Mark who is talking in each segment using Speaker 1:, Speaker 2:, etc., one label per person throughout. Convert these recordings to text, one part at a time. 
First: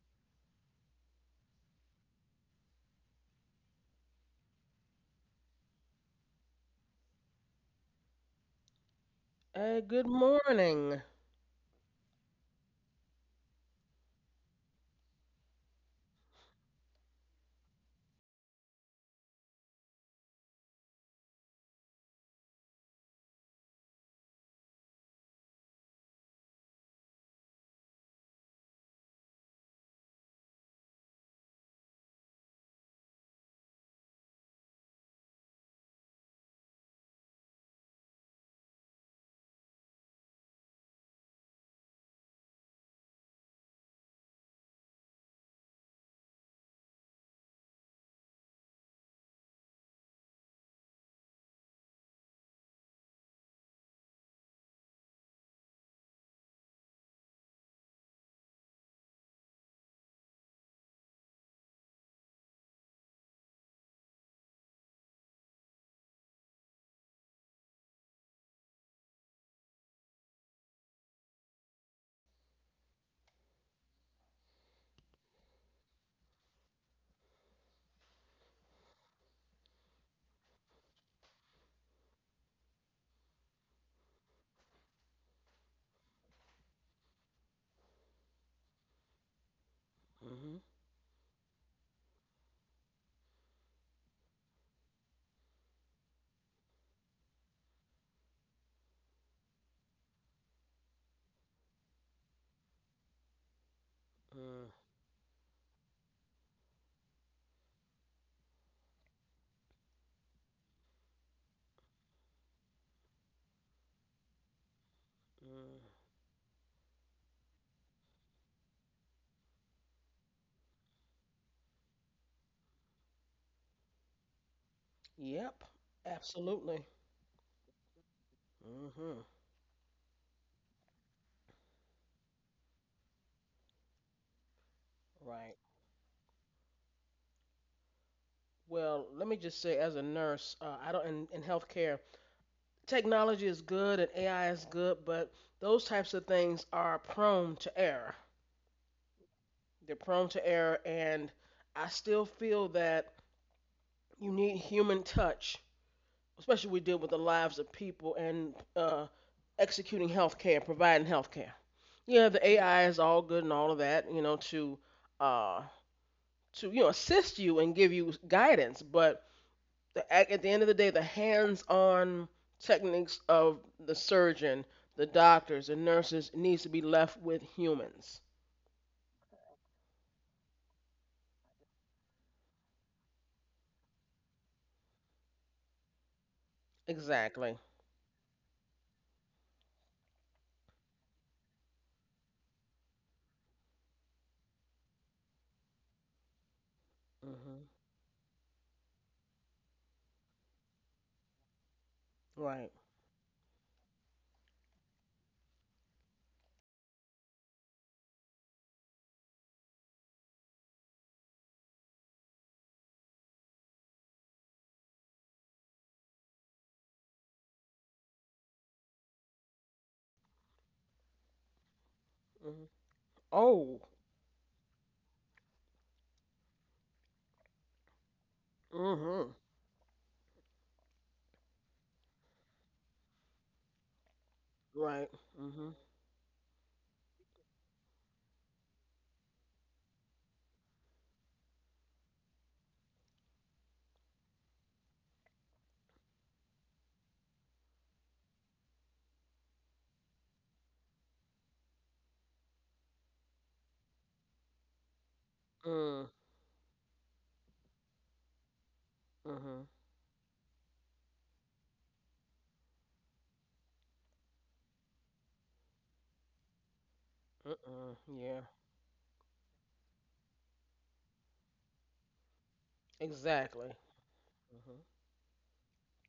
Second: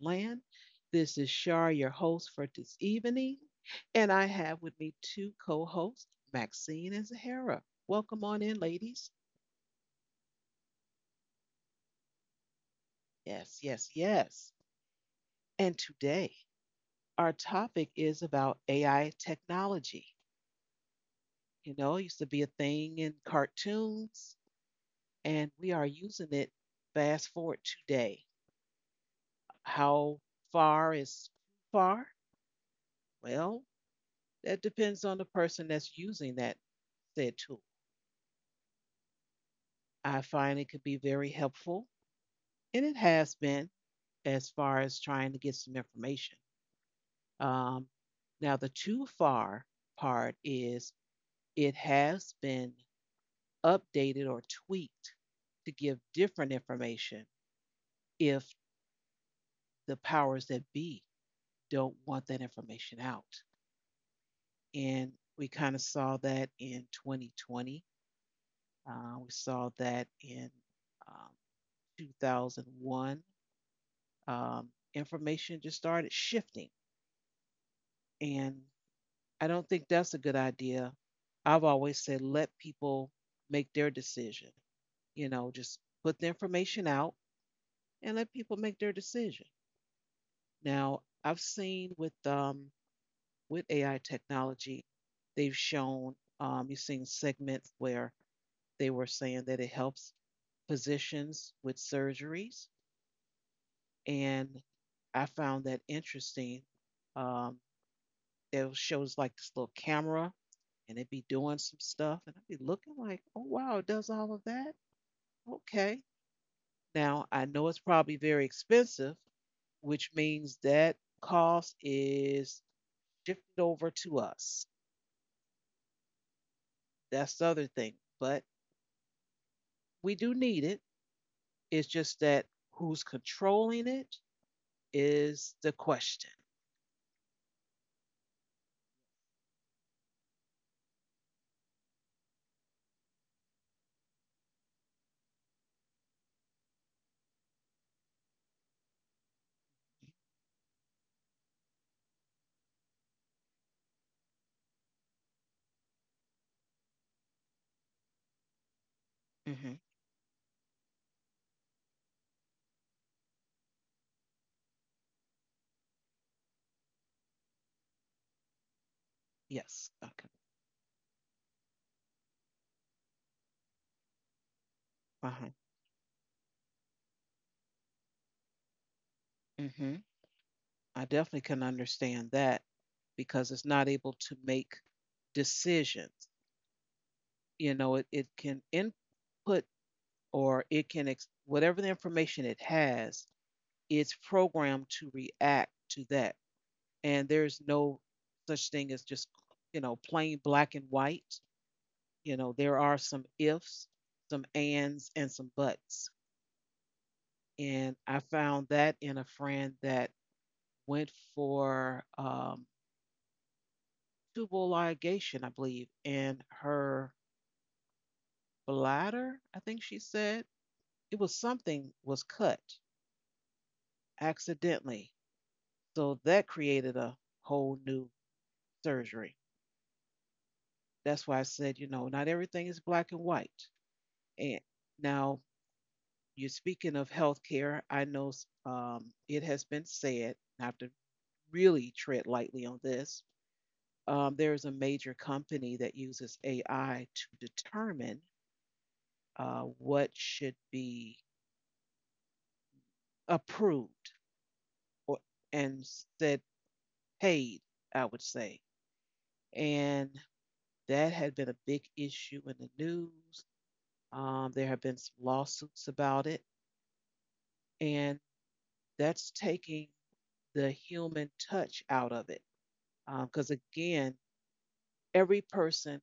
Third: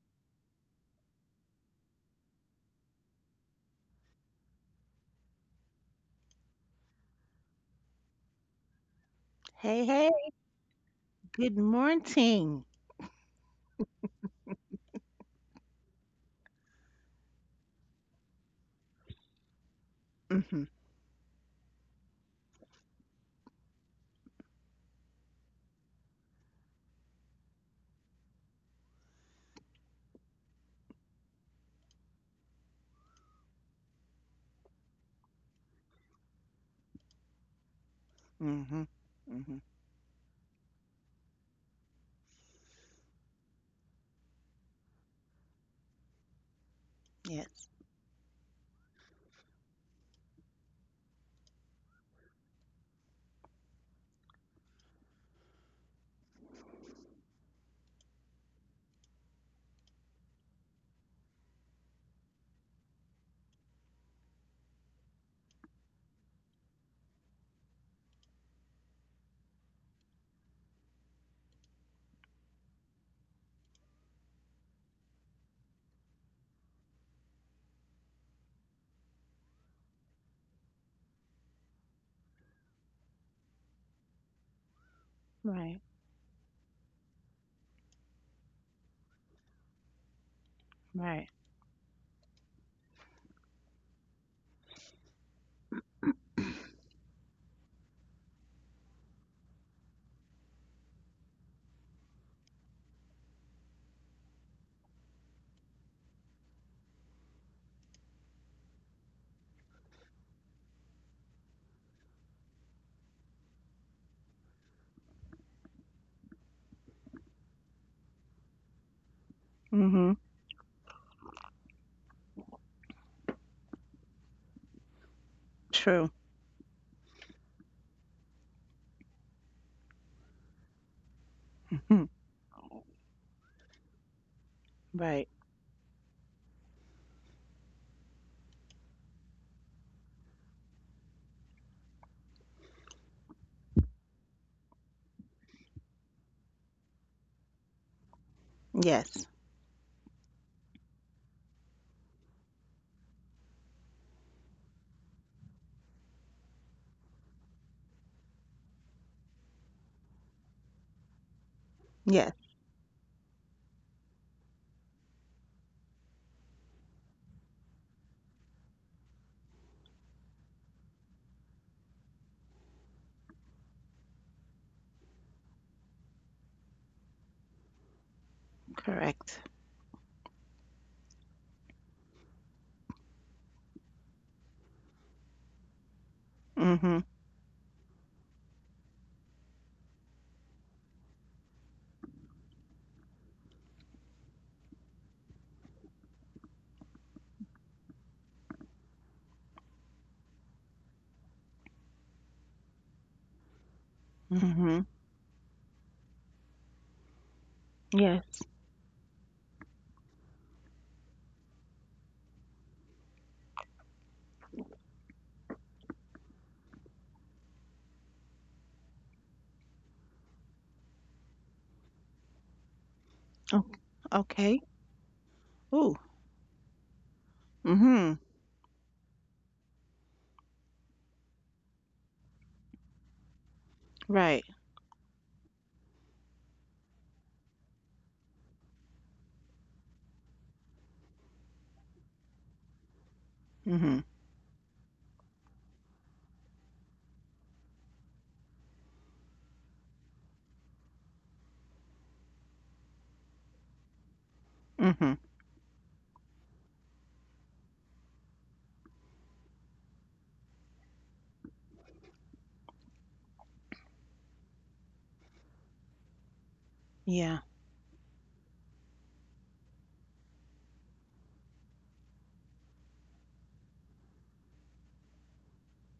Speaker 1: land. This is Shar, your host for this evening, and I have with me two co hosts, Maxine and Zahara. Welcome on in, ladies.
Speaker 2: Hey,
Speaker 3: Hey,
Speaker 2: good
Speaker 3: hey,
Speaker 2: morning.
Speaker 3: good morning.
Speaker 1: Yes, yes, yes. And today, our topic is about AI technology.
Speaker 3: Mm-hmm,
Speaker 1: You know, it used to be a thing in cartoons, and we are using it fast forward today. How far is far? Well, that depends on the person that's using that said tool.
Speaker 3: mm-hmm, mm-hmm.
Speaker 1: I find it could be very helpful, and it has been as far as trying to get some information.
Speaker 3: Yes,
Speaker 1: Um, Now, the too far part is it has been updated or tweaked to give different information if the powers that be don't want that information out. And we kind of saw that in 2020. We saw that in um, 2001, um, information just started shifting. And I don't think that's a good idea. I've always said let people make their decision. You know, just
Speaker 3: right,
Speaker 1: put the information out and let people make their decision.
Speaker 2: Mm-hmm.
Speaker 1: Now,
Speaker 3: right.
Speaker 1: I've seen with AI technology, they've shown you've seen segments where they were saying that it helps physicians with surgeries, and
Speaker 2: Mm,
Speaker 1: I found that interesting, um, that shows like this little camera and it'd be doing some stuff and I'd be looking like, oh wow, it does all of that. Okay.
Speaker 2: mm.
Speaker 1: Now I know it's probably very expensive,
Speaker 3: Mm-hmm,
Speaker 1: which means that cost is shifted over to us.
Speaker 2: Yep,
Speaker 3: true.
Speaker 2: absolutely.
Speaker 1: That's the other thing. But
Speaker 2: Mm-hmm.
Speaker 1: we do need it. It's
Speaker 3: Hmm.
Speaker 1: just that who's controlling it
Speaker 3: Right.
Speaker 2: Right.
Speaker 1: is the question.
Speaker 2: Well, let me just say, as a nurse, I don't in healthcare, technology is good and AI is good, but those types of things are prone to error.
Speaker 3: Yes,
Speaker 2: They're prone to error, and I still feel that you need human touch especially we deal with the lives of people and
Speaker 1: Mhm.
Speaker 2: executing healthcare, providing healthcare. Yeah,
Speaker 3: yes,
Speaker 2: the AI is all good and all of that, you know, uh, to assist you and give you guidance, but
Speaker 1: Yes. Okay.
Speaker 2: at the end of the day, the hands-on techniques of the surgeon, the
Speaker 1: Uh huh.
Speaker 2: doctors, the nurses needs to be left with humans.
Speaker 3: correct.
Speaker 1: Mhm. I definitely can understand that because it's not able to make decisions.
Speaker 3: Mm-hmm,
Speaker 2: Exactly.
Speaker 1: You know, it can input or it can, ex- whatever the information it has, it's programmed to react to that. And there's
Speaker 2: Mhm.
Speaker 1: no such thing as just, you know, plain black and white. You know,
Speaker 2: Right.
Speaker 1: there are some ifs, some
Speaker 3: mm-hmm.
Speaker 1: ands, and some buts. And I
Speaker 3: Yes.
Speaker 1: found that in a friend that went for tubal ligation, I believe, in her bladder, I think she said. It was something was
Speaker 2: Mhm.
Speaker 1: cut
Speaker 3: Oh,
Speaker 2: Oh.
Speaker 3: okay.
Speaker 1: accidentally.
Speaker 3: Ooh.
Speaker 1: So that created a whole new
Speaker 3: Mm-hmm,
Speaker 2: Mhm.
Speaker 1: surgery. That's why I said, you know, not everything is black and white.
Speaker 3: right.
Speaker 1: And
Speaker 2: Right.
Speaker 1: now
Speaker 2: Mhm.
Speaker 1: you're speaking of healthcare. I know, it has been said, and I have to really tread lightly on this.
Speaker 3: Mm-hmm,
Speaker 1: There is a major company that uses AI to determine what should be approved
Speaker 3: mm-hmm.
Speaker 1: or, and
Speaker 2: Mm.
Speaker 1: said paid, I would say.
Speaker 2: Mhm.
Speaker 1: And that had been a big issue in the news. There have been some lawsuits about it,
Speaker 3: Yeah,
Speaker 2: Mm-mm.
Speaker 1: and
Speaker 2: Yeah.
Speaker 1: that's taking the human touch out of it. Because
Speaker 2: Exactly.
Speaker 1: again,
Speaker 2: Mhm.
Speaker 1: every person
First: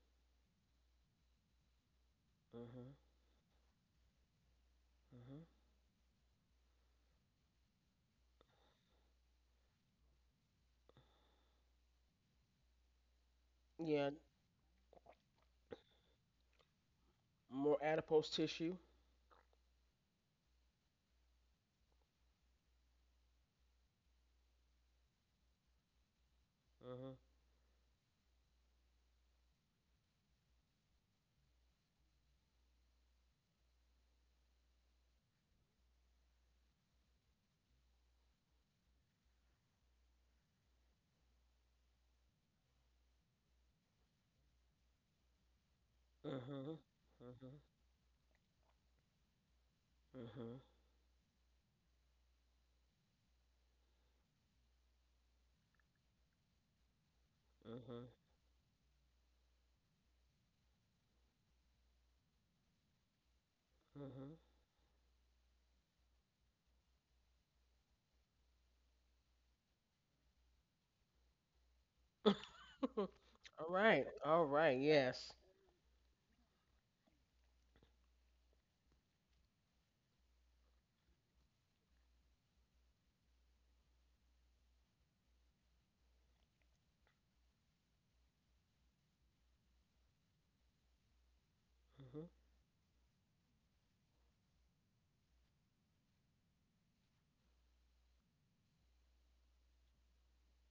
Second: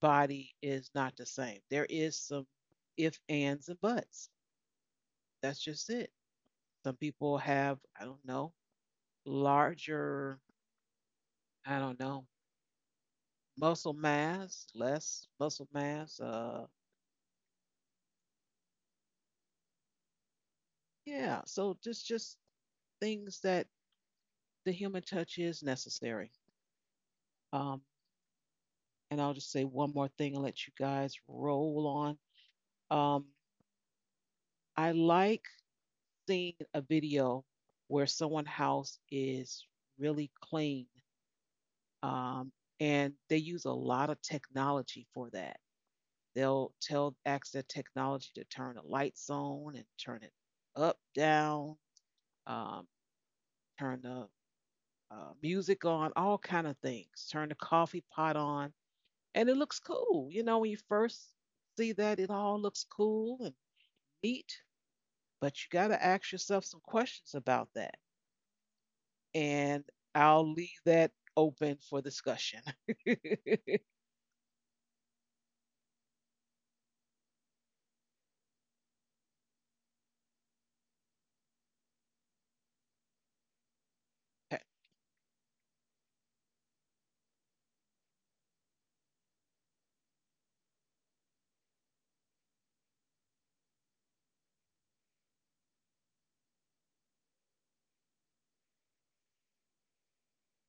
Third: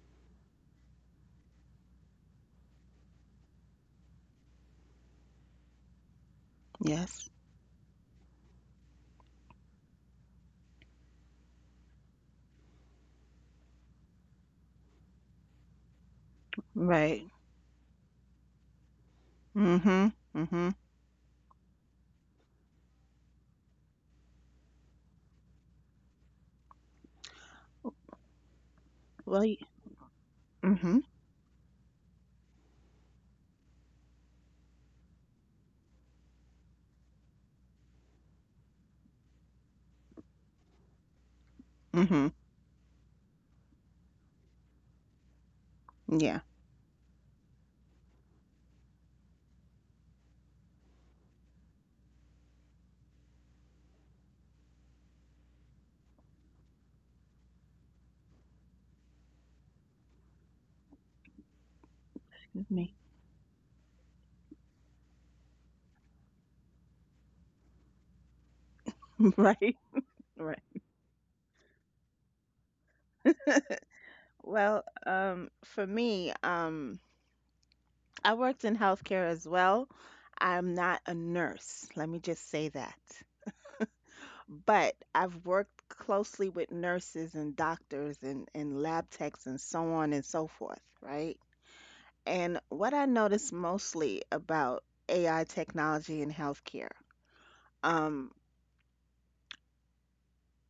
Speaker 1: body is not the same. There is some
Speaker 2: Mhm.
Speaker 1: if, ands, and buts.
Speaker 2: Mhm.
Speaker 1: That's just it. Some
Speaker 3: yes,
Speaker 1: people have, I don't know, larger, I don't know, muscle
Speaker 2: Yeah.
Speaker 1: mass, less muscle mass.
Speaker 3: right.
Speaker 2: More adipose tissue.
Speaker 3: Mm-hmm, mm-hmm.
Speaker 1: Yeah, so just things that the human touch is necessary.
Speaker 2: Mhm.
Speaker 1: Um, and I'll
Speaker 3: Well,
Speaker 1: just
Speaker 3: y-
Speaker 1: say one more thing and let you
Speaker 3: mm-hmm,
Speaker 1: guys roll on. Um, I like seeing a video where someone's house is really clean,
Speaker 3: mm-hmm.
Speaker 1: um, and they use a lot of technology for that.
Speaker 3: Yeah,
Speaker 1: They'll
Speaker 2: Mhm.
Speaker 1: tell ask
Speaker 2: Mhm.
Speaker 1: their technology to turn the lights on and turn it
Speaker 2: Mhm.
Speaker 1: up, down, um, turn the music on, all kind of things. Turn the coffee pot on, and it looks cool. You know, when you first see that, it all
Speaker 3: excuse
Speaker 1: looks
Speaker 3: me.
Speaker 1: cool and
Speaker 2: Mhm.
Speaker 1: neat. But you got to ask yourself some questions about that,
Speaker 3: Right,
Speaker 1: and I'll
Speaker 3: right.
Speaker 1: leave that open for
Speaker 2: Mhm.
Speaker 1: discussion.
Speaker 2: All
Speaker 1: Okay.
Speaker 2: right. All right.
Speaker 3: Well,
Speaker 2: Yes.
Speaker 3: for me, I worked in healthcare as well. I'm not a nurse, let me just say that. But I've worked closely with nurses and doctors and lab techs and so on and so forth, right?
Speaker 2: Mhm.
Speaker 3: And what I notice mostly about AI technology in healthcare, um,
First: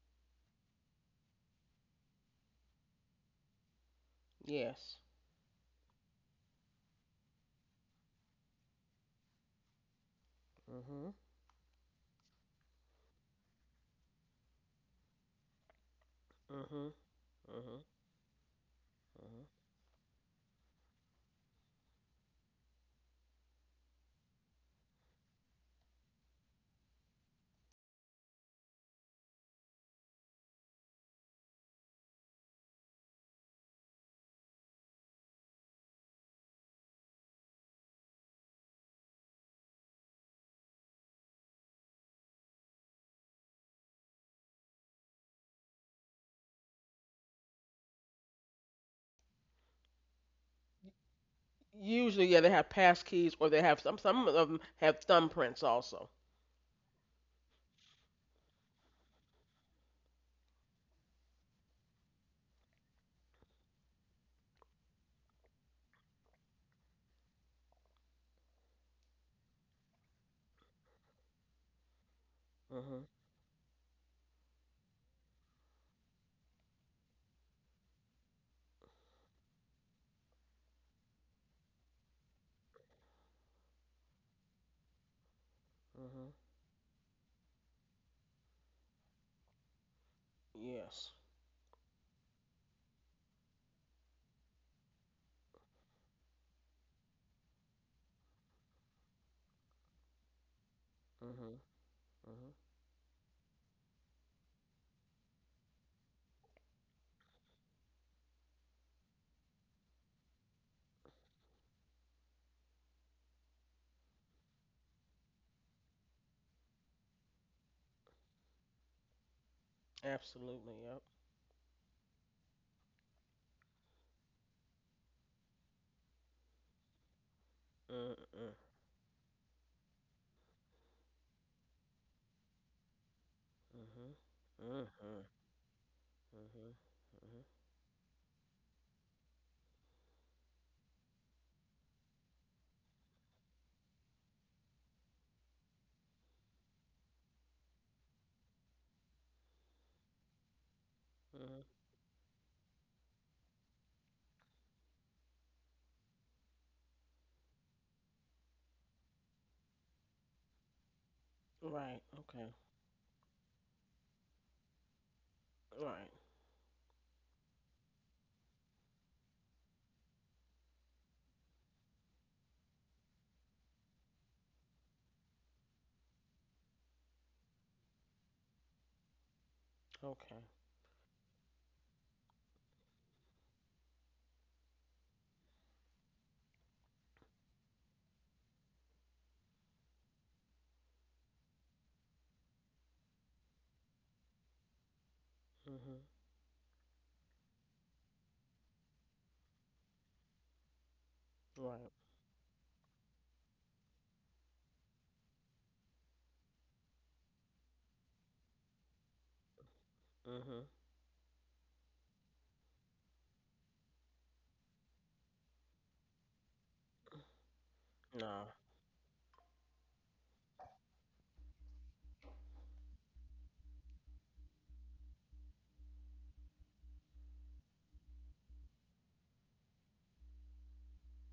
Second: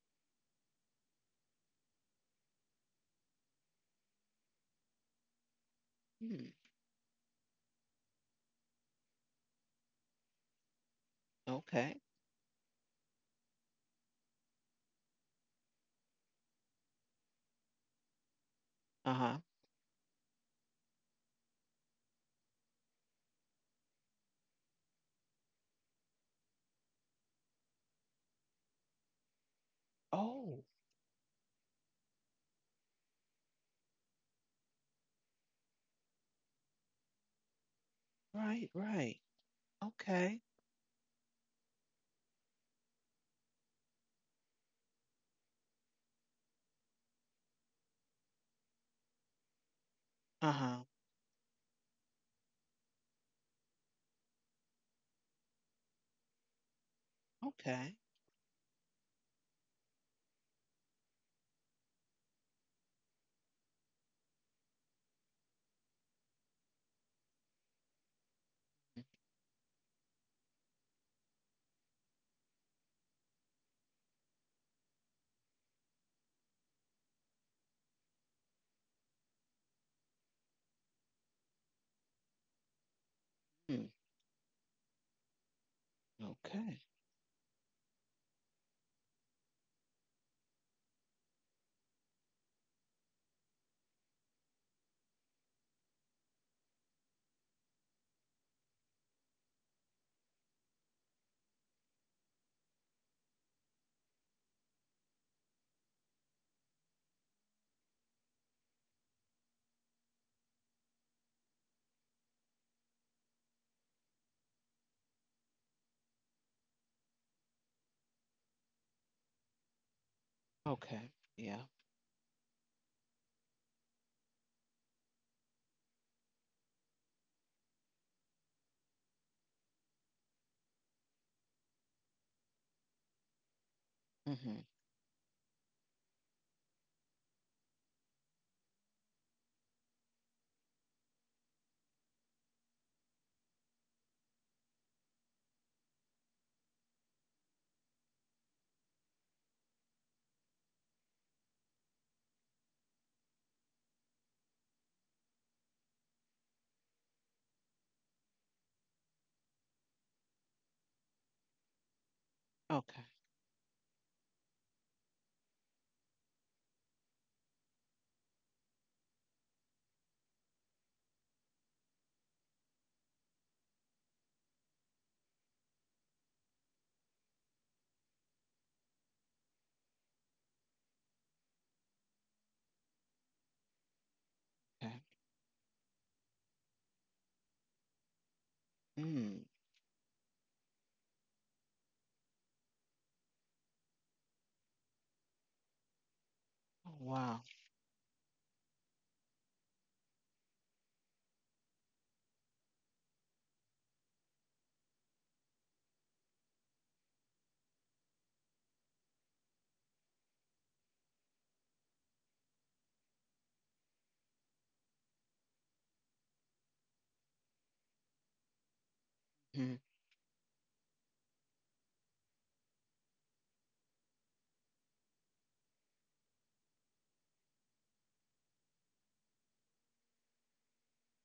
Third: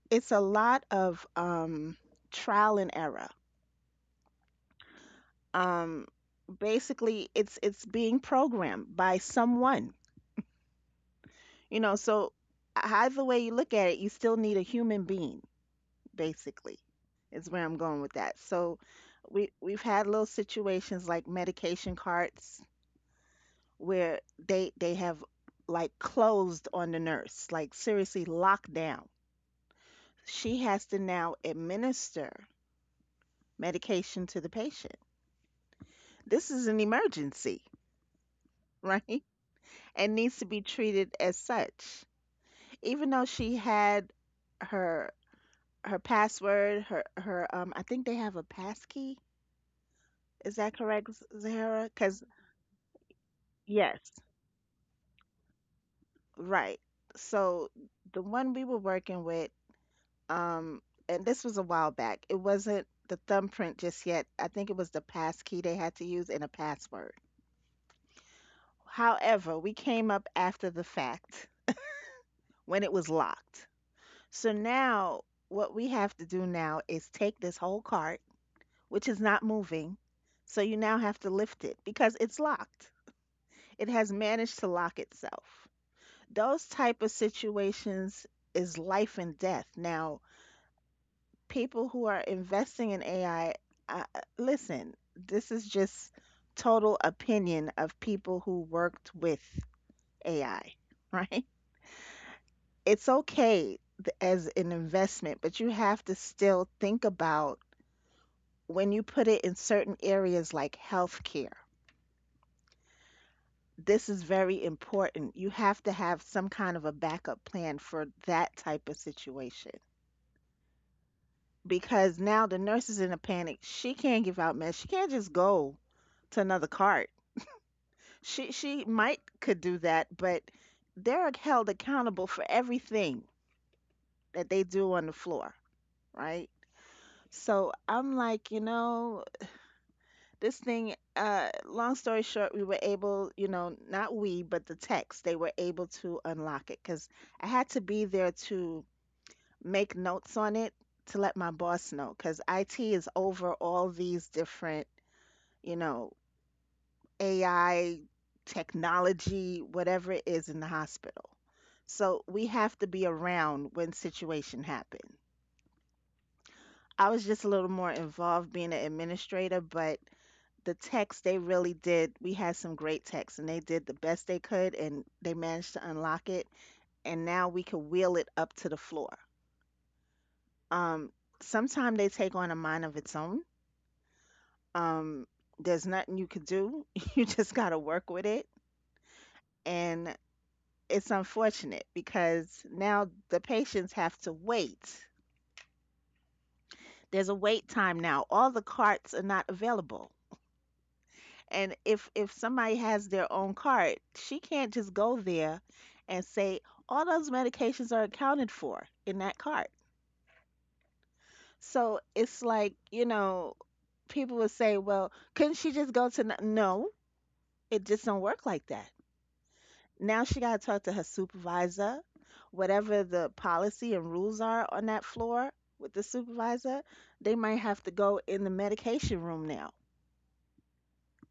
Speaker 3: it's a lot of trial and error.
Speaker 2: Yes.
Speaker 3: Um,
Speaker 1: Hmm,
Speaker 3: basically, it's being programmed by someone.
Speaker 2: Mhm.
Speaker 3: You know,
Speaker 1: okay.
Speaker 3: so either way you look at it, you still need a human being, basically,
Speaker 2: Mhm.
Speaker 3: is where I'm
Speaker 2: Mhm.
Speaker 3: going with that. So
Speaker 1: Uh huh.
Speaker 2: Mhm.
Speaker 3: we've had little situations like medication carts where they have like closed on the nurse, like seriously locked down. She
Speaker 1: Oh,
Speaker 3: has to now administer medication to the patient. This is an emergency,
Speaker 1: right, right.
Speaker 3: right? And needs
Speaker 1: Okay.
Speaker 3: to be treated as such. Even though she had her password, her I think they have a pass key.
Speaker 1: Uh
Speaker 3: Is that
Speaker 1: huh.
Speaker 3: correct, Zahara? Cuz
Speaker 2: Usually, yeah, they have pass keys or they have some.
Speaker 3: yes,
Speaker 2: Some of them have thumbprints also.
Speaker 3: right. So
Speaker 1: Okay.
Speaker 3: the one we were working with um and this was a while back. It wasn't the thumbprint just yet. I think it was the pass key they had to use and a password. However, we came up after the fact when it
Speaker 2: Mhm.
Speaker 3: was locked. So now what we have to do now is take this whole cart, which is not moving, so you now have to lift it because it's locked.
Speaker 1: Hmm,
Speaker 3: It has managed to lock itself.
Speaker 2: Mhm.
Speaker 3: Those
Speaker 1: okay.
Speaker 3: type of situations is life and death. Now,
Speaker 2: Yes.
Speaker 3: people who are investing in AI, uh, listen, this is just total opinion of people who worked with AI, right?
Speaker 2: Mhm. Mhm.
Speaker 3: It's okay as an investment, but you have to still think about when you put it in certain areas like healthcare, this is very important. You have to have some kind of a backup plan for that type of situation
Speaker 2: Absolutely. Yep.
Speaker 1: Okay. Yeah.
Speaker 3: because now the nurse is in a panic. She can't give out meds. She can't just go to another cart.
Speaker 2: Mm, mm,
Speaker 3: She might could do that, but they're held accountable for everything
Speaker 2: mhm.
Speaker 3: that
Speaker 1: Mm-hmm.
Speaker 3: they do on the
Speaker 2: Mhm.
Speaker 3: floor, right?
Speaker 2: Mhm.
Speaker 3: So I'm like, you know, this thing long story short we were able, you know, not we but the techs, they were able to unlock it because I had to be there to make notes on it to let my
Speaker 2: Mhm.
Speaker 3: boss know because it is over all these different, you know, AI technology, whatever it is in the hospital.
Speaker 2: Right.
Speaker 3: So we
Speaker 2: Okay.
Speaker 3: have to be
Speaker 1: Okay.
Speaker 3: around when situation happen.
Speaker 2: Right.
Speaker 3: I was just a little more involved being an administrator, but the techs, they really did, we had some great techs and they did the best they could and they managed to unlock it, and now we can wheel it up to the floor.
Speaker 2: Okay.
Speaker 3: um sometime they take on a mind of its own.
Speaker 1: Okay.
Speaker 3: um there's nothing you could do. You just got to work with it,
Speaker 1: Mm.
Speaker 3: and it's unfortunate because now the patients have to wait.
Speaker 2: Mhm.
Speaker 1: Oh,
Speaker 3: There's a
Speaker 1: wow.
Speaker 3: wait time now, all the carts are not available. And
Speaker 2: Right.
Speaker 3: if somebody has their own card, she can't just go there and say all those medications are accounted for in that card.
Speaker 2: Mhm.
Speaker 3: So it's like, you know, people would say, "Well, couldn't she just go to n-" No, it just don't
Speaker 2: Nah.
Speaker 3: work like that.
Speaker 1: Mm.
Speaker 3: Now she got to talk to her supervisor, whatever the policy and rules are on that floor with the supervisor, they might have to go in the medication room now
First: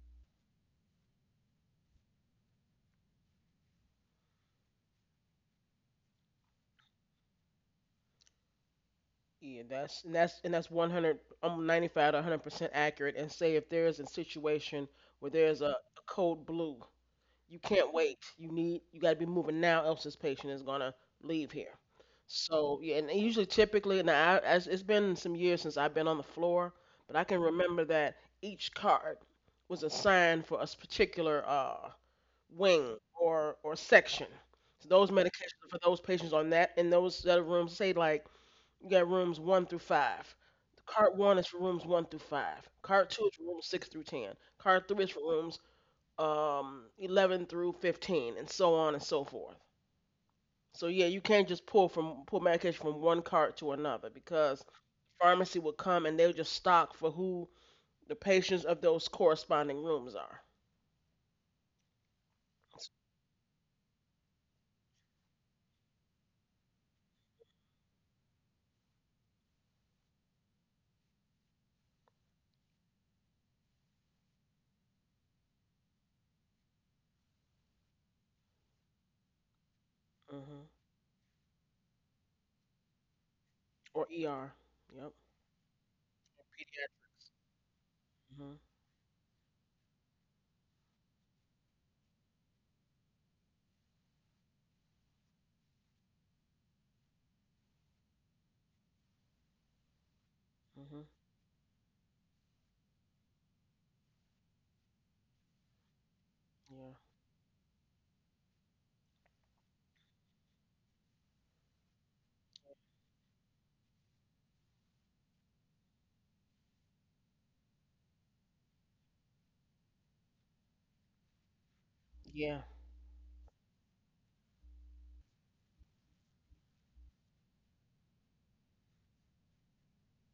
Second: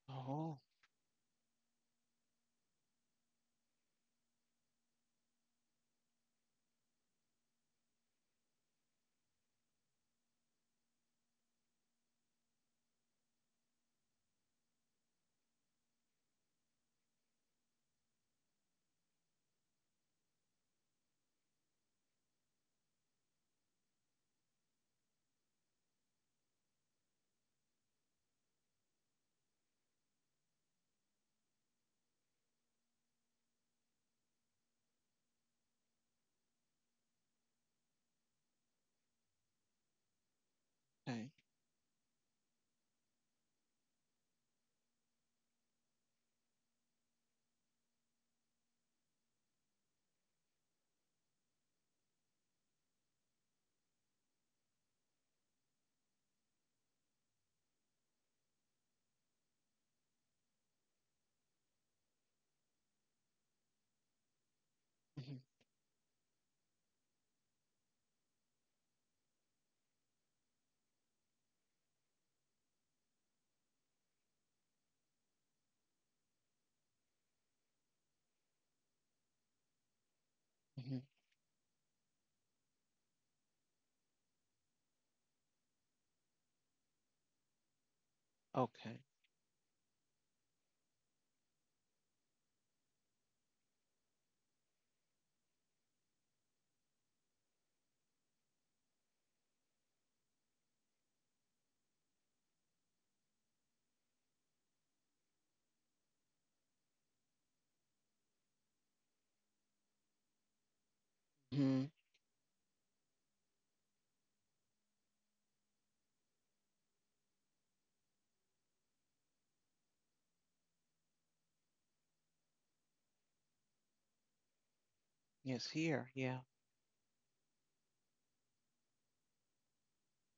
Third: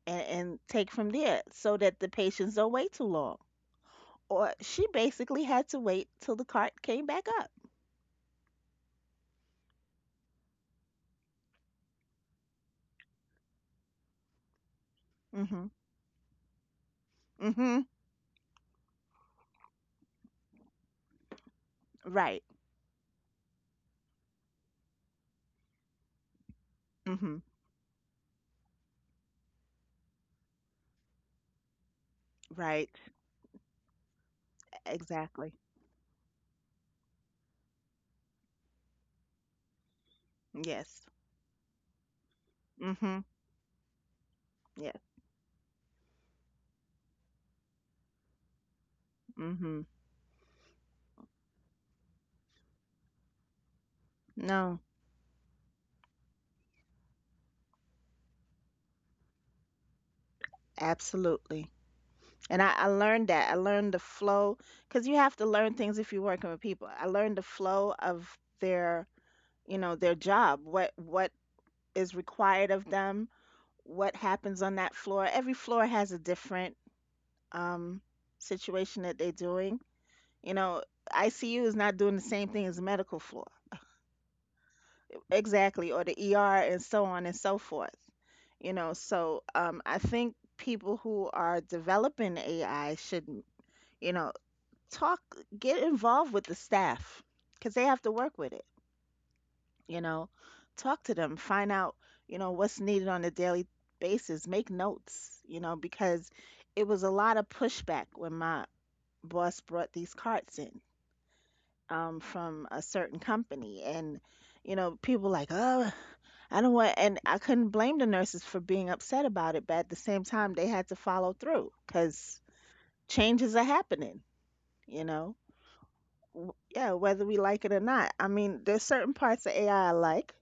Speaker 3: and,
Speaker 1: Oh.
Speaker 3: and take from there so that the patients don't wait too long. Or she basically had to wait till the cart came back up.
Speaker 2: Yeah, that's 100, 95 to 100% accurate. And say if there's a situation where
Speaker 3: Mm.
Speaker 2: there's
Speaker 3: Mhm.
Speaker 2: a code blue,
Speaker 3: Mm.
Speaker 2: you
Speaker 3: Mhm.
Speaker 2: can't wait. You need you got to be moving now, else this patient is gonna leave here.
Speaker 3: Right.
Speaker 2: So yeah, and usually typically, and I as it's been some years since I've been on the floor,
Speaker 3: Mm.
Speaker 2: but I
Speaker 3: Mhm.
Speaker 2: can remember that each card was assigned for a particular
Speaker 3: Right.
Speaker 2: wing or section. So those
Speaker 3: Exactly.
Speaker 2: medications are for those patients on that, and those other rooms say like you got rooms one through five.
Speaker 3: Yes.
Speaker 2: Cart
Speaker 1: Okay.
Speaker 2: one is for rooms one through five.
Speaker 3: Mm.
Speaker 2: Cart
Speaker 3: Mhm.
Speaker 2: two is for rooms six through ten. Cart
Speaker 3: Yes.
Speaker 2: three is for rooms 11 through 15, and so on and so forth.
Speaker 3: Mhm.
Speaker 2: So yeah, you can't just pull medication from one cart to another because
Speaker 3: No.
Speaker 2: pharmacy will come and they'll just stock for who the patients of those corresponding rooms are.
Speaker 3: Absolutely. And I learned that. I learned the flow because you have
Speaker 1: Mhm,
Speaker 3: to learn things if you're working with people. I learned the flow of their, you know, their job. What is required of them. What happens on that floor. Every floor has a different um, situation that they're doing. You
Speaker 2: Hmm.
Speaker 3: know,
Speaker 1: mhm.
Speaker 3: ICU is not doing the same thing as the medical floor.
Speaker 2: Or ER. Yep.
Speaker 3: Exactly, or the ER and so on
Speaker 2: Pediatrics.
Speaker 3: and so forth.
Speaker 2: Mhm,
Speaker 3: You know,
Speaker 1: Okay.
Speaker 3: so I think people who are developing AI should, you know, talk, get involved with the staff because they have to work with it. You know, talk
Speaker 2: mhm,
Speaker 3: to them, find out, you know, what's needed on a daily basis, make notes, you know, because it
Speaker 2: yeah,
Speaker 3: was a lot of pushback when my boss brought these carts in,
Speaker 1: Hmm.
Speaker 3: from a certain company. And, you know, people like, oh, I don't want, and I couldn't blame the nurses for being upset about it. But at the same time, they had to follow through because
Speaker 2: yeah,
Speaker 3: changes are happening, you know?
Speaker 1: Yes, here. Yeah.
Speaker 3: Yeah, whether we like it or not. I mean, there's certain parts of AI I like.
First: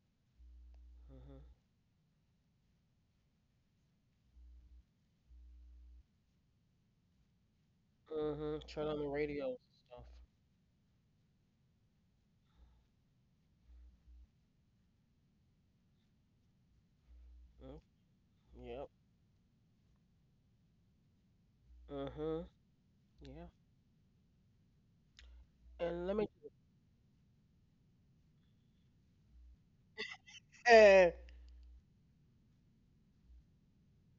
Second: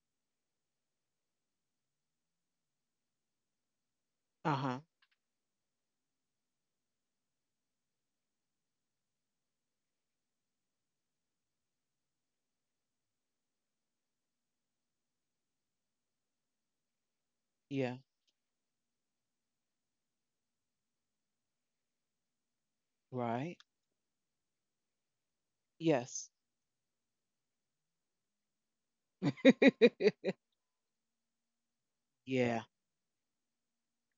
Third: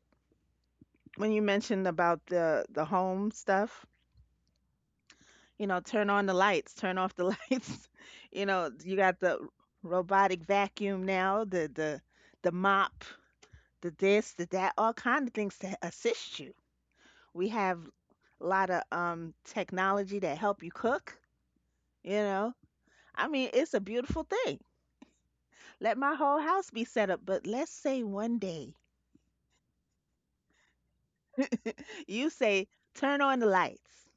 Speaker 3: When you
Speaker 2: mhm,
Speaker 3: mentioned about the home stuff,
Speaker 1: Uh-huh.
Speaker 3: you know, turn on the lights, turn off the lights. You
Speaker 2: mhm,
Speaker 3: know,
Speaker 2: turn
Speaker 3: you
Speaker 2: on the
Speaker 3: got the
Speaker 2: radio. And stuff.
Speaker 3: robotic vacuum now, the the mop, the this, the that, all kind of things to assist you. We
Speaker 2: Mm,
Speaker 3: have
Speaker 1: Yeah.
Speaker 3: a lot of
Speaker 2: yep,
Speaker 3: technology that help you cook, you
Speaker 2: mhm,
Speaker 3: know. I
Speaker 2: yeah.
Speaker 3: mean,
Speaker 1: Right.
Speaker 3: it's a beautiful thing. Let
Speaker 2: And let
Speaker 3: my
Speaker 2: me,
Speaker 1: Yes.
Speaker 3: whole house be set up, but let's say one day
Speaker 2: eh,
Speaker 3: you
Speaker 1: Yeah.
Speaker 3: say turn on the lights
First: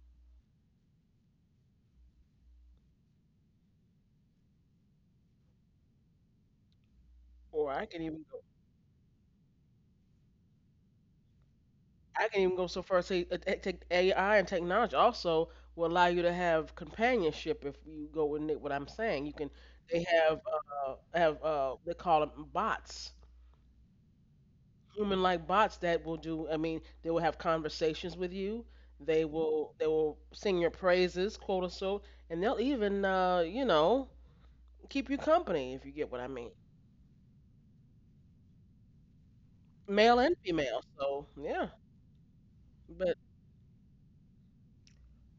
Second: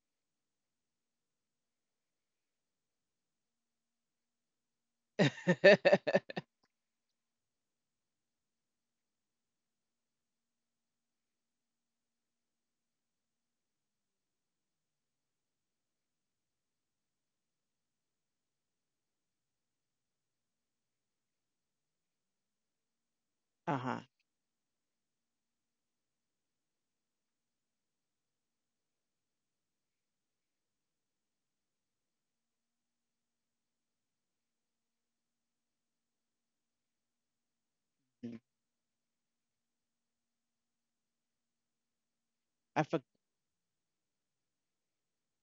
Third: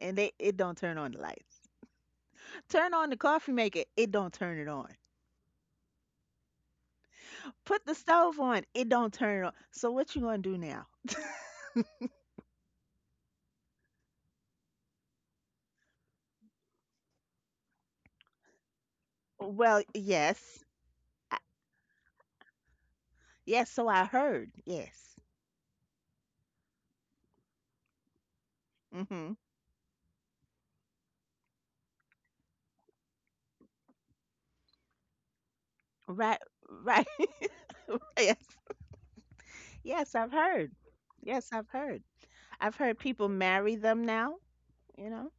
Speaker 3: and they it don't turn on the lights. Turn on the coffee maker, it don't turn it on.
Speaker 2: or
Speaker 3: Put
Speaker 2: I
Speaker 3: the
Speaker 2: can even
Speaker 3: stove
Speaker 2: go,
Speaker 3: on, it don't turn it on. So what you going to do now?
Speaker 2: I can even go so far as say AI and technology also will allow you to have companionship if you go with it, what I'm saying. You can,
Speaker 3: Well,
Speaker 2: they have,
Speaker 3: yes. I-
Speaker 2: they call them bots.
Speaker 3: Yes, so
Speaker 1: Uh-huh.
Speaker 3: I heard. Yes.
Speaker 2: Human like bots that will do I mean they will have conversations with you.
Speaker 3: Mm.
Speaker 2: They
Speaker 3: Mhm.
Speaker 2: will they will sing your praises quote or so, and they'll even you know keep you company if you get what I
Speaker 3: Right,
Speaker 2: mean.
Speaker 3: right.
Speaker 1: Mm.
Speaker 3: Yes. Yes,
Speaker 2: Male
Speaker 3: I've
Speaker 2: and
Speaker 3: heard.
Speaker 2: female, so
Speaker 3: Yes,
Speaker 2: yeah,
Speaker 3: I've heard. I've
Speaker 1: I for
Speaker 3: heard
Speaker 2: but
Speaker 3: people marry them now, you know?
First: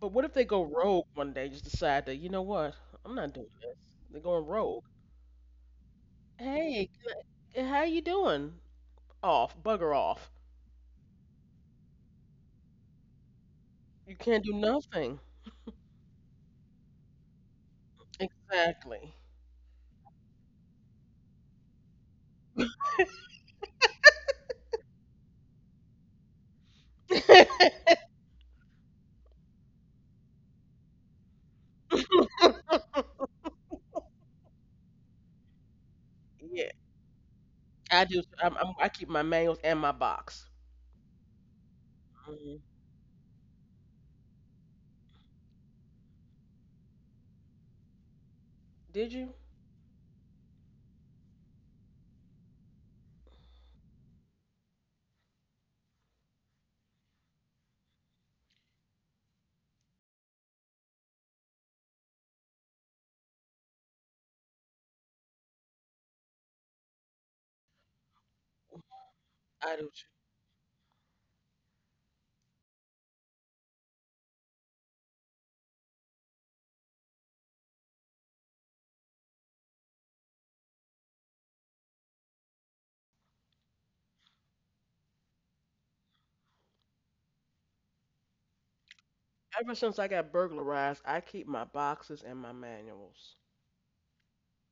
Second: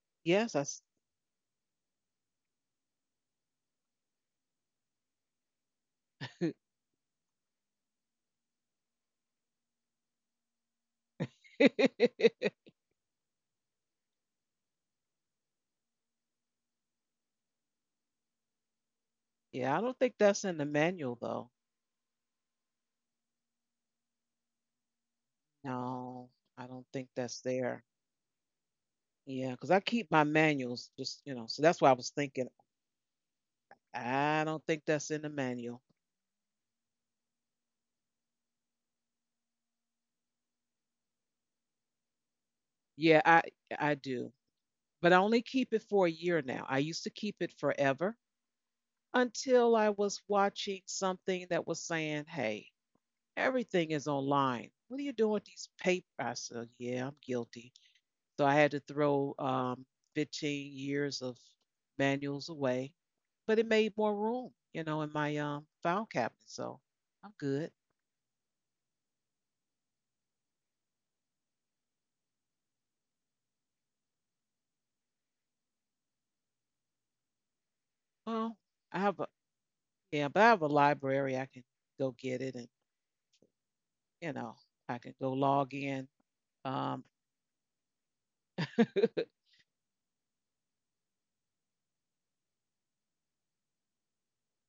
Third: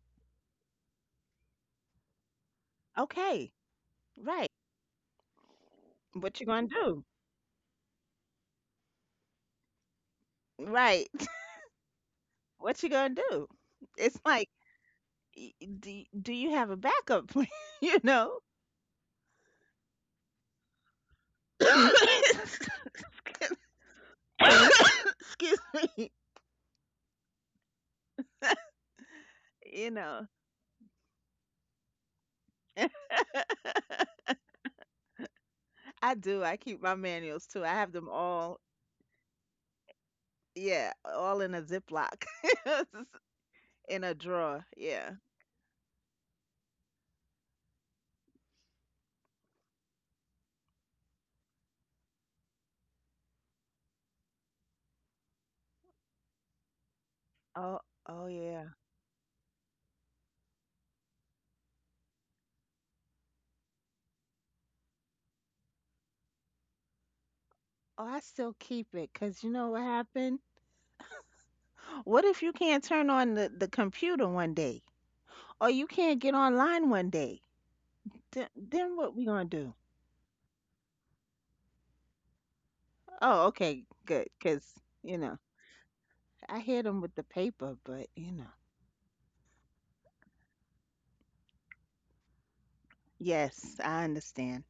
Speaker 2: but what if they
Speaker 1: yes, I
Speaker 2: go
Speaker 1: s-
Speaker 2: rogue one day, just decide that you know what, I'm not doing
Speaker 3: Okay,
Speaker 2: this? They're going
Speaker 3: right.
Speaker 2: rogue.
Speaker 3: What you gonna
Speaker 2: Hey,
Speaker 3: do?
Speaker 2: can I, how you doing, off, bugger off?
Speaker 3: Right. What you gonna do?
Speaker 2: You
Speaker 3: It's
Speaker 2: can't
Speaker 3: like,
Speaker 2: do nothing.
Speaker 3: y- do you have a backup plan? You know?
Speaker 2: Exactly.
Speaker 1: Yeah, I don't think that's in the manual though.
Speaker 3: Excuse me.
Speaker 1: No, I don't think that's there. Yeah, because I
Speaker 3: You
Speaker 1: keep my
Speaker 3: know,
Speaker 1: manuals just, you know, so that's why I was thinking, I don't think that's in the manual.
Speaker 3: I do. I
Speaker 2: Yeah.
Speaker 3: keep my manuals too. I have
Speaker 2: I
Speaker 3: them
Speaker 2: do.
Speaker 3: all,
Speaker 2: I keep my manuals and my box.
Speaker 3: yeah, all in a Ziploc,
Speaker 2: Mhm.
Speaker 1: Yeah, I
Speaker 3: in a
Speaker 1: do.
Speaker 3: drawer. Yeah.
Speaker 1: But I only keep it for a year now. I used to keep it forever.
Speaker 2: Did you?
Speaker 1: Until I was watching something that was saying, hey, everything is online. What are you doing with these papers? I said, yeah, I'm guilty.
Speaker 3: Oh, oh
Speaker 1: So I
Speaker 3: yeah.
Speaker 1: had to throw 15 years of manuals away, but it made more room, you know, in my, file cabinet. So I'm good.
Speaker 3: Oh, I still keep it because you know
Speaker 2: I do
Speaker 3: what
Speaker 2: too.
Speaker 3: happened? What if you can't turn on the computer one day? Or you can't get online one day?
Speaker 1: Well,
Speaker 3: Then
Speaker 1: I
Speaker 3: what
Speaker 1: have
Speaker 3: we
Speaker 1: a,
Speaker 3: gonna do?
Speaker 1: yeah, but I have a library. I can go get it and,
Speaker 3: Oh, okay, good.
Speaker 1: you know,
Speaker 3: Because,
Speaker 1: I can
Speaker 3: you
Speaker 1: go
Speaker 3: know,
Speaker 1: log in.
Speaker 3: I hit them
Speaker 1: Um,
Speaker 3: with the paper, but, you know.
Speaker 2: Ever since I got burglarized, I keep my boxes and my manuals.
Speaker 3: Yes, I understand.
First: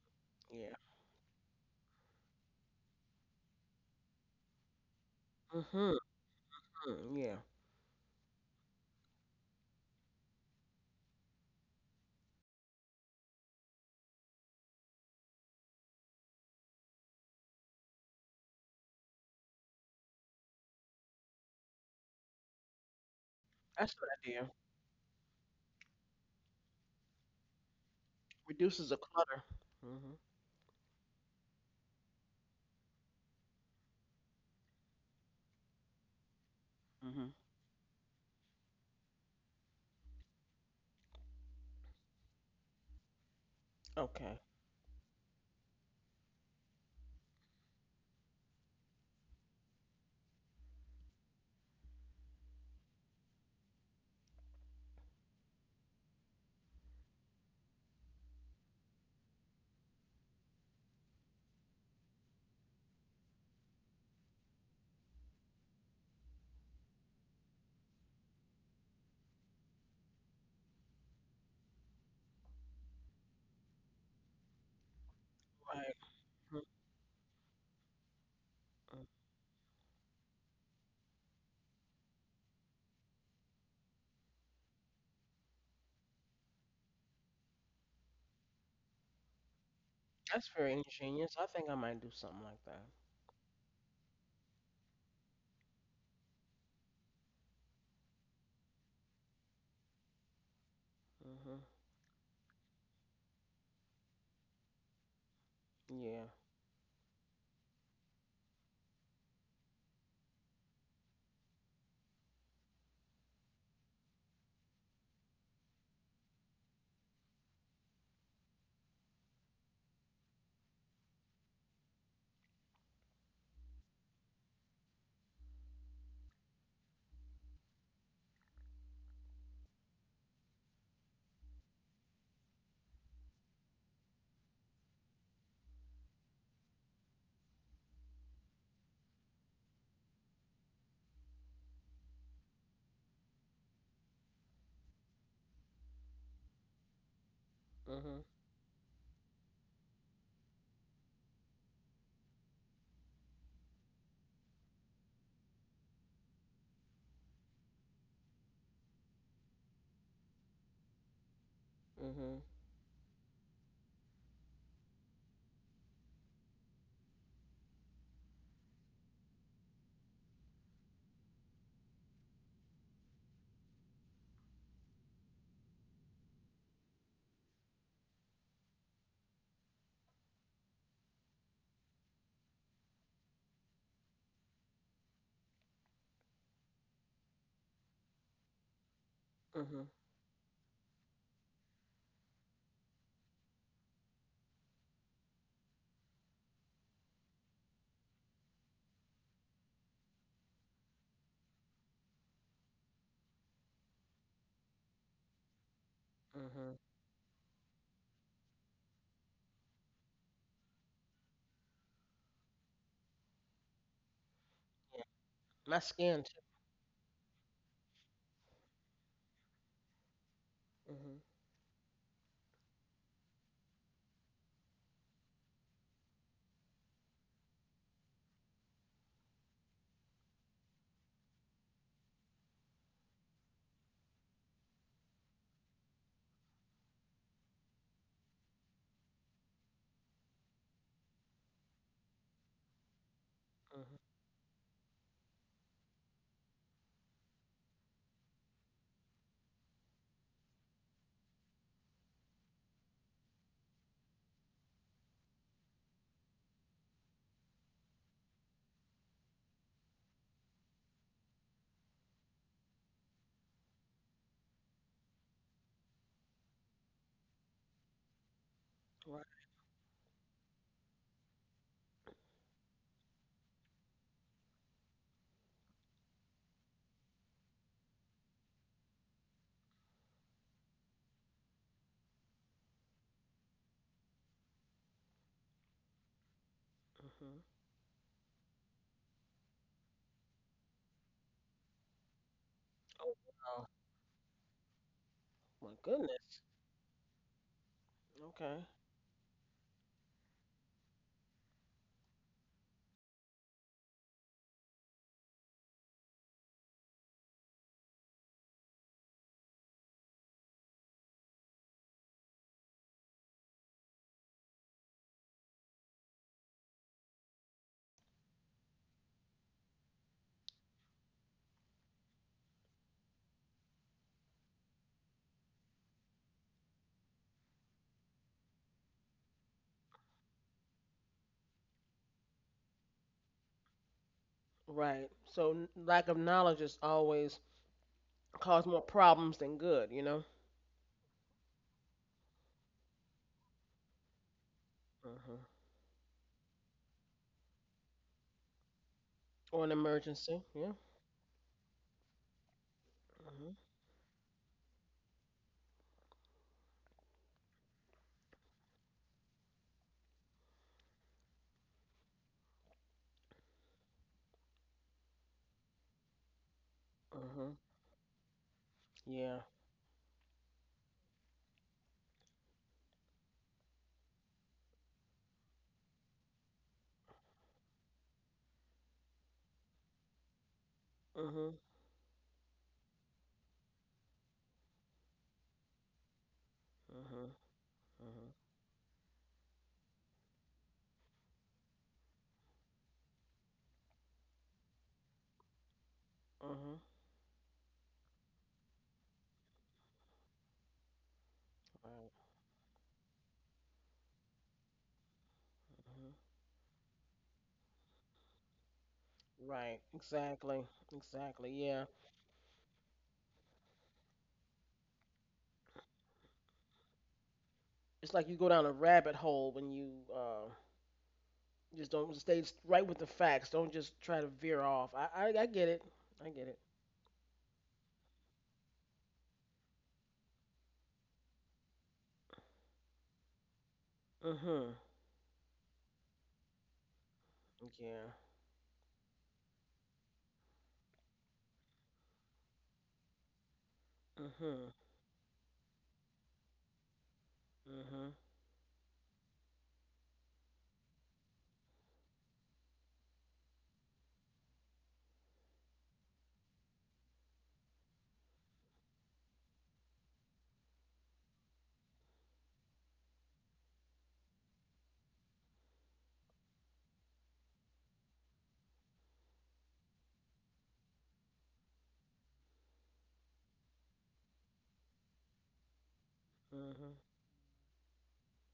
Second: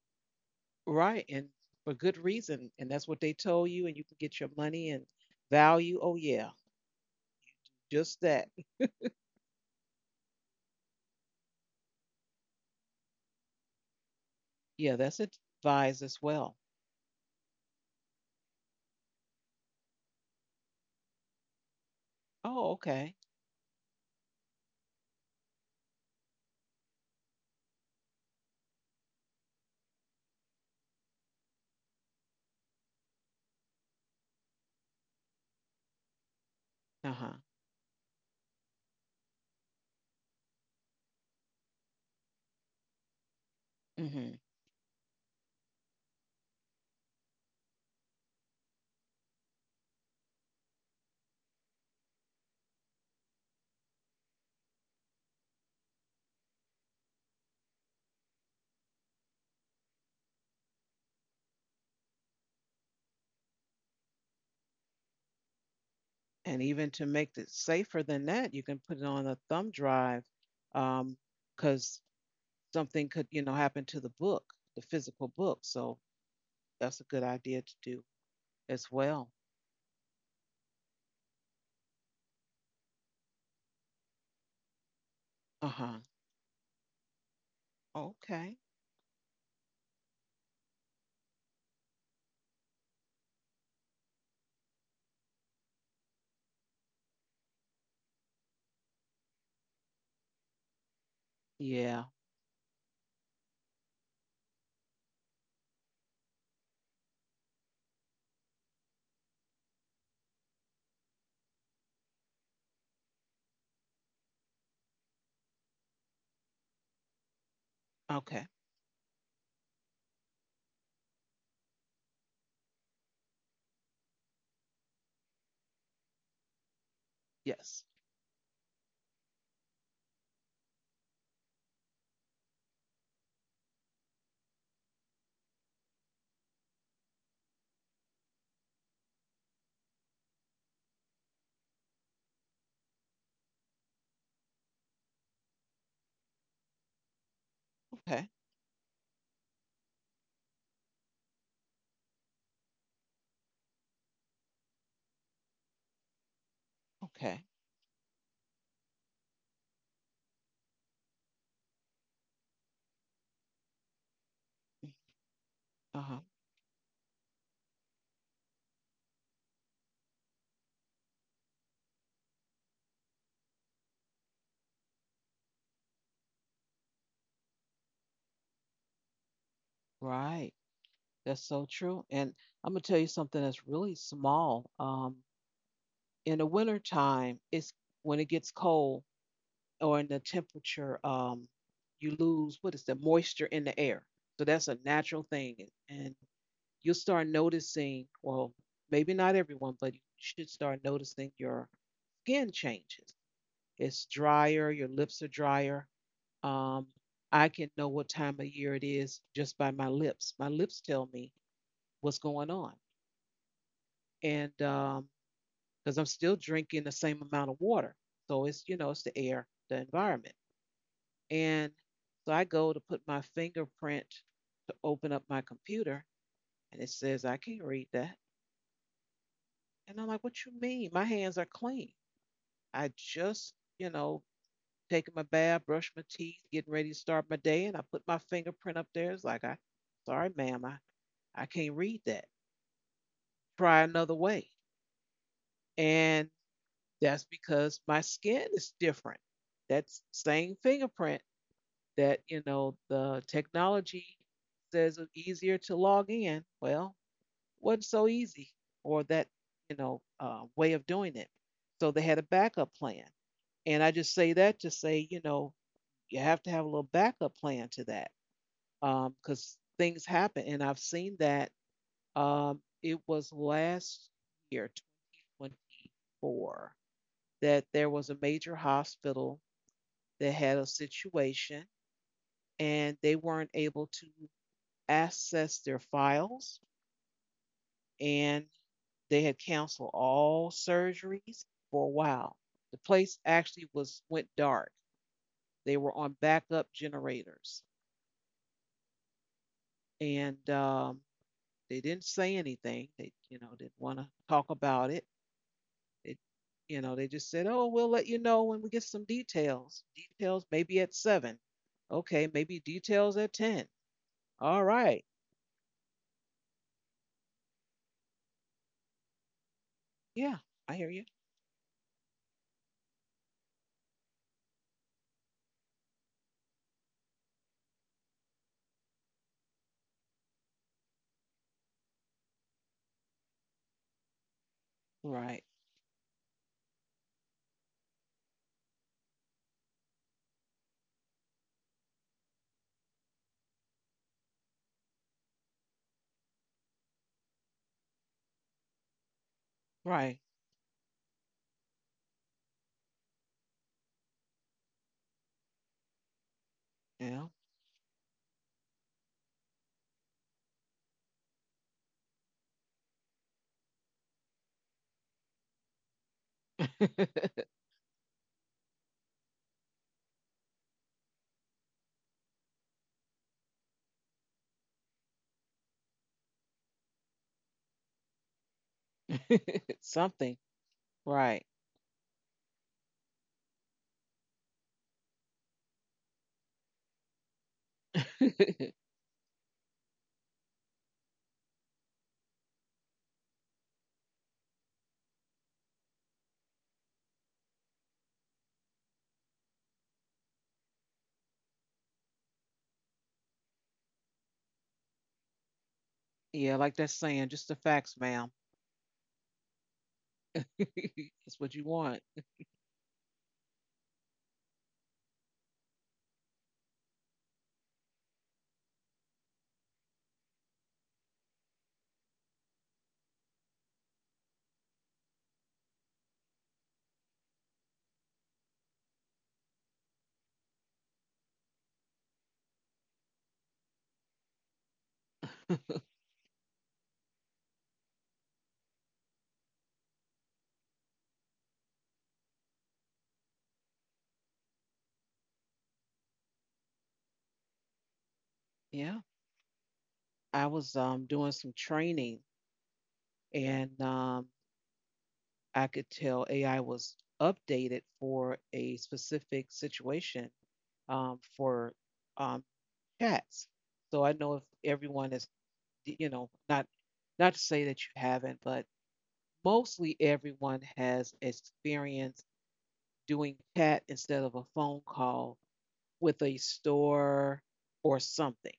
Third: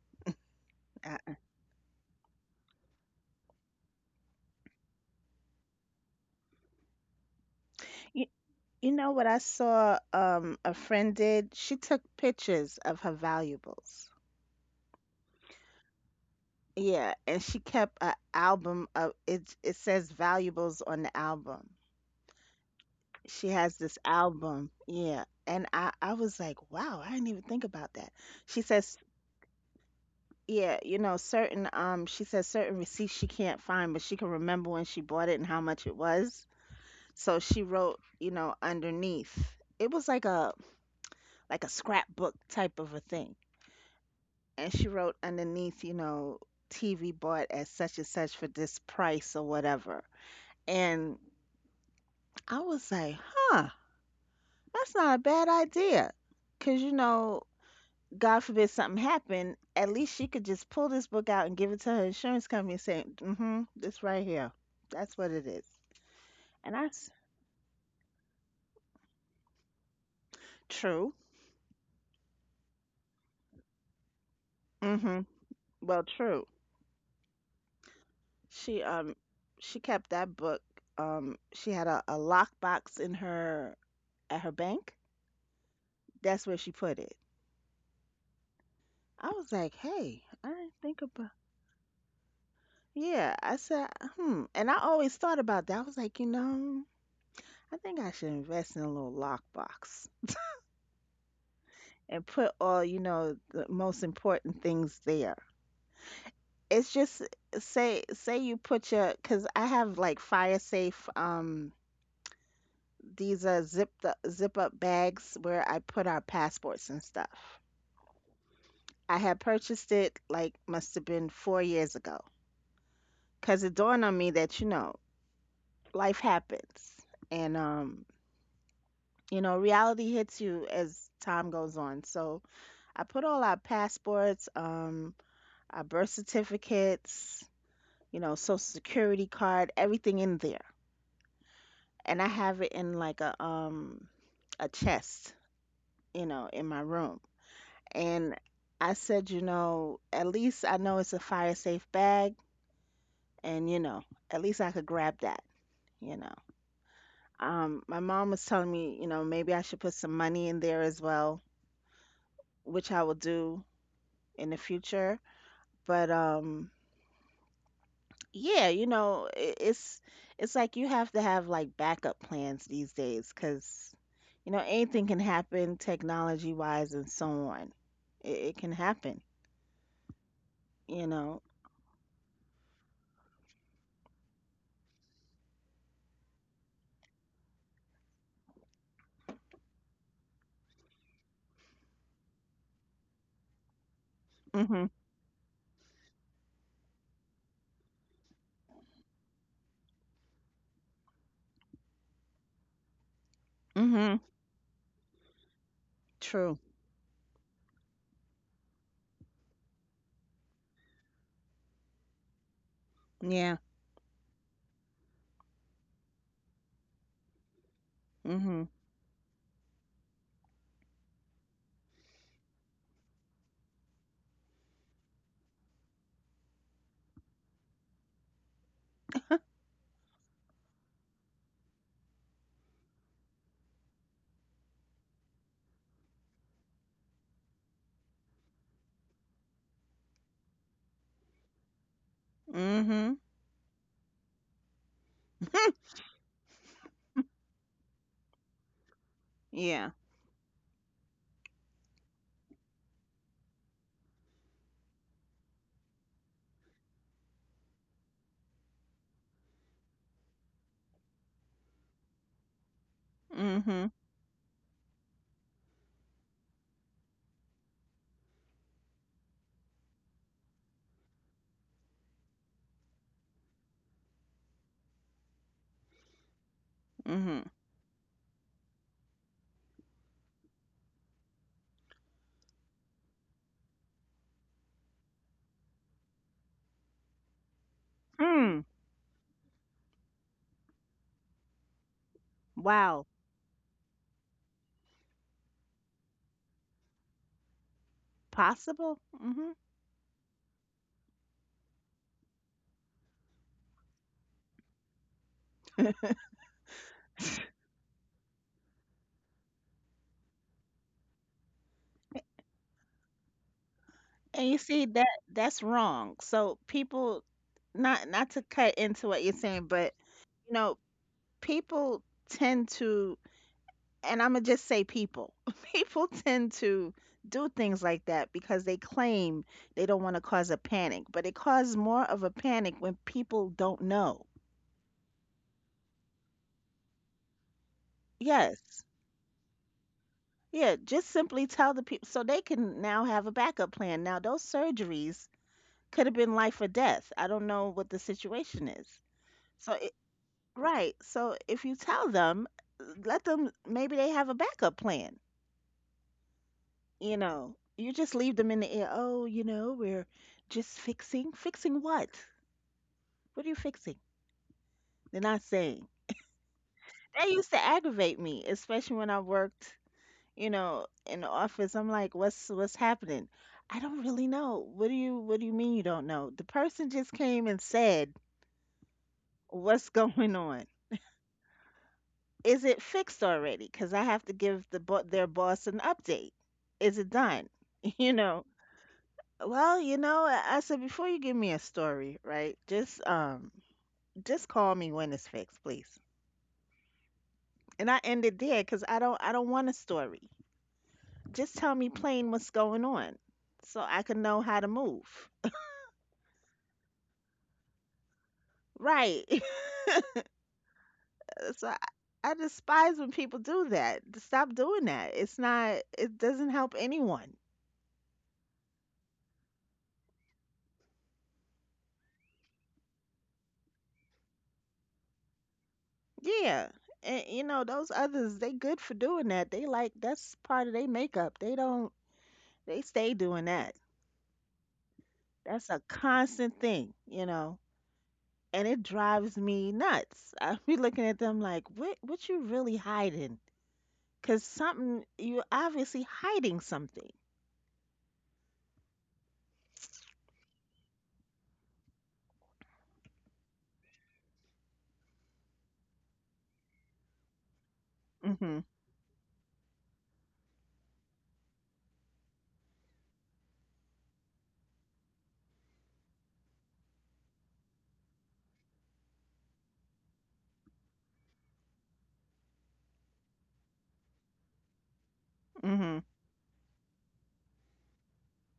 Speaker 2: Yeah.
Speaker 1: Right,
Speaker 3: I,
Speaker 1: and for good reason. And that's what they told you, and you can get your money and
Speaker 2: Mhm.
Speaker 1: value. Oh, yeah,
Speaker 2: Mm, yeah.
Speaker 1: just
Speaker 3: you,
Speaker 1: that.
Speaker 3: you know what I saw a friend did? She took pictures of her valuables.
Speaker 1: Yeah, that's advised as well.
Speaker 3: Yeah, and she kept an album of it. It says valuables on the album.
Speaker 1: Oh, okay.
Speaker 3: She has
Speaker 2: That's a
Speaker 3: this
Speaker 2: good idea.
Speaker 3: album. Yeah. And I was like, wow, I didn't even think about that. She
Speaker 2: Reduces the
Speaker 3: says,
Speaker 2: clutter. Mhm.
Speaker 3: yeah, you know, certain, she says certain receipts she can't find, but she can remember when she bought it and how much it was.
Speaker 1: Uh
Speaker 2: Mhm.
Speaker 1: huh.
Speaker 3: So she wrote, you know, underneath. It was like a scrapbook type of a thing.
Speaker 2: Okay.
Speaker 1: Hmm.
Speaker 3: And she wrote underneath, you know, TV bought at such and such for this price or whatever. And I was like, huh, that's not a bad idea. Cause you know, God forbid something happened, at least she could just pull this book out and give it to her insurance company and say, mm-hmm, this right here. That's what it is.
Speaker 1: And
Speaker 3: And
Speaker 1: even to
Speaker 3: that's
Speaker 1: make it safer than that, you can put it on a thumb drive,
Speaker 3: true.
Speaker 1: um, because something could, you know, happen to the book, the
Speaker 3: Mm-hmm.
Speaker 1: physical book.
Speaker 2: Right.
Speaker 1: So
Speaker 3: Well, true.
Speaker 2: Mhm.
Speaker 1: that's a good idea to do
Speaker 3: She
Speaker 1: as
Speaker 2: Mm.
Speaker 3: um
Speaker 1: well.
Speaker 3: she kept that book. She had a lock box in her at her bank.
Speaker 1: Uh huh.
Speaker 3: That's where she put it.
Speaker 1: Okay.
Speaker 3: I was like, hey,
Speaker 2: That's
Speaker 3: I
Speaker 2: very
Speaker 3: didn't think about.
Speaker 2: ingenious. I think I might do something like that.
Speaker 3: Yeah, I said, hmm. And I always thought about that. I was like, you know, I think I should invest in a little lock box
Speaker 2: Mhm.
Speaker 1: Yeah.
Speaker 3: and put all, you know, the most important things there.
Speaker 2: Yeah.
Speaker 3: It's just, say you put your because I have like fire safe these are zip up bags where I put our passports and stuff.
Speaker 1: Okay.
Speaker 3: I had purchased it like must have been 4 years ago because it dawned on me that, you know, life happens and
Speaker 1: Yes.
Speaker 3: um, you know, reality hits you as time goes on. So I put all our passports, um, our birth certificates, you know, social security card, everything in there. And I have it in like a chest, you know, in my room.
Speaker 2: Mhm.
Speaker 1: Okay.
Speaker 3: And I said, you know, at least I know it's a fire safe bag, and you know, at least I could grab that, you know.
Speaker 1: Okay.
Speaker 3: Um, my mom was telling me, you know, maybe I should put some money in there as well,
Speaker 2: Mhm.
Speaker 3: which I will do in the future.
Speaker 1: Uh
Speaker 3: But
Speaker 1: huh.
Speaker 3: um, yeah, you know, I it's like you have to have like backup plans these days, cause you know anything can happen technology wise and so on. It can happen,
Speaker 1: Right.
Speaker 3: you
Speaker 1: That's
Speaker 3: know.
Speaker 1: so true. And I'm gonna tell you something that's really small. In the winter time, it's when it gets cold
Speaker 2: Mhm.
Speaker 1: or in the temperature, you lose what is the moisture in the air. So that's a
Speaker 3: Mhm.
Speaker 1: natural thing, and you'll start noticing. Well, maybe not everyone, but you should start noticing your skin changes. It's
Speaker 3: Mhm.
Speaker 1: drier. Your lips are drier.
Speaker 3: True.
Speaker 2: Mhm.
Speaker 1: Um, I can know what time of year it is just by my lips. My lips tell me what's going on.
Speaker 3: Yeah.
Speaker 1: And
Speaker 2: Yeah. My
Speaker 1: because I'm
Speaker 2: skin
Speaker 1: still
Speaker 2: too.
Speaker 1: drinking the same amount of water. So it's
Speaker 3: Mhm.
Speaker 1: you know it's the air, the environment,
Speaker 2: Mhm.
Speaker 1: and so I go to put my fingerprint to open up my computer, and it says I can't read that, and I'm like, what you mean? My hands are clean. I just you know taking my bath, brush my teeth, getting ready to start my day, and I put my fingerprint up there. It's like I, sorry ma'am, I can't read that.
Speaker 3: Mhm.
Speaker 1: Try
Speaker 2: Mhm.
Speaker 1: another way, and that's because my skin is different.
Speaker 3: Yeah.
Speaker 1: That's same fingerprint that, you know, the technology says it's easier to log in. Well, it wasn't so easy or that, you know, way of doing it. So they had a backup plan. And I
Speaker 3: Mhm.
Speaker 1: just say that to say, you know, you have to have a little backup plan to that
Speaker 2: Right.
Speaker 1: because things happen. And I've seen that, it was last year, 2024,
Speaker 3: Mhm.
Speaker 1: that there was a major hospital that had a situation and they weren't able to access their files
Speaker 2: Mhm.
Speaker 1: and
Speaker 3: Hmm.
Speaker 1: they had canceled all surgeries for a while. The
Speaker 3: Wow.
Speaker 2: Oh
Speaker 1: place
Speaker 2: wow.
Speaker 1: actually was went dark.
Speaker 2: My
Speaker 1: They were on
Speaker 2: goodness.
Speaker 1: backup generators
Speaker 2: Okay.
Speaker 3: Possible? Mhm.
Speaker 1: and they didn't say anything. They you know didn't want to talk about it. They you know they just said, "Oh, we'll let you know when we get some details. Details maybe at 7. Okay, maybe details at 10."
Speaker 3: And you
Speaker 1: All
Speaker 3: see
Speaker 1: right.
Speaker 3: that that's wrong. So people not to cut into what you're saying, but
Speaker 1: Yeah,
Speaker 3: you
Speaker 1: I
Speaker 3: know,
Speaker 1: hear you.
Speaker 3: people tend to and I'm gonna just say people. People tend to do things like that because they claim they don't want to cause a panic, but it causes more of a panic when people don't know.
Speaker 2: Right.
Speaker 1: Right.
Speaker 2: So lack of knowledge is always cause more
Speaker 3: Yes.
Speaker 2: problems than good, you know?
Speaker 3: Yeah, just simply tell the people so they can now have a backup plan. Now, those surgeries
Speaker 2: Hmm.
Speaker 3: could have been life or death. I don't know what the situation is.
Speaker 2: Or an
Speaker 3: So, it,
Speaker 1: Right.
Speaker 2: emergency. Yeah.
Speaker 3: right. So, if you tell them, let
Speaker 2: Hmm
Speaker 3: them, maybe they have a backup plan. You
Speaker 1: Yeah.
Speaker 3: know, you just leave them in the air. Oh, you know, we're just fixing. Fixing what? What are you fixing? They're not saying. That
Speaker 2: hmm.
Speaker 3: used to aggravate me, especially when I
Speaker 2: Yeah.
Speaker 3: worked, you know, in the office. I'm like, what's happening? I don't really know. What do you mean you don't know? The person just came and said, what's going
Speaker 1: Something.
Speaker 3: on?
Speaker 2: Hmm
Speaker 1: Right.
Speaker 2: hmm
Speaker 3: Is it fixed already? Because I have to give the bo- their boss an update. Is it done? You
Speaker 2: hmm
Speaker 3: know, well, you know, I said before you give me a story, right? Just call me when it's fixed, please.
Speaker 2: hmm
Speaker 3: And I ended there because I don't want a story. Just tell me
Speaker 2: Right.
Speaker 3: plain what's going on so I can know how to move.
Speaker 2: hmm
Speaker 1: Yeah, like that saying, just the facts, ma'am.
Speaker 3: Right.
Speaker 2: Right. Exactly.
Speaker 1: That's what
Speaker 2: Exactly.
Speaker 1: you
Speaker 3: So
Speaker 2: Yeah.
Speaker 1: want.
Speaker 3: I despise when people do that. Stop doing that. It's not it doesn't help anyone.
Speaker 2: It's like you go down a rabbit hole when you just don't stay right with the facts. Don't just try to veer off. I get it. I get it.
Speaker 3: Yeah. And you know, those others, they good for doing that. They like that's part of their makeup. They don't they stay doing that.
Speaker 2: Hmm
Speaker 3: That's a constant thing, you know,
Speaker 2: Yeah.
Speaker 3: and it drives me nuts. I be looking at them like, what you really hiding? Cause
Speaker 2: hmm
Speaker 3: something, you're obviously hiding something.
Speaker 2: hmm
Speaker 1: Yeah. I was doing some training and I could tell AI was updated for
Speaker 3: Mhm.
Speaker 1: a specific situation for um chats. So I know if everyone is you know, not not to say that you haven't, but mostly everyone has experienced doing chat instead of a phone call
Speaker 3: Mhm.
Speaker 1: with a
Speaker 2: hmm
Speaker 1: store or something.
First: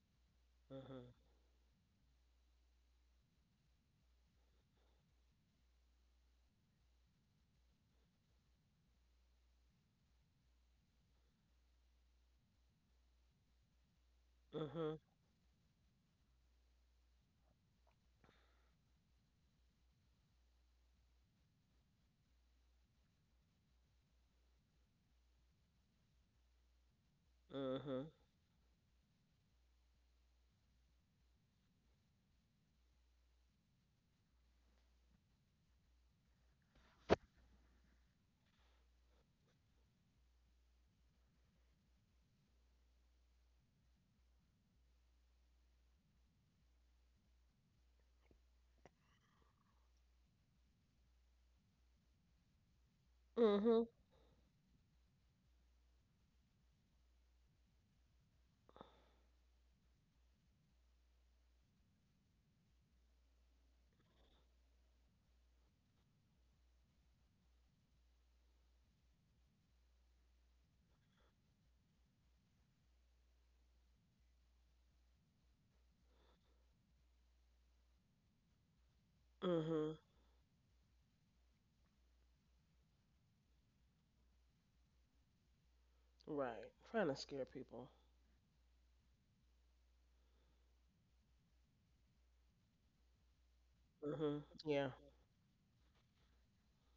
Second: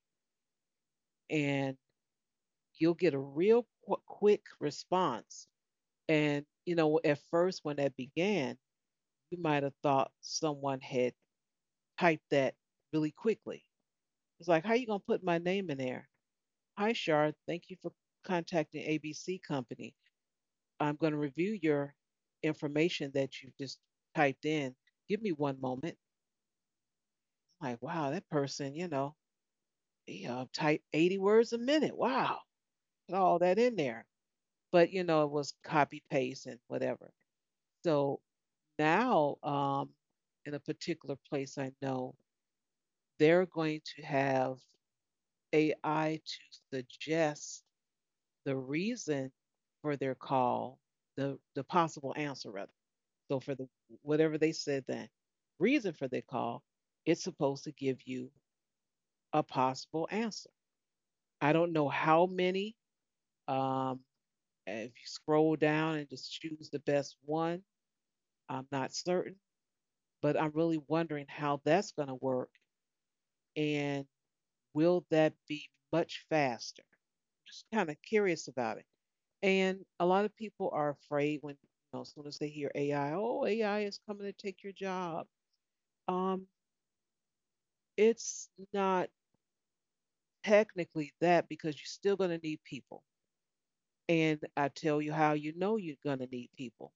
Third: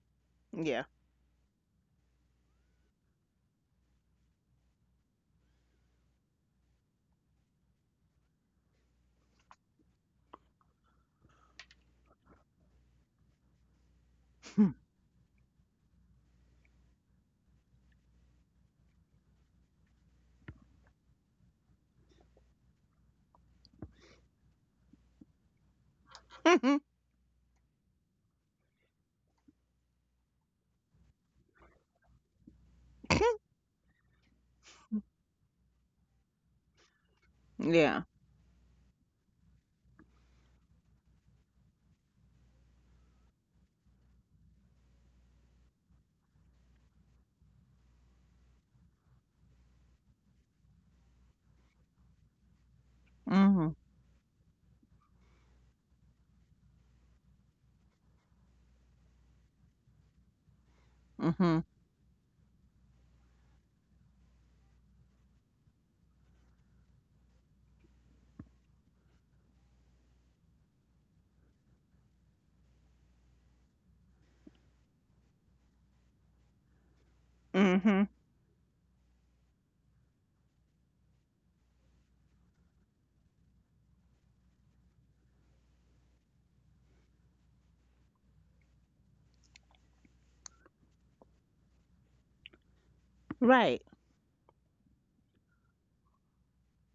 Speaker 3: Yeah.
Speaker 1: And you'll get a real qu- quick response. And, you know, at first when that began, you might have thought someone had typed that really quickly. It's like,
Speaker 2: hmm
Speaker 1: how you
Speaker 2: hmm
Speaker 1: going to put my name in there? Hi, Shar. Thank you for contacting ABC Company. I'm going to review your information that you just typed in. Give me one moment. I'm like,
Speaker 2: hmm.
Speaker 1: wow, that person, you know, type 80 words a minute. Wow, put all that in there. But, you know, it was copy paste and whatever.
Speaker 3: Yeah.
Speaker 1: So now, in a particular place I know, they're going to have AI to suggest the reason for their call, the possible answer, rather. So for the
Speaker 3: Mhm.
Speaker 2: Mhm.
Speaker 1: whatever they said the reason for their call, it's supposed to give you a possible answer. I
Speaker 3: Mhm.
Speaker 1: don't know how many um, if you scroll down and just choose the best one, I'm not certain, but I'm really wondering how that's going to work and will that be much faster? Just kind of
Speaker 3: Mhm.
Speaker 1: curious about it. And
Speaker 2: Mhm.
Speaker 1: a lot of people are afraid when, you know, as soon as they hear AI, oh, AI is coming to take your job. Um,
Speaker 2: Right. Trying to scare people.
Speaker 1: it's not technically that because you're still going to need people.
Speaker 3: Right.
Speaker 2: Mhm.
Speaker 1: And I
Speaker 2: Yeah.
Speaker 1: tell you how you know you're going to need people.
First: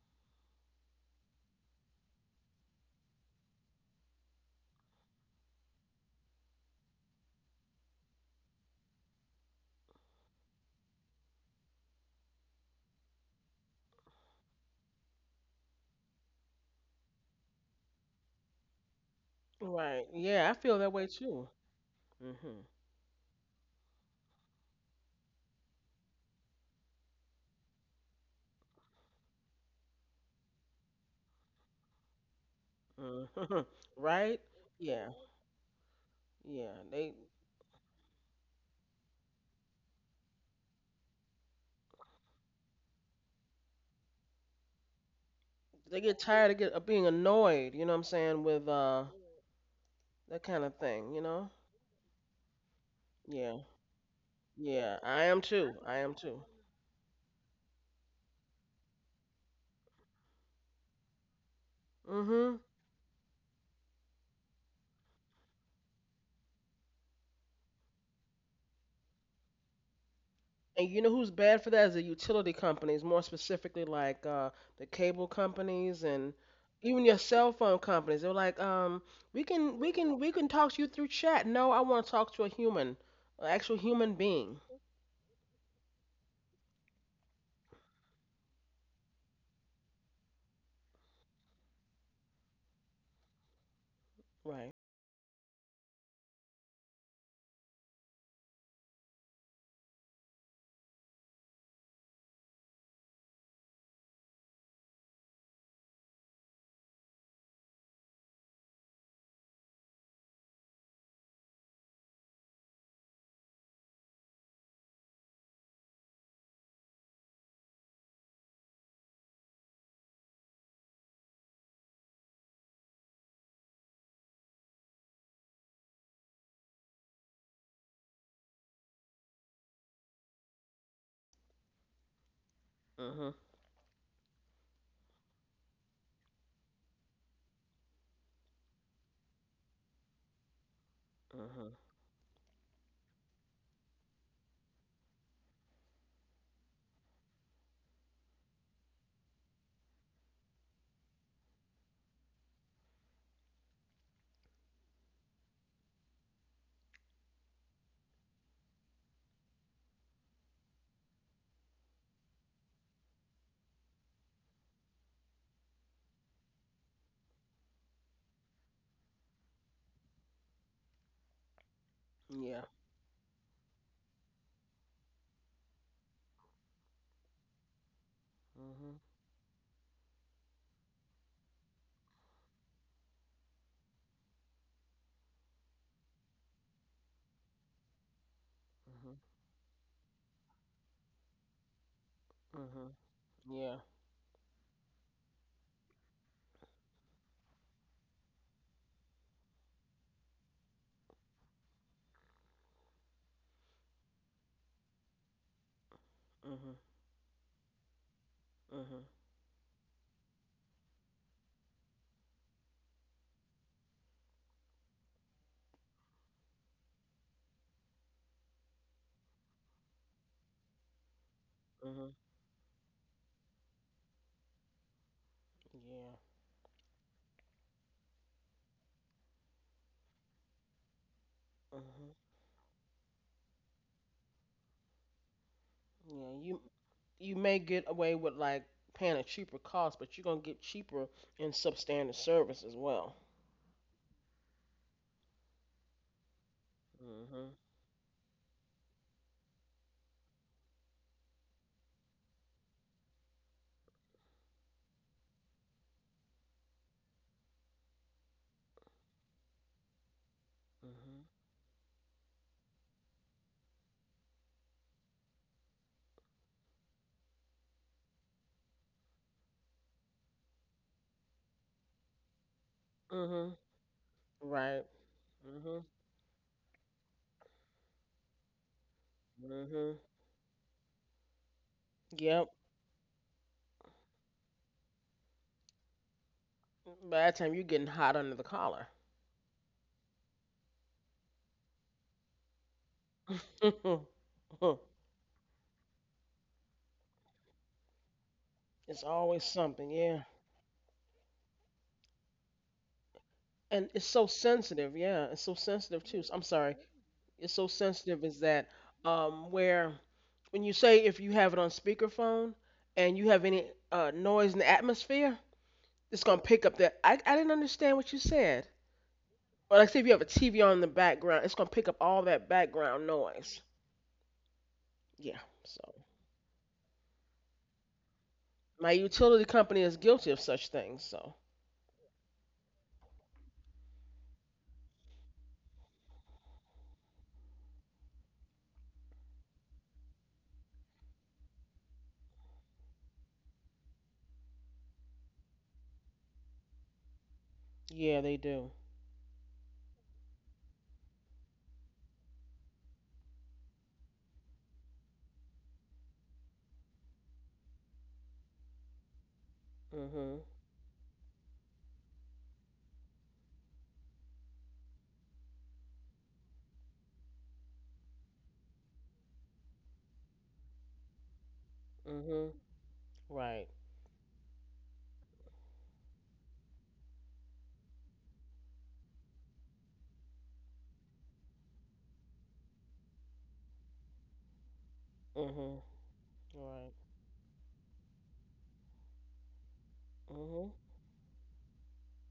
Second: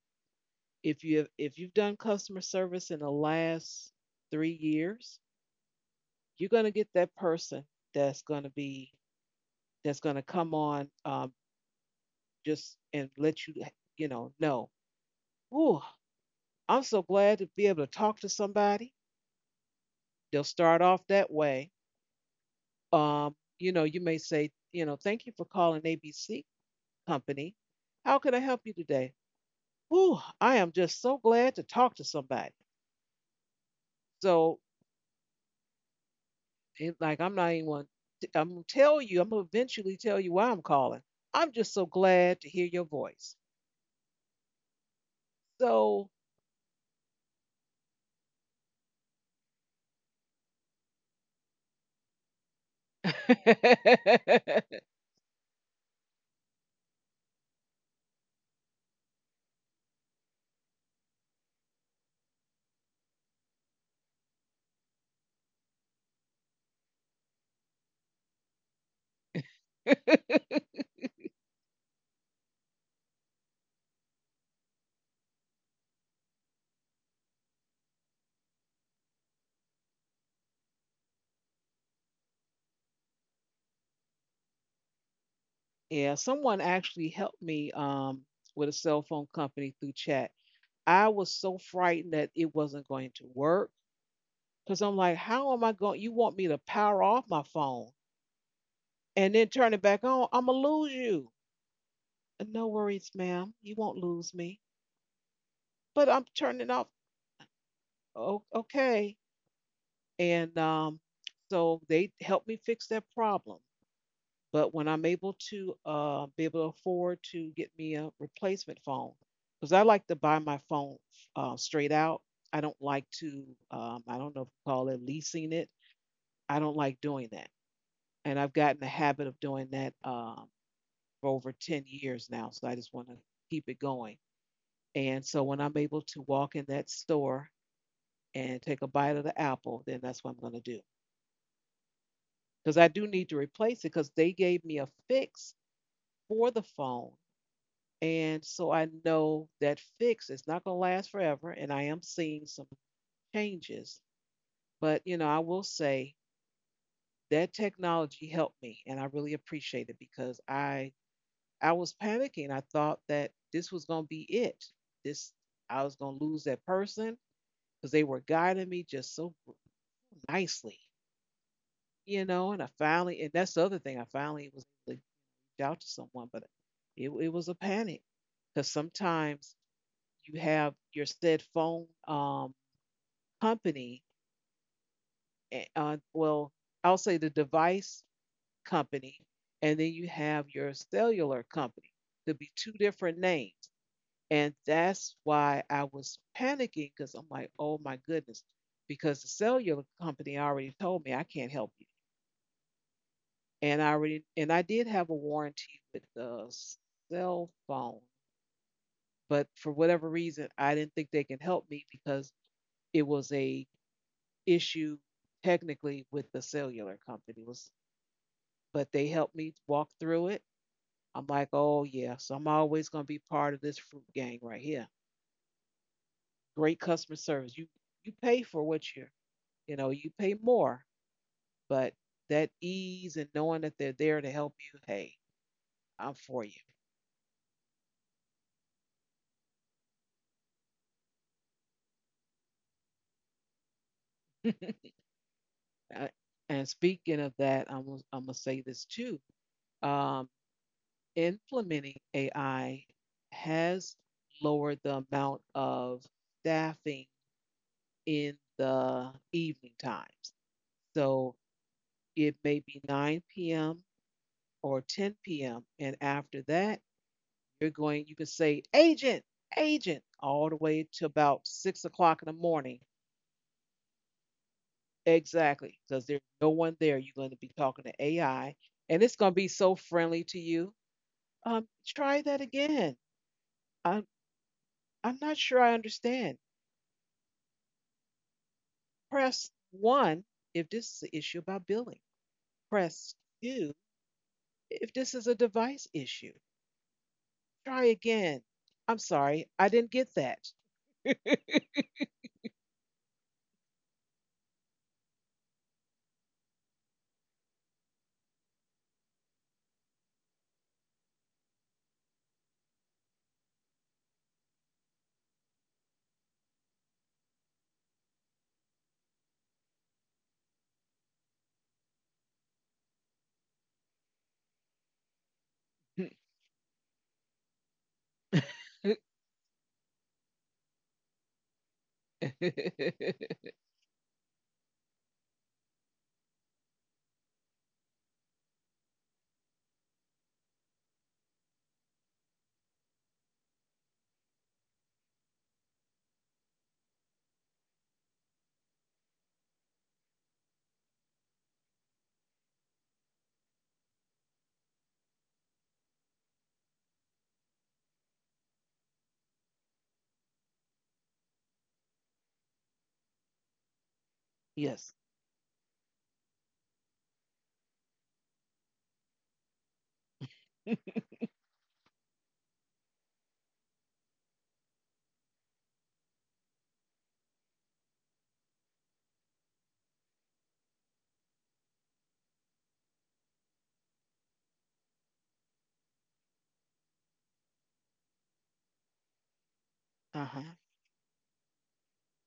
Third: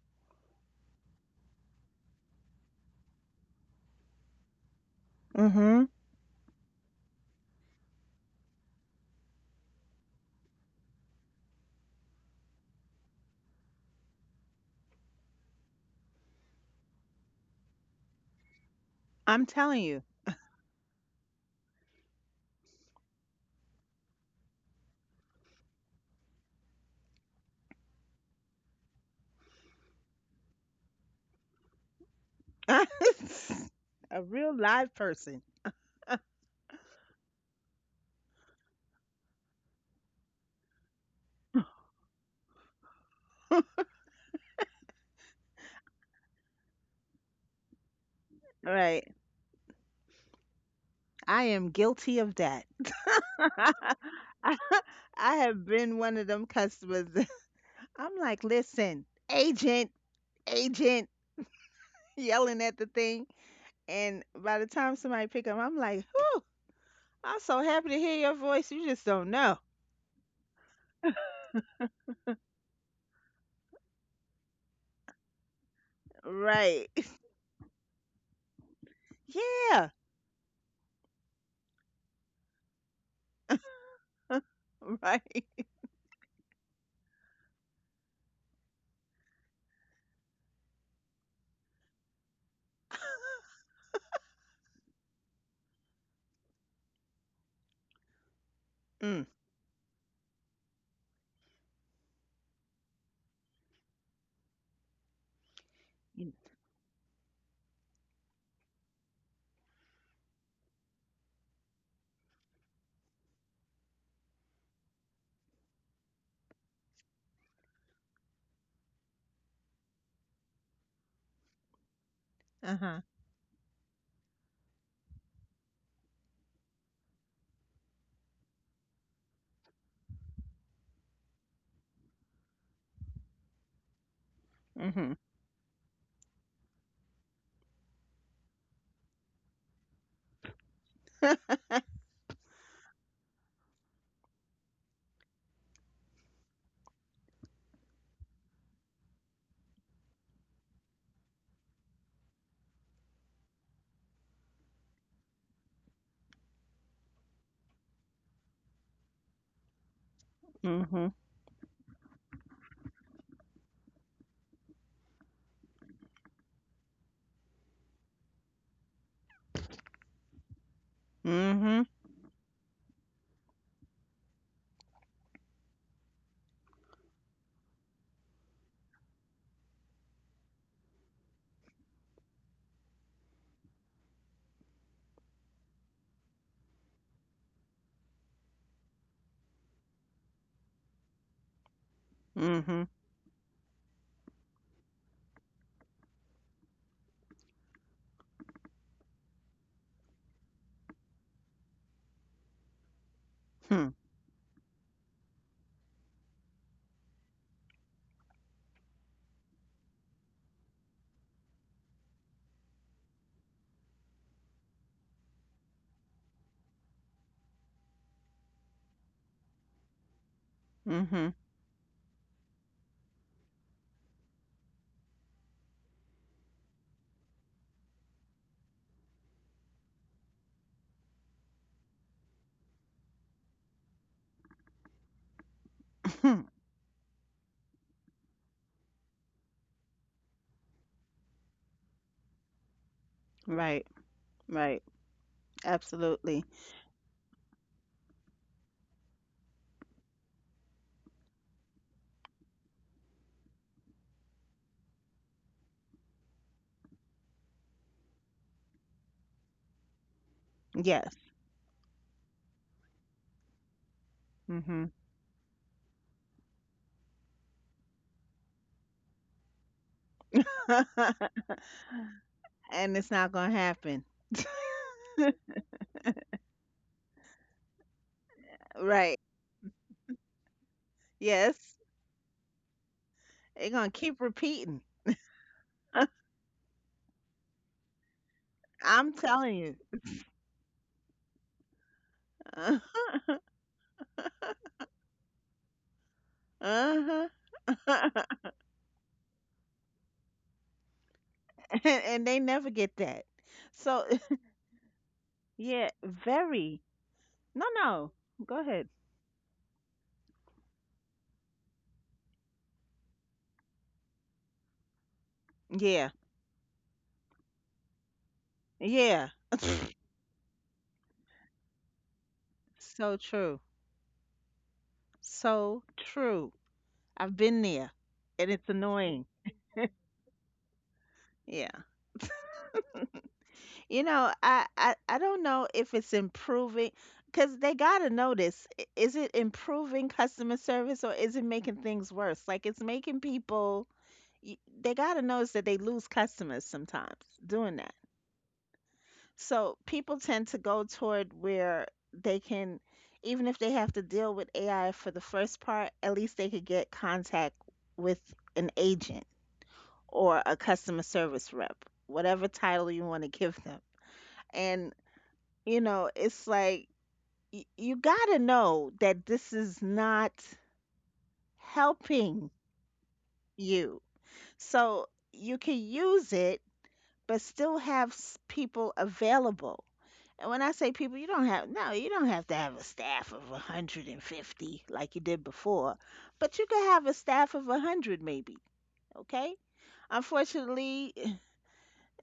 Speaker 1: If you have, if you've done customer service in the last 3 years,
Speaker 3: Mhm.
Speaker 1: you're going to get that person that's going to be that's going to come on, just and let you know. Ooh, I'm so glad to be able to talk to somebody.
Speaker 3: I'm telling you.
Speaker 2: Right.
Speaker 1: They'll
Speaker 2: Yeah, I feel
Speaker 1: start
Speaker 2: that
Speaker 1: off
Speaker 2: way
Speaker 1: that
Speaker 2: too.
Speaker 1: way.
Speaker 2: Mhm.
Speaker 1: You may say, thank you for calling ABC Company. How can I help you today? Ooh, I am just so glad to talk to somebody.
Speaker 3: A
Speaker 2: Mhm. Right?
Speaker 3: real
Speaker 1: So.
Speaker 3: live
Speaker 2: Yeah.
Speaker 3: person.
Speaker 2: Yeah.
Speaker 1: And
Speaker 2: They
Speaker 1: like I'm not anyone. I'm gonna tell you. I'm gonna eventually tell you why I'm calling. I'm just so glad to hear your voice.
Speaker 2: they get
Speaker 1: So.
Speaker 2: tired of of being annoyed, you know what I'm saying, with
Speaker 3: Right.
Speaker 2: that kind of thing, you
Speaker 3: I
Speaker 2: know?
Speaker 3: am guilty of that.
Speaker 2: Yeah.
Speaker 3: I
Speaker 2: Yeah, I am
Speaker 3: have
Speaker 2: too. I
Speaker 3: been
Speaker 2: am
Speaker 3: one of
Speaker 2: too.
Speaker 3: them customers. I'm like, listen, agent, agent,
Speaker 2: Mhm.
Speaker 3: yelling at the thing. And by the time somebody pick up, I'm like, whew, I'm so happy to hear your voice. You just don't know.
Speaker 2: And you know who's bad for that is the utility companies, more specifically like the cable companies and
Speaker 3: Right.
Speaker 2: even your cell phone companies. They're like,
Speaker 3: Yeah.
Speaker 2: we can talk to you through chat. No, I want to talk to a human, an actual human being.
Speaker 3: Right.
Speaker 1: Yeah, someone actually helped me with a cell phone company through chat. I was so frightened that it wasn't going to work
Speaker 2: Right.
Speaker 1: because I'm like, how am I going? You want me to power off my phone
Speaker 3: Mm.
Speaker 1: and then turn it back on? I'm gonna lose you. No worries, ma'am. You won't lose me. But I'm turning off. Oh, okay. And so they helped me fix that problem. But when I'm able to, be able to afford to get me a replacement phone, because I like to buy my phone straight out. I don't
Speaker 3: Uh-huh.
Speaker 1: like to, I don't know if you call it leasing it. I don't like doing that. And I've gotten the habit of doing that, for over 10 years now. So I just want to
Speaker 2: Mhm.
Speaker 1: keep it going.
Speaker 3: Mm-hmm.
Speaker 1: And so when I'm able to walk in that store and take a bite of the apple, then that's what I'm going to do.
Speaker 2: Mhm.
Speaker 1: Because I do need to replace it because they gave me a fix for the phone. And so I know that fix is not going to last forever. And I am seeing some changes. But, you know, I will say that technology helped me. And I really appreciate it because
Speaker 3: Mm-hmm.
Speaker 1: I was panicking. I thought that this was going to be it. This, I was going to lose that person because they were guiding me just so nicely,
Speaker 3: Mm-hmm.
Speaker 1: you know.
Speaker 2: Yeah.
Speaker 1: And I finally, and that's the other thing, I finally was able to out to someone, but it was a panic because
Speaker 2: Mhm.
Speaker 1: sometimes you have your said phone company, well, I'll say the device
Speaker 2: Mhm.
Speaker 1: company, and then you have your cellular company. Could be two
Speaker 3: Mm-hmm.
Speaker 2: Mhm.
Speaker 1: different names.
Speaker 2: Yeah.
Speaker 1: And that's why I was panicking because I'm like, oh my goodness, because the cellular company already told me I can't help you. And I already, and I did have a warranty with the
Speaker 2: Mhm.
Speaker 1: cell phone.
Speaker 2: Mhm.
Speaker 1: But for whatever reason, I didn't think they can help me because it was a issue technically with the cellular company. Was, but they helped me walk through it. I'm
Speaker 3: Hmm.
Speaker 1: like, oh
Speaker 2: Mhm.
Speaker 1: yeah, so I'm always gonna be part of this fruit gang right here.
Speaker 2: Yeah.
Speaker 1: Great customer service. You pay for what you're, you know, you pay more, but
Speaker 2: Mhm.
Speaker 1: that ease and knowing that they're there to help you, hey, I'm
Speaker 2: Yeah.
Speaker 3: Mm-hmm.
Speaker 1: for you.
Speaker 2: You may get away with like paying a cheaper cost, but you're gonna get cheaper in substandard service as well.
Speaker 3: Right. Right.
Speaker 1: I-
Speaker 3: Absolutely.
Speaker 1: and speaking of
Speaker 2: Mhm.
Speaker 1: that, I'm gonna say this too. Um, Implementing AI has lowered the amount of staffing in the evening times.
Speaker 3: Yes.
Speaker 2: Mhm.
Speaker 1: So it may be 9 p.m. or
Speaker 3: Mm-hmm.
Speaker 1: 10 p.m. And after that, you're going, you can say, agent, agent, all the way to about 6 o'clock in the morning.
Speaker 3: And it's not gonna
Speaker 2: Mhm.
Speaker 3: happen.
Speaker 2: Right.
Speaker 1: Exactly,
Speaker 2: Mhm.
Speaker 1: because there's no one there. You're going to be talking to AI, and it's
Speaker 3: Right.
Speaker 1: going to be so
Speaker 2: Mhm.
Speaker 1: friendly to you.
Speaker 3: Yes.
Speaker 1: Try that
Speaker 2: Yep.
Speaker 1: again.
Speaker 3: They're gonna
Speaker 1: I'm,
Speaker 3: keep repeating.
Speaker 1: I'm not sure I understand.
Speaker 2: By that time, you're getting hot under the collar.
Speaker 3: I'm
Speaker 1: Press
Speaker 3: telling you.
Speaker 1: one if this is an issue about billing.
Speaker 3: Uh,
Speaker 1: Press two if this is a device issue.
Speaker 3: uh-huh.
Speaker 1: Try again. I'm
Speaker 2: It's always
Speaker 1: sorry, I
Speaker 2: something,
Speaker 1: didn't get
Speaker 2: yeah.
Speaker 1: that.
Speaker 3: And they never get that.
Speaker 2: And it's
Speaker 3: So
Speaker 2: so sensitive, yeah. It's so
Speaker 3: yeah,
Speaker 2: sensitive too. I'm sorry.
Speaker 3: very.
Speaker 2: It's so
Speaker 3: No, no.
Speaker 2: sensitive is
Speaker 3: Go
Speaker 2: that
Speaker 3: ahead.
Speaker 2: where when you say if you have it on speakerphone and you have any noise in the atmosphere,
Speaker 3: Yeah.
Speaker 2: it's gonna pick up that. I didn't understand what you said.
Speaker 3: Yeah.
Speaker 2: But like, say if you have a TV on in the background, it's gonna pick up all that background
Speaker 3: So
Speaker 2: noise.
Speaker 3: true.
Speaker 2: Yeah. So
Speaker 3: So true. I've been there and it's
Speaker 2: my
Speaker 3: annoying.
Speaker 2: utility company is guilty of such things. So
Speaker 3: Yeah. You know, I don't know if it's improving cuz they got to know this. I- Is it improving customer service or is it making things worse? Like it's making people y- they got to notice that they lose customers sometimes doing.
Speaker 2: yeah, they do.
Speaker 3: So people tend to go toward where they can, even if they have to deal with AI for the first part, at least they could get contact with an agent
Speaker 2: Mhm.
Speaker 3: or a customer service rep, whatever title you want to give them.
Speaker 1: Yes.
Speaker 3: And, you know, it's like y- you got to know that this is not
Speaker 2: Mhm.
Speaker 3: helping
Speaker 2: Right.
Speaker 3: you. So you can use it, but still have s- people available. And when I say people, you don't have no, you don't have to have a staff of 150 like you did
Speaker 2: Mhm.
Speaker 3: before, but you
Speaker 2: Right.
Speaker 3: could have a staff of 100 maybe, okay?
Speaker 1: Uh huh.
Speaker 2: Mhm.
Speaker 3: Unfortunately,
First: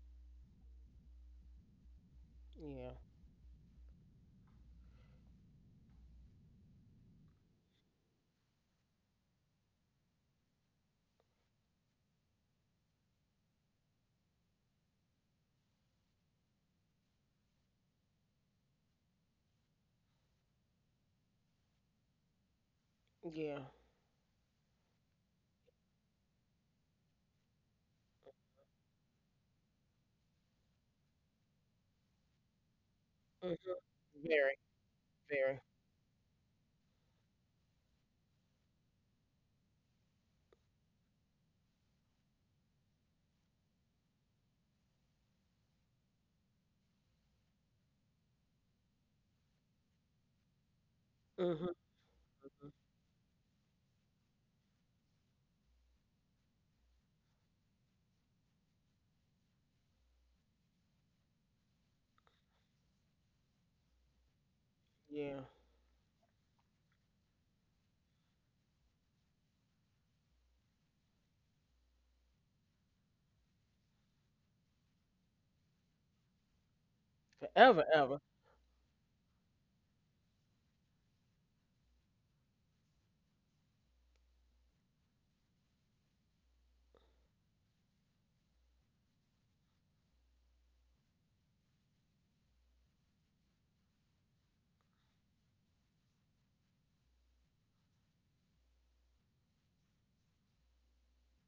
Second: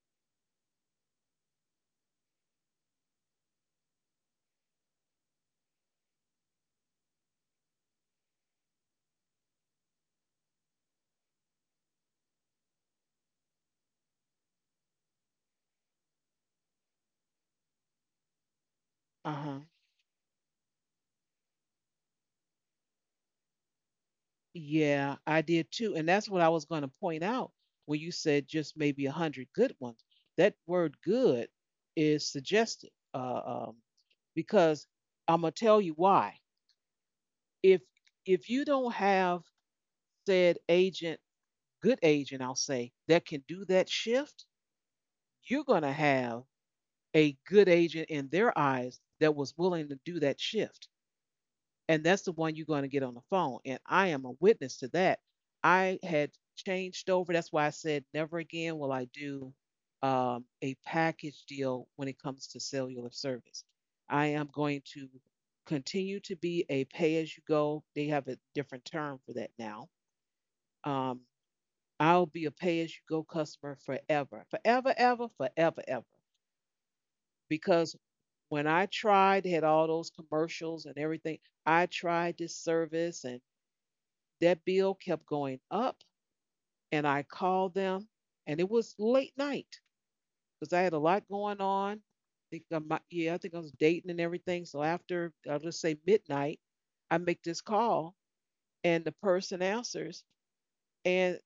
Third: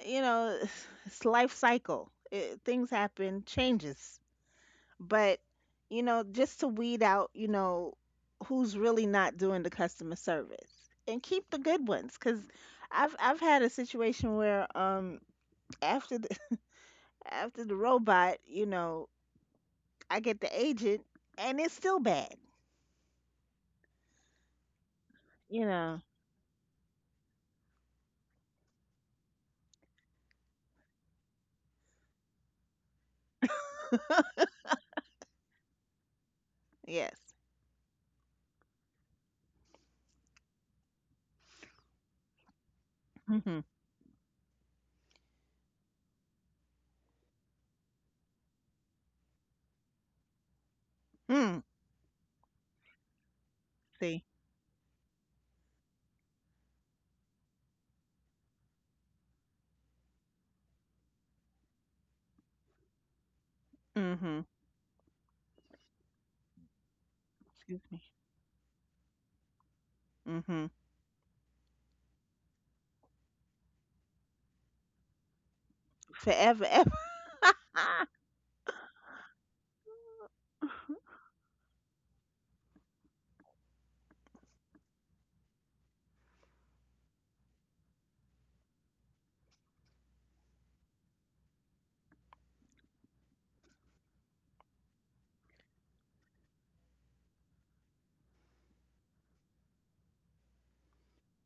Speaker 3: you know, it's life cycle. It, things
Speaker 2: Yeah.
Speaker 3: happen, changes. But, you know, just to weed out, you know, who's really not doing the customer service and keep the good ones cuz I've had a situation where after the after the robot, you know,
Speaker 1: Uh huh.
Speaker 3: I get the agent, and it's still bad.
Speaker 2: Yeah.
Speaker 1: Yeah, I
Speaker 3: You
Speaker 1: did too.
Speaker 3: know.
Speaker 1: And that's what I was going to point out when you said just maybe a hundred good ones. That word good is suggested,
Speaker 2: Mhm. Very.
Speaker 1: because I'm gonna
Speaker 2: Very.
Speaker 1: tell you why.
Speaker 3: Yes.
Speaker 1: If if you don't have said agent, good agent, I'll say, that can
Speaker 3: Mhm.
Speaker 1: do that shift, you're going to have a good agent in their eyes that was willing to do that shift.
Speaker 3: Hmm.
Speaker 2: Mhm.
Speaker 1: And that's the one you're
Speaker 2: Mhm.
Speaker 1: going to get on the phone. And I
Speaker 3: See.
Speaker 1: am a witness to that. I had changed over. That's why I said, never again will I do a package deal when it comes to cellular service. I
Speaker 3: Mhm.
Speaker 1: am going to
Speaker 2: Yeah.
Speaker 1: continue to be a pay as you
Speaker 3: Excuse
Speaker 1: go.
Speaker 3: me.
Speaker 1: They have a different term for that now.
Speaker 3: Mhm.
Speaker 1: Um, I'll be a pay as you go customer forever, forever, ever, forever, ever.
Speaker 3: Forever, ever.
Speaker 2: Forever.
Speaker 1: Because
Speaker 2: Ever.
Speaker 1: when I tried, had all those commercials and everything, I tried this service and that bill kept going up. And I called them, and it was late night because I had a lot going on. I think I was dating and everything. So after, I'll just say midnight, I make this call, and the person answers, and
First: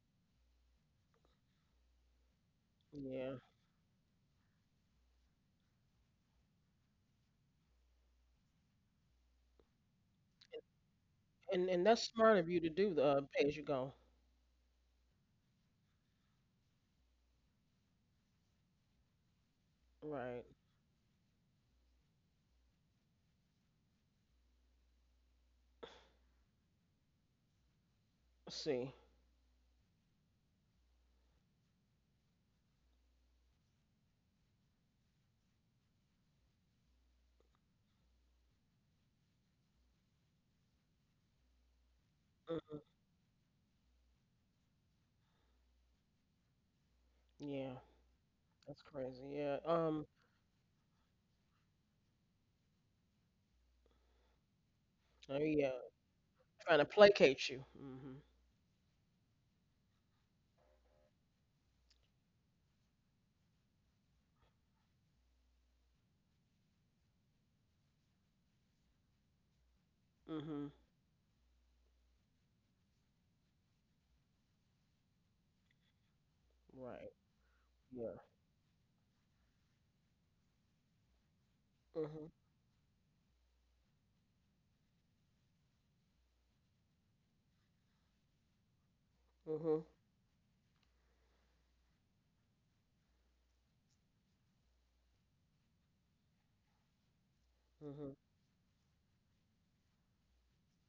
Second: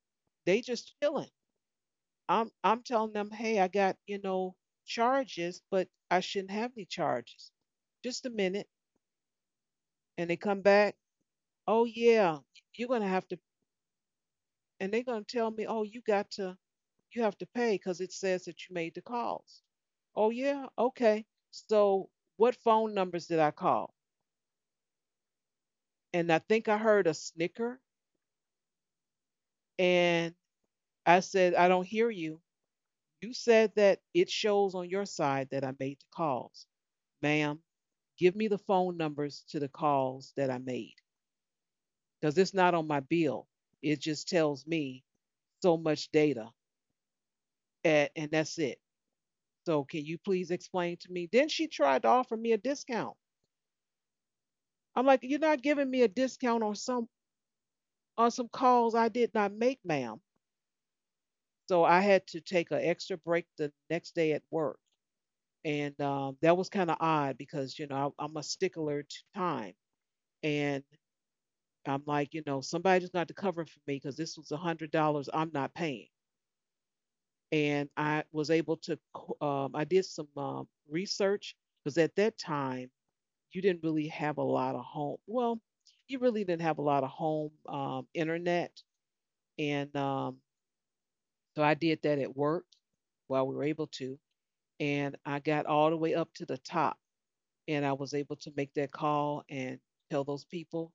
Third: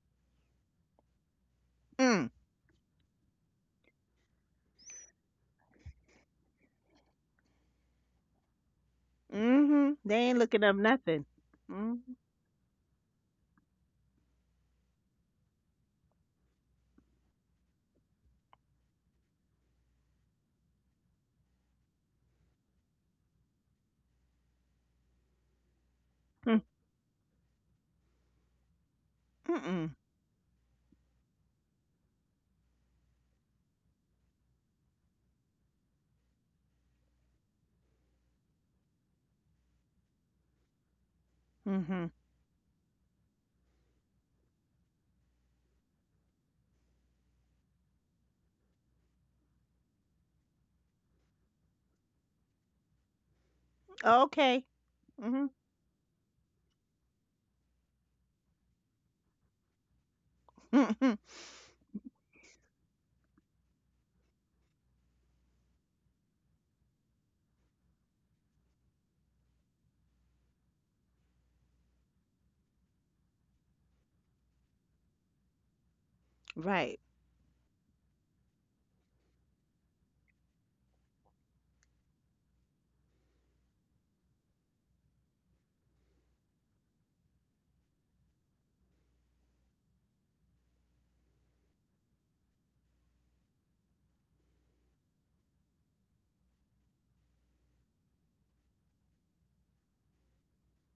Speaker 1: they just chilling.
Speaker 3: Mm.
Speaker 1: I'm telling them,
Speaker 2: Yeah.
Speaker 1: hey, I got, you know, charges, but I shouldn't have any charges. Just a minute.
Speaker 3: Mhm. They
Speaker 1: And they
Speaker 3: ain't
Speaker 1: come
Speaker 3: looking up
Speaker 1: back,
Speaker 3: nothing.
Speaker 2: And
Speaker 1: oh
Speaker 3: Mm.
Speaker 2: that's smart
Speaker 1: yeah,
Speaker 2: of you to
Speaker 1: you're
Speaker 2: do the
Speaker 1: gonna have to
Speaker 2: pay as you go.
Speaker 1: and they're gonna tell me, oh, you have to pay because it says that you made the calls. Oh
Speaker 2: Right.
Speaker 1: yeah, okay. So what phone numbers did I call? And I
Speaker 3: Mm.
Speaker 1: think I heard a snicker
Speaker 2: See.
Speaker 3: Mm.
Speaker 1: and I said, I don't hear you. You said that it shows on your side that I made the calls. Ma'am, give me the phone numbers to the calls that I made
Speaker 3: Mhm.
Speaker 1: because it's not
Speaker 2: Mhm.
Speaker 1: on my bill. It just tells me so much data
Speaker 2: Yeah.
Speaker 1: and that's it.
Speaker 2: That's crazy. Yeah.
Speaker 1: So can you please explain to me? Then she tried to offer me a discount.
Speaker 3: Okay.
Speaker 1: I'm like,
Speaker 2: Oh
Speaker 1: you're
Speaker 3: Mhm.
Speaker 2: yeah.
Speaker 1: not giving me a discount
Speaker 2: Trying to
Speaker 1: on some,
Speaker 2: placate you. Mhm.
Speaker 1: on some calls I did not make, ma'am.
Speaker 3: Mhm.
Speaker 1: So I had to take an extra break the next day at work, and that was kind of odd because you know I'm a stickler to time,
Speaker 2: Mhm.
Speaker 1: and I'm like, you know, somebody just got to cover for me because this was $100 I'm not paying.
Speaker 3: Right.
Speaker 2: Right.
Speaker 1: And
Speaker 2: Yeah.
Speaker 1: I was able to, I did some research because at
Speaker 2: Mhm.
Speaker 1: that time you didn't really have a lot of home. Well, you really didn't have a lot of home internet,
Speaker 2: Mhm.
Speaker 1: and so I did that at work while we were able to, and I got all the way up to the top. And I was
Speaker 2: Mhm.
Speaker 1: able to make that call and tell those people,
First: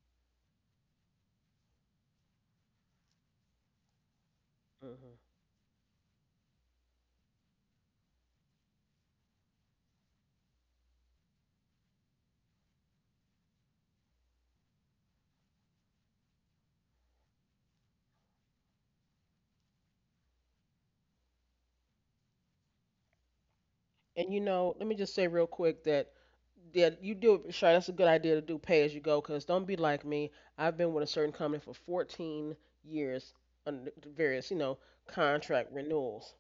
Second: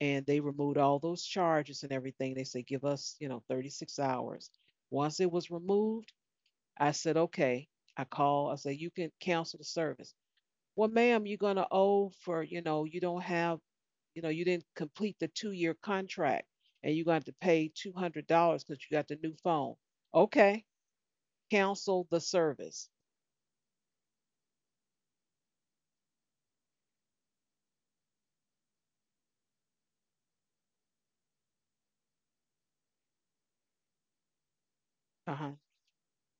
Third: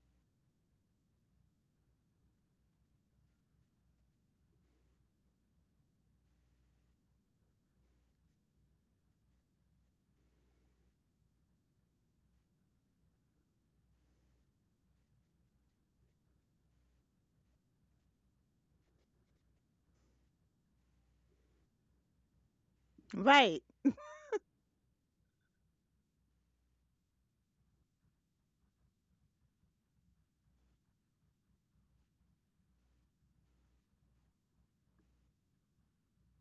Speaker 1: and they removed all those charges and everything. They said, give us, you know, 36 hours. Once
Speaker 2: Hmm.
Speaker 1: it was removed, I said, okay. I called. I said, you can cancel the service. Well, ma'am, you're gonna owe for, you know, you don't have, you know, you didn't complete the two-year contract, and you're gonna have to pay $200 because you got the new phone. Okay, cancel the service.
Speaker 3: Right.
Speaker 2: And you know, let me just say real quick that yeah, you do it, sure. That's a good idea to do pay as you go, cause don't be like me. I've been with a certain company for 14 years under various, you know,
Speaker 1: Uh huh.
Speaker 2: contract renewals.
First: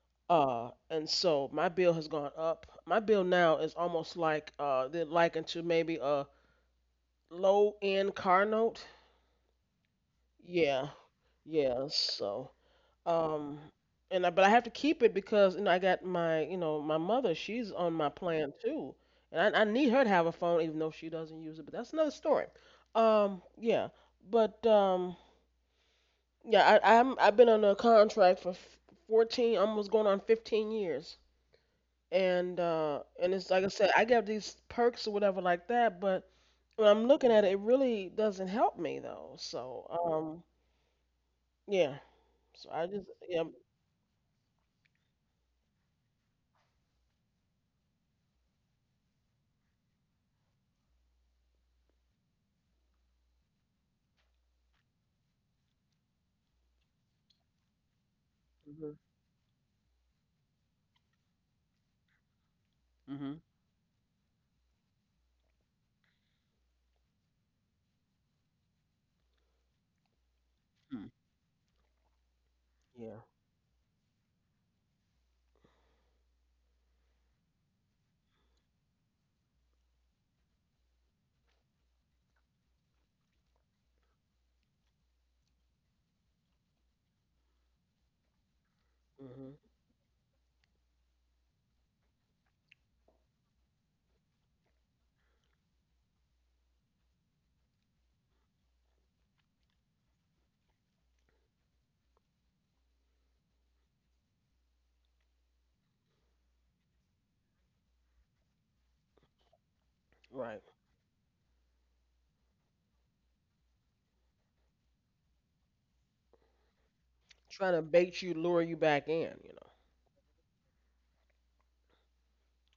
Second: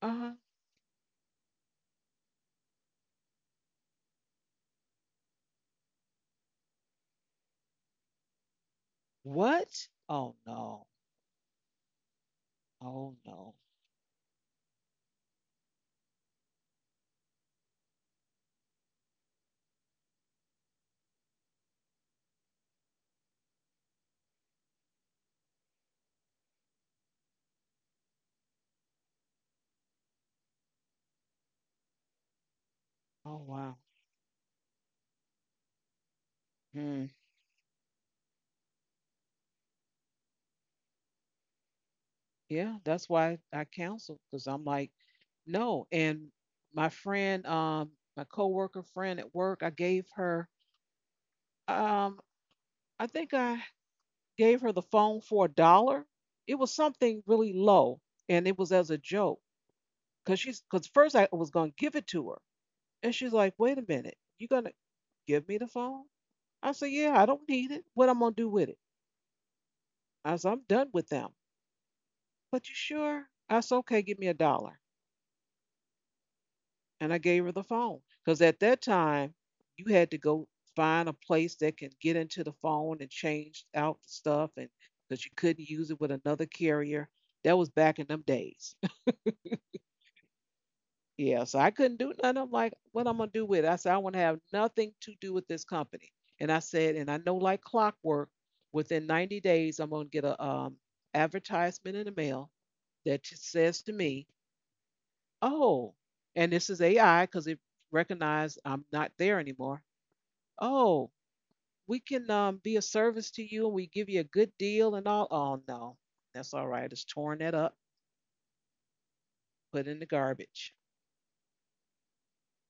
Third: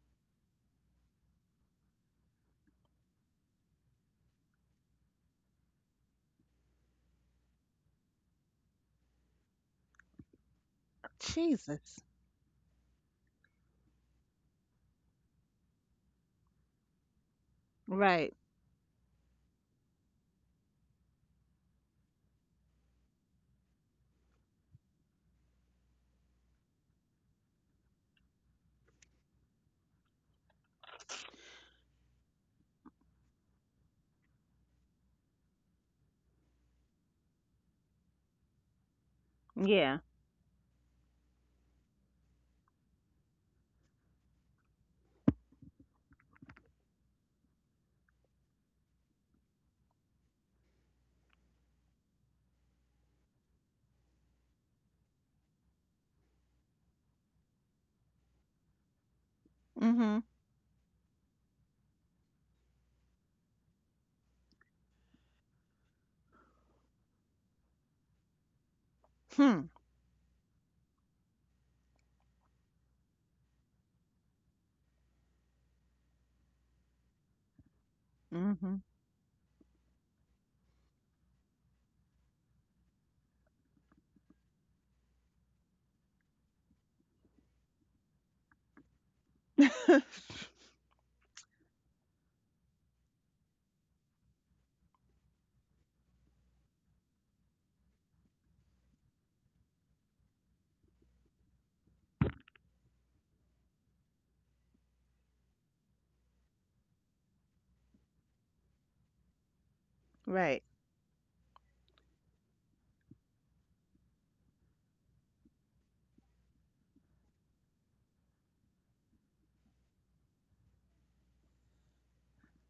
Speaker 1: Uh huh.
Speaker 2: And so my bill has gone up. My bill now is almost like they're likened to maybe a low end car note.
Speaker 1: What? Oh no.
Speaker 2: Yeah, yeah.
Speaker 3: Jesus.
Speaker 2: So
Speaker 1: Oh no.
Speaker 2: Um, and I, but I have to keep it because you know I got my you know my mother. She's on my
Speaker 3: Right.
Speaker 2: plan too, and I need her to have a phone even though she doesn't use it. But that's another story. Yeah, but yeah, I've been on a contract for 14, almost going on 15 years, and
Speaker 1: Oh
Speaker 2: it's like I
Speaker 1: wow.
Speaker 2: said, I got these perks or whatever like that, but when I'm
Speaker 1: Hmm.
Speaker 2: looking at it, it really doesn't help me though. So
Speaker 3: Yeah.
Speaker 2: yeah, so
Speaker 1: Yeah,
Speaker 2: I
Speaker 1: that's why I counseled because I'm like, no. And my friend, my coworker friend at work, I gave her, um, I think I gave her the phone for a dollar. It was something really low, and it was
Speaker 2: mm-hmm,
Speaker 1: as a joke
Speaker 3: Mhm.
Speaker 1: because she's because first I was gonna give it to her, and she's like, wait a minute, you gonna give me the phone? I said, yeah, I don't need it. What I'm gonna do with it?
Speaker 3: Hmm.
Speaker 1: I said, I'm done
Speaker 2: hmm
Speaker 1: with them. But you
Speaker 2: yeah.
Speaker 1: sure? I said, okay, give me a dollar. And I gave her the phone because at that
Speaker 3: Mhm.
Speaker 1: time you had to go find a place that can get into the phone and change out the stuff and because you couldn't use it with another carrier. That was back in them days.
Speaker 2: Hmm.
Speaker 1: Yeah, so I couldn't do nothing. I'm like, what I'm gonna do with it? I said I want to have nothing to do with this company. And I said, and I know like clockwork, within 90 days I'm gonna get a, advertisement in the mail that says to me, oh, and this is AI because it recognized I'm not there anymore.
Speaker 2: Right.
Speaker 3: Right.
Speaker 1: Oh, we can, be a service to you and we give you a good deal and all. Oh, no, that's all right. It's torn that
Speaker 2: Trying
Speaker 1: up,
Speaker 2: to bait you, lure you back in. You know.
Speaker 1: put it in the garbage.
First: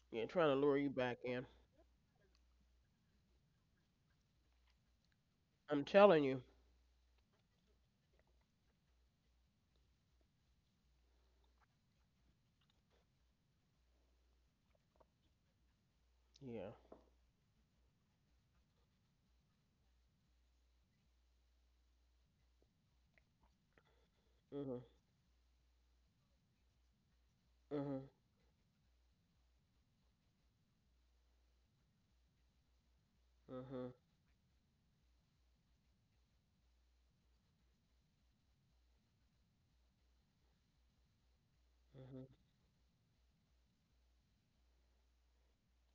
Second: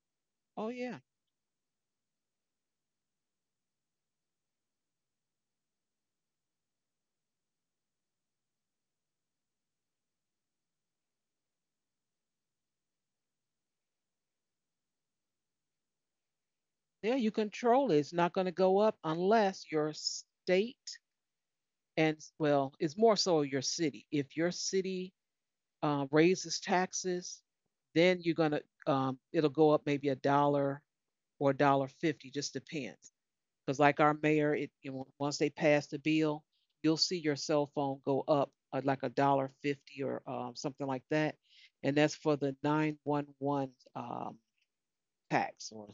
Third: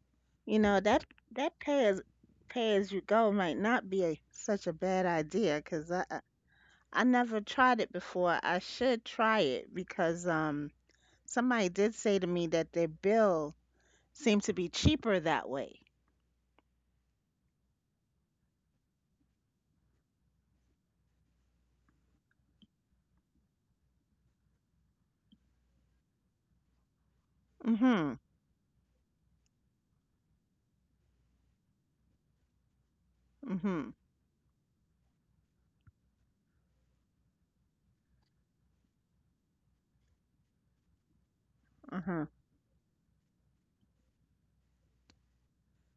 Speaker 2: Yeah, trying to
Speaker 3: You
Speaker 1: Oh,
Speaker 2: lure
Speaker 3: know,
Speaker 2: you
Speaker 1: yeah.
Speaker 3: that
Speaker 2: back in.
Speaker 3: that pay as pay as you go might not be a, such a bad idea
Speaker 2: I'm
Speaker 3: because I
Speaker 2: telling you.
Speaker 3: I never tried it before. I should try it because somebody did say to me that their bill seemed to be cheaper that way.
Speaker 2: Yeah.
Speaker 1: Yeah, you control it. It's not going to go up unless your state, well, it's more so your city. If your
Speaker 2: Mhm.
Speaker 1: city raises taxes,
Speaker 2: Mhm.
Speaker 3: Mm-hmm.
Speaker 1: then you're going to, it'll go up maybe a dollar or a dollar 50, just depends. Because,
Speaker 3: Mm-hmm.
Speaker 2: Mhm.
Speaker 1: like our mayor, it, you know, once they pass the bill, you'll see your cell phone go up at like a dollar 50 or, something like that, and that's
Speaker 3: Uh-huh.
Speaker 2: Mhm.
Speaker 1: for the 911 tax or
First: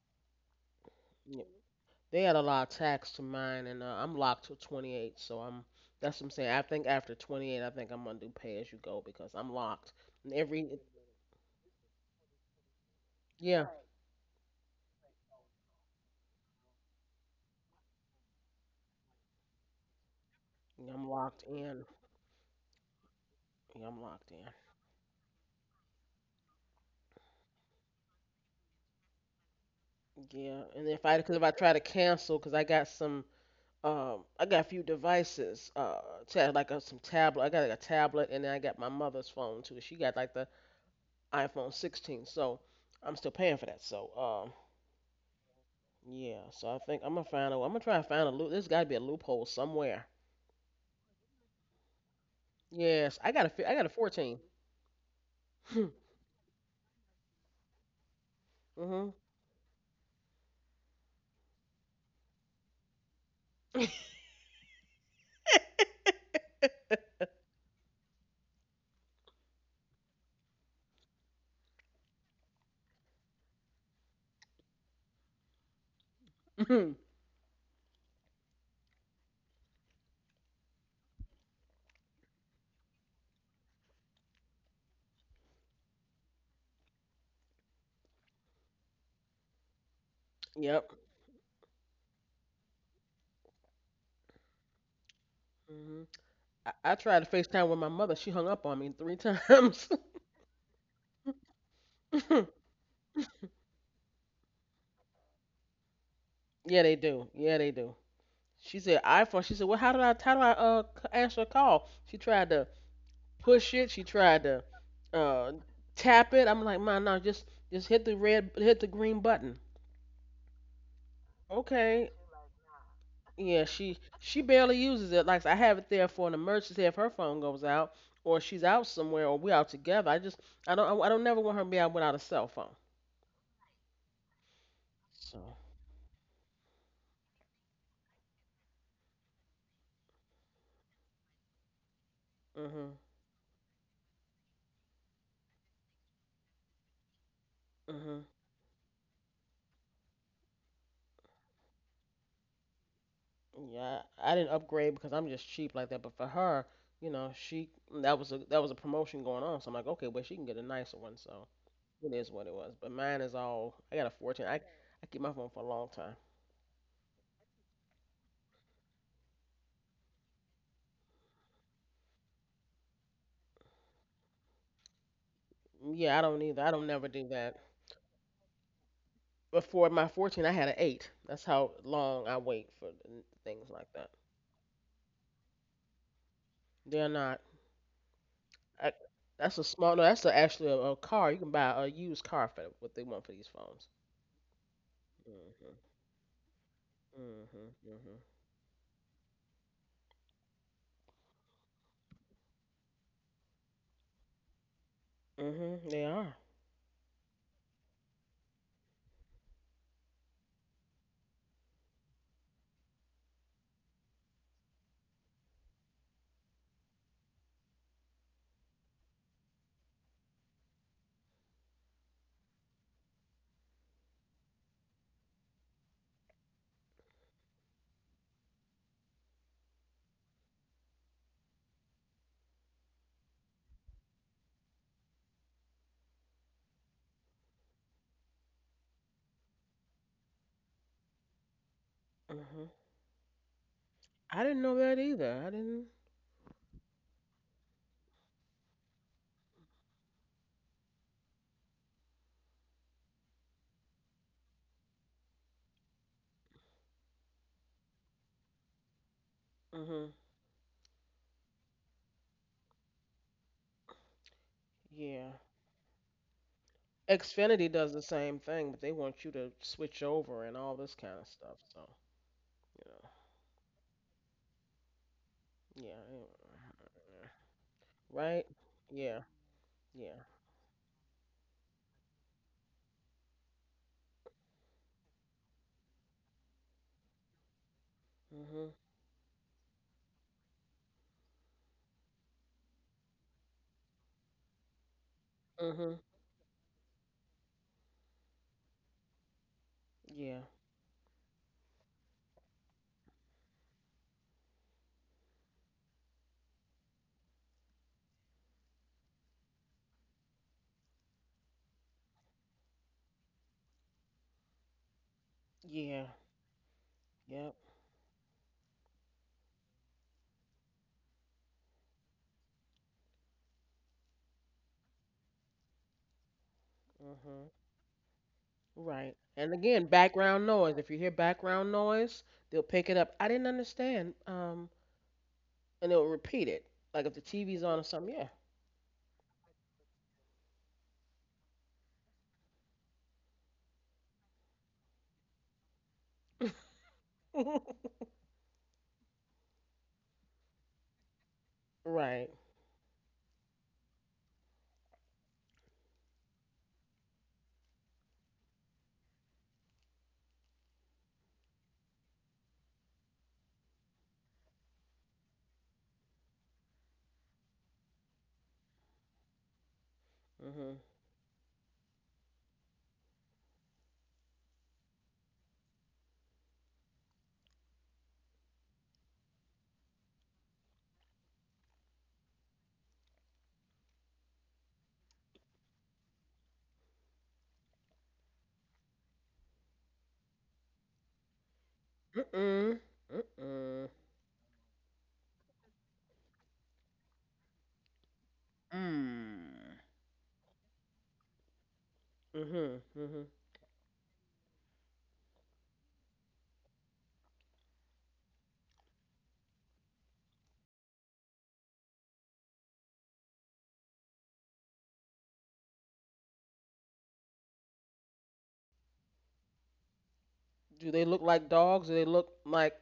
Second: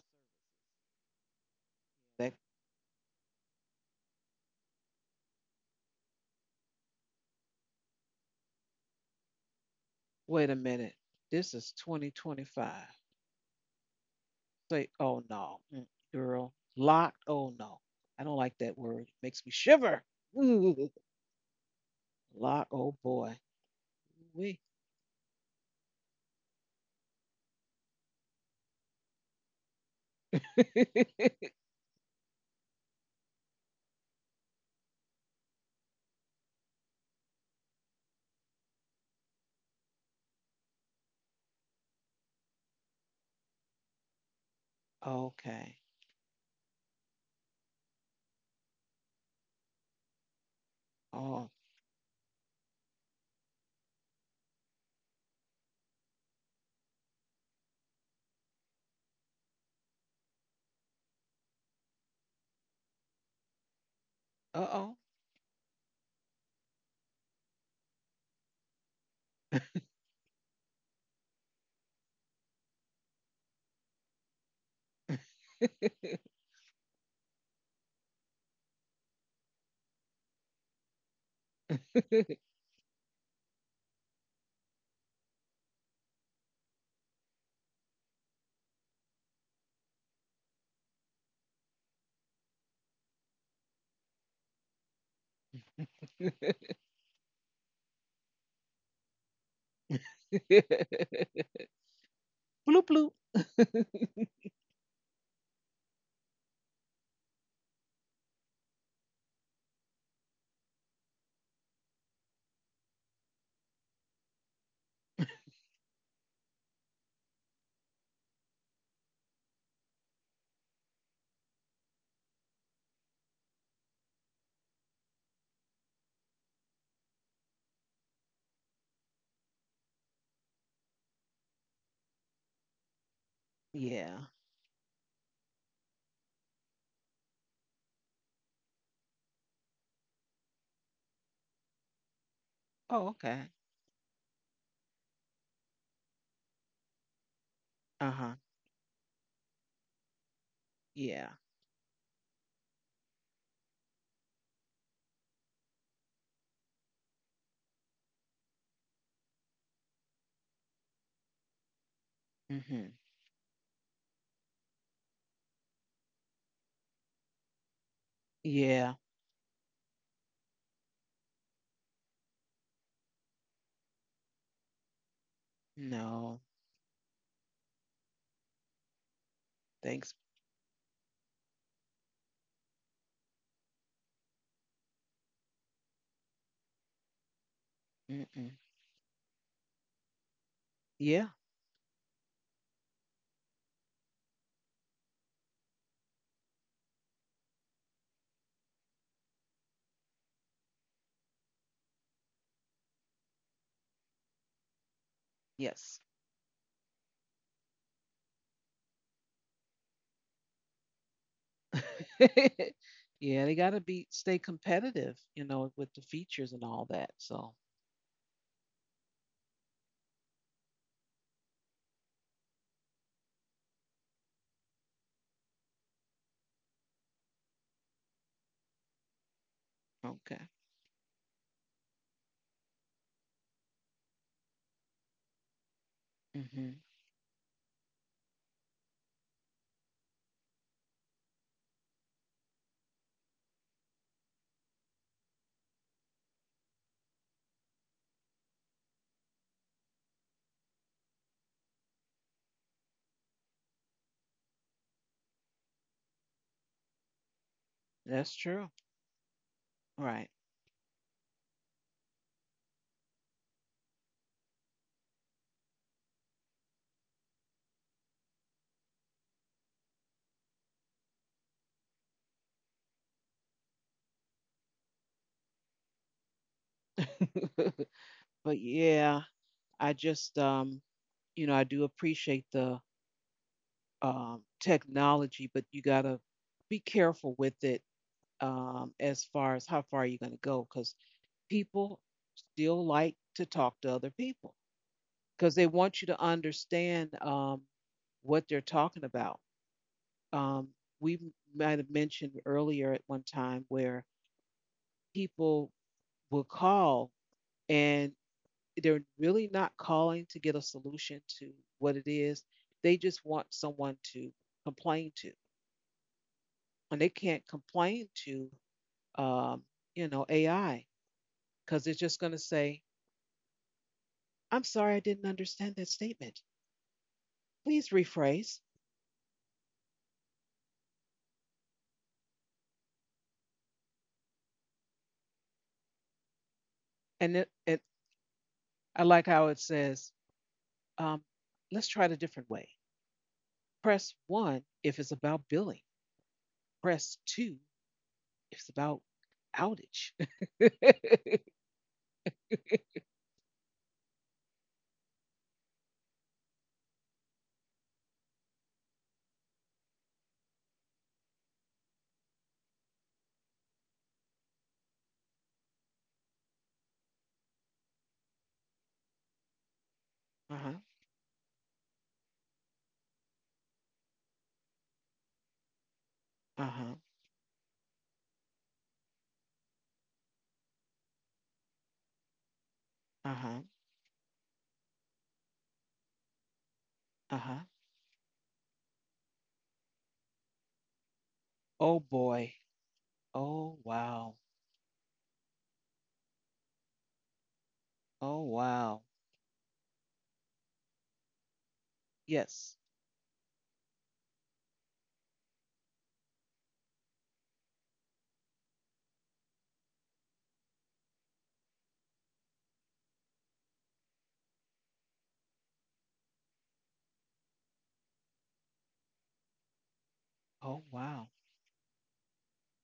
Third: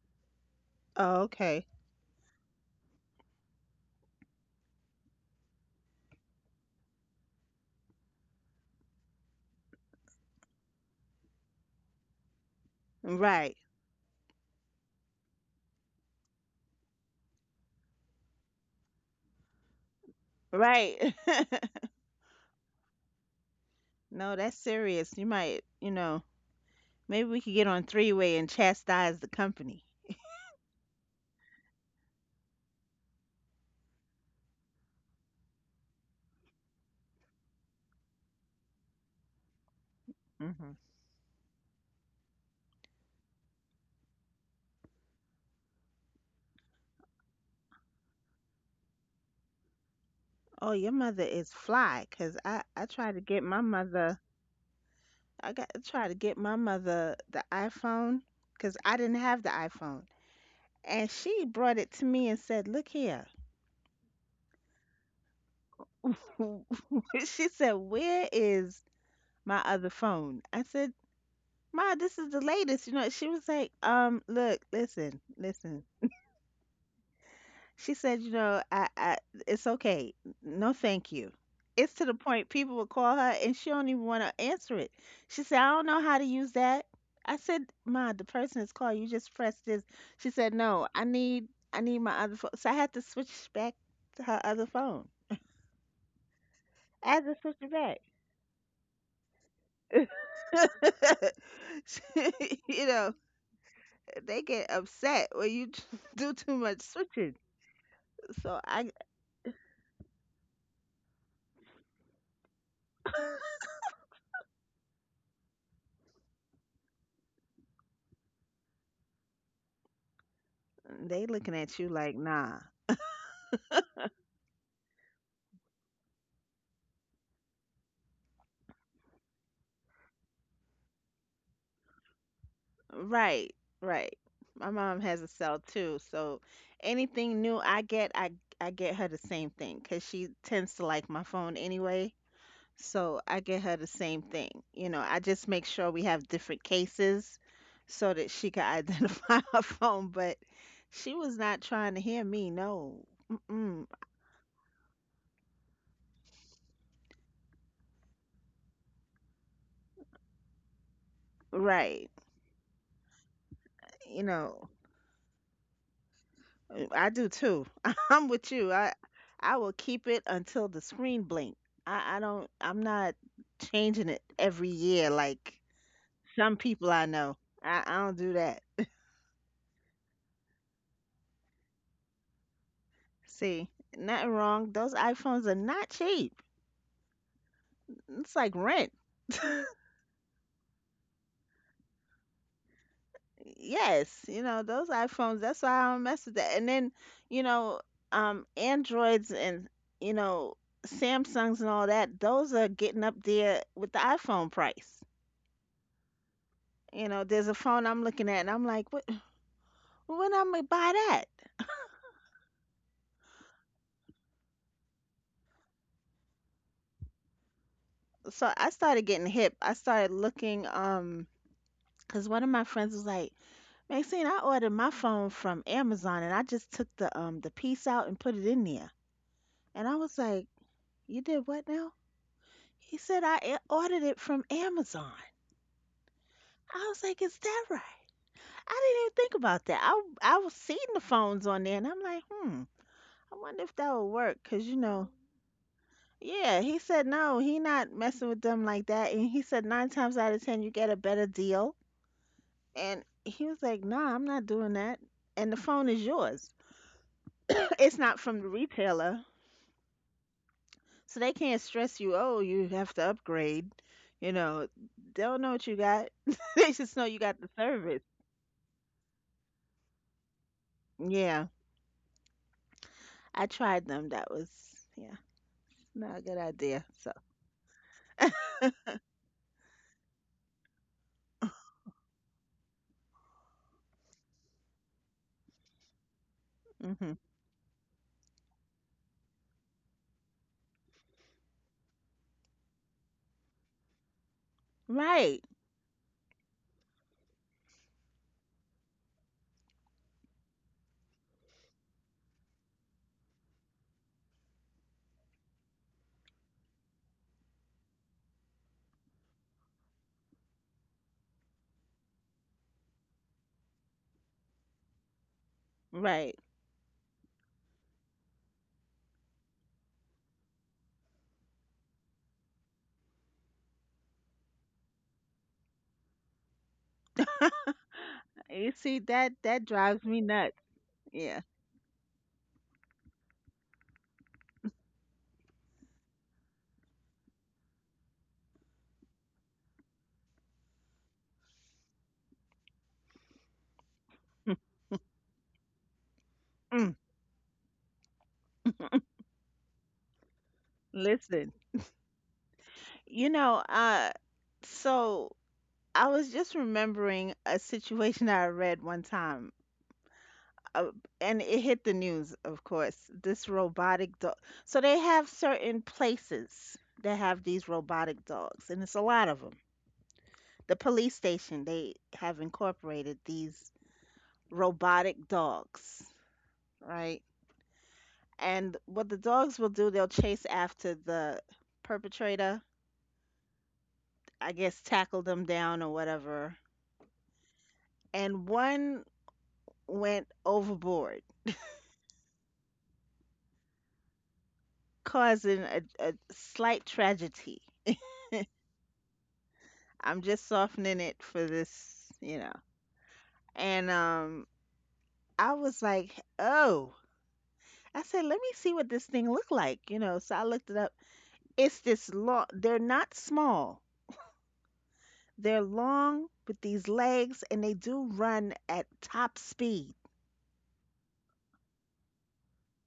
Speaker 3: Oh,
Speaker 2: Yeah.
Speaker 3: okay.
Speaker 2: They
Speaker 1: that.
Speaker 2: had a lot of tax to mine, and I'm locked till 28. So I'm. That's what I'm saying. I think after 28, I think I'm gonna do pay as you go because I'm locked. And
Speaker 1: Wait a
Speaker 2: every.
Speaker 1: minute, this is 2025.
Speaker 3: Right.
Speaker 2: Yeah.
Speaker 1: Say, oh no, mm, girl, locked. Oh no, I don't like that word. It makes me shiver. Ooh,
Speaker 2: Yeah, I'm
Speaker 3: Right.
Speaker 2: locked in.
Speaker 1: lock. Oh boy.
Speaker 2: Yeah, I'm locked
Speaker 3: No,
Speaker 2: in.
Speaker 3: that's
Speaker 1: We.
Speaker 3: serious. You might, you know, maybe we could get on three-way and chastise the company.
Speaker 2: Yeah, and if I because if I try to cancel, because I got some. I got a few devices. Like a, some tablet. I got like a tablet, and then I got my mother's phone too. She got like the
Speaker 3: Hmm.
Speaker 2: iPhone 16, so I'm still paying for that. So,
Speaker 1: Okay.
Speaker 2: yeah. So I think I'm gonna find a. I'm gonna try and find a loop. There's got to be a loophole somewhere.
Speaker 3: Oh, your mother
Speaker 1: Oh.
Speaker 3: is fly, 'cause I tried to
Speaker 2: Yes, I
Speaker 3: get
Speaker 2: got a.
Speaker 3: my
Speaker 2: I got a
Speaker 3: mother.
Speaker 2: 14.
Speaker 3: I got to try to get my mother the iPhone because I didn't
Speaker 2: Mhm.
Speaker 3: have the iPhone. And she brought it to me and said, "Look here."
Speaker 1: Uh oh.
Speaker 3: She said, "Where is my other phone?" I said, "Ma, this is the latest." You know, she was like, "Um, look, listen, listen." She said, "You know, I it's okay. No, thank you." It's to the point people will call her and she don't even want to answer it. She said, "I don't know how to use that." I said, "Ma, the person is calling. You just press this." She said, "No,
Speaker 2: Yep.
Speaker 3: I need my other phone." So I had to switch back to her other phone.
Speaker 2: Mhm. I
Speaker 3: I had
Speaker 2: tried
Speaker 3: to
Speaker 2: to
Speaker 3: switch it
Speaker 2: FaceTime with my
Speaker 3: back.
Speaker 2: mother. She hung up on me three times.
Speaker 3: She-
Speaker 1: Bloop
Speaker 3: you
Speaker 1: bloop.
Speaker 3: know, they get upset when you do too much
Speaker 2: Yeah, they
Speaker 3: switching.
Speaker 2: do. Yeah, they do.
Speaker 3: So I,
Speaker 2: She said iPhone. She said, "Well, how did I? How do I answer a call?" She tried to push it. She tried to uh, tap it. I'm like, man, no, just hit the red, hit the green button.
Speaker 3: they looking at you like,
Speaker 2: Okay.
Speaker 3: nah.
Speaker 2: Yeah, she barely uses it. Like I have it there for an emergency if her phone goes out, or she's out somewhere, or we're out together. I just I don't never want her to be out without a cell phone.
Speaker 3: Right, right.
Speaker 1: Yeah.
Speaker 3: My mom has a cell
Speaker 2: So.
Speaker 3: too, so anything new I get, I get her the same thing because she tends to like my phone anyway.
Speaker 2: Mhm.
Speaker 1: Oh,
Speaker 3: So I
Speaker 1: okay.
Speaker 3: get her the same thing. You know, I just make sure we have different cases so that
Speaker 2: Mhm.
Speaker 1: Uh-huh.
Speaker 3: she can identify her phone. But she
Speaker 1: Yeah.
Speaker 3: was not trying to hear me. No. Mm-mm.
Speaker 2: Yeah, I didn't upgrade because I'm just cheap like that. But for her, you know, she that was a promotion going on. So I'm like, okay, well she can get a nicer one. So
Speaker 3: Right.
Speaker 2: it is what it was.
Speaker 1: Mm-hmm.
Speaker 2: But mine is all I got a
Speaker 3: You
Speaker 2: 14. I
Speaker 3: know.
Speaker 2: I keep my phone for a long time.
Speaker 3: I do too. I'm with you.
Speaker 1: Yeah.
Speaker 3: I will keep it until the screen blink. I'm not changing it every year like
Speaker 2: Yeah, I
Speaker 1: No.
Speaker 2: don't
Speaker 3: some
Speaker 2: either. I don't
Speaker 3: people I
Speaker 2: never do
Speaker 3: know.
Speaker 2: that.
Speaker 3: I don't do that.
Speaker 2: But for my
Speaker 1: Thanks.
Speaker 2: 14, I had an 8. That's how long I wait for
Speaker 3: See,
Speaker 2: things like that.
Speaker 3: nothing wrong. Those iPhones are not cheap.
Speaker 2: They're not.
Speaker 3: It's
Speaker 1: Mm-mm.
Speaker 3: like rent.
Speaker 2: I, that's a small. No, that's a, actually a
Speaker 1: Yeah.
Speaker 2: car. You can buy a used car for what they want for these phones.
Speaker 3: Yes, you know, those iPhones, that's why
Speaker 2: Mhm.
Speaker 3: I don't mess with that. And then, you know,
Speaker 2: Mhm.
Speaker 3: Androids and you know, Samsungs and all that, those are getting up there with the iPhone price.
Speaker 2: Mhm. Mhm.
Speaker 1: Yes.
Speaker 2: They are.
Speaker 3: You know, there's a phone I'm looking at, and I'm like, what? When I'm gonna buy that?
Speaker 1: Yeah, they gotta be stay competitive, you know, with the features and all that. So,
Speaker 3: So I started getting hip. I started looking, cause one of my friends was like, "Maxine, I ordered my phone from Amazon, and I just took the piece out and put it in there." And I was
Speaker 1: okay.
Speaker 3: like, "You did what now?" He said, "I a- ordered it from Amazon."
Speaker 1: Hmm.
Speaker 3: I was like, "Is that right?" I didn't even think about that. I was seeing the phones on there, and I'm like, hmm,
Speaker 2: Mhm.
Speaker 3: I wonder if that would work,
Speaker 2: I didn't
Speaker 3: cause you
Speaker 2: know that
Speaker 3: know.
Speaker 2: either. I didn't.
Speaker 3: Yeah, he said no, he not messing with them like that. And he said nine times out of ten you get a better deal. And he was like, "Nah, I'm not doing that. And the phone is yours." It's not
Speaker 1: That's
Speaker 3: from the
Speaker 1: true.
Speaker 3: retailer.
Speaker 2: Mhm.
Speaker 1: Right.
Speaker 3: So they can't stress you, oh, you have to upgrade. You know, they
Speaker 2: Yeah.
Speaker 3: don't know what you got. They just know you got the
Speaker 2: Xfinity does
Speaker 3: service.
Speaker 2: the same thing, but they want you to switch over and all this kind of
Speaker 3: Yeah.
Speaker 2: stuff. So. You know.
Speaker 3: I tried them. That was yeah, not a good
Speaker 2: Yeah.
Speaker 3: idea. So
Speaker 2: yeah. Right?
Speaker 1: But yeah,
Speaker 2: Yeah.
Speaker 1: I
Speaker 2: Yeah.
Speaker 1: just I do appreciate the technology, but you gotta be
Speaker 3: hmm
Speaker 1: careful with it
Speaker 2: Mhm.
Speaker 1: as far as how far you're gonna go, 'cause people still like to talk to other people
Speaker 3: right.
Speaker 1: because they want
Speaker 2: Mhm.
Speaker 1: you to understand what they're talking about.
Speaker 2: Yeah.
Speaker 1: Um, we might have mentioned earlier at one time where people will call and they're really not calling to get a solution to what it is. They just want someone to complain to,
Speaker 2: Yeah.
Speaker 3: Right.
Speaker 1: and they can't
Speaker 2: Yep.
Speaker 1: complain to, um, AI because it's just going to say, "I'm sorry, I didn't understand that statement.
Speaker 2: Mhm.
Speaker 1: Please rephrase."
Speaker 3: You see
Speaker 2: Right.
Speaker 3: that
Speaker 2: And
Speaker 3: that
Speaker 2: again,
Speaker 3: drives me
Speaker 2: background
Speaker 3: nuts.
Speaker 2: noise. If you hear
Speaker 3: Yeah.
Speaker 2: background noise, they'll pick it up. I didn't understand. And they'll repeat it. Like if the
Speaker 1: and it,
Speaker 2: TV's
Speaker 1: it
Speaker 2: on or something. Yeah.
Speaker 1: I like how it says, um, let's try it a different way. Press one if it's about billing.
Speaker 3: Mm.
Speaker 1: Press two if it's about outage.
Speaker 3: Listen.
Speaker 2: right.
Speaker 3: You know, so I was just remembering a situation I read one time, uh, and it hit the news, of course. This robotic dog. So they have certain places that have these robotic dogs, and it's a lot of them.
Speaker 1: Uh
Speaker 3: The
Speaker 1: huh.
Speaker 2: Mhm.
Speaker 3: police station, they have incorporated these robotic dogs,
Speaker 1: Uh huh.
Speaker 3: right? And what the dogs will do, they'll chase after the perpetrator,
Speaker 1: Uh-huh.
Speaker 3: I guess tackle them down or whatever.
Speaker 1: Uh-huh.
Speaker 3: And one went overboard,
Speaker 1: Oh boy.
Speaker 2: Mm.
Speaker 1: Oh
Speaker 2: Mm.
Speaker 1: wow.
Speaker 3: causing a slight tragedy.
Speaker 1: Oh wow.
Speaker 2: Mm.
Speaker 3: I'm just softening it for this, you know.
Speaker 1: Yes.
Speaker 2: Mhm. Mhm.
Speaker 3: And I was like, oh, I said, let me see what this thing looked like, you know. So I looked it up. It's this long. They're not small. They're long with these legs, and they do run at top speed.
Speaker 1: Oh
Speaker 2: Do they look
Speaker 1: wow.
Speaker 2: like dogs? Do they look like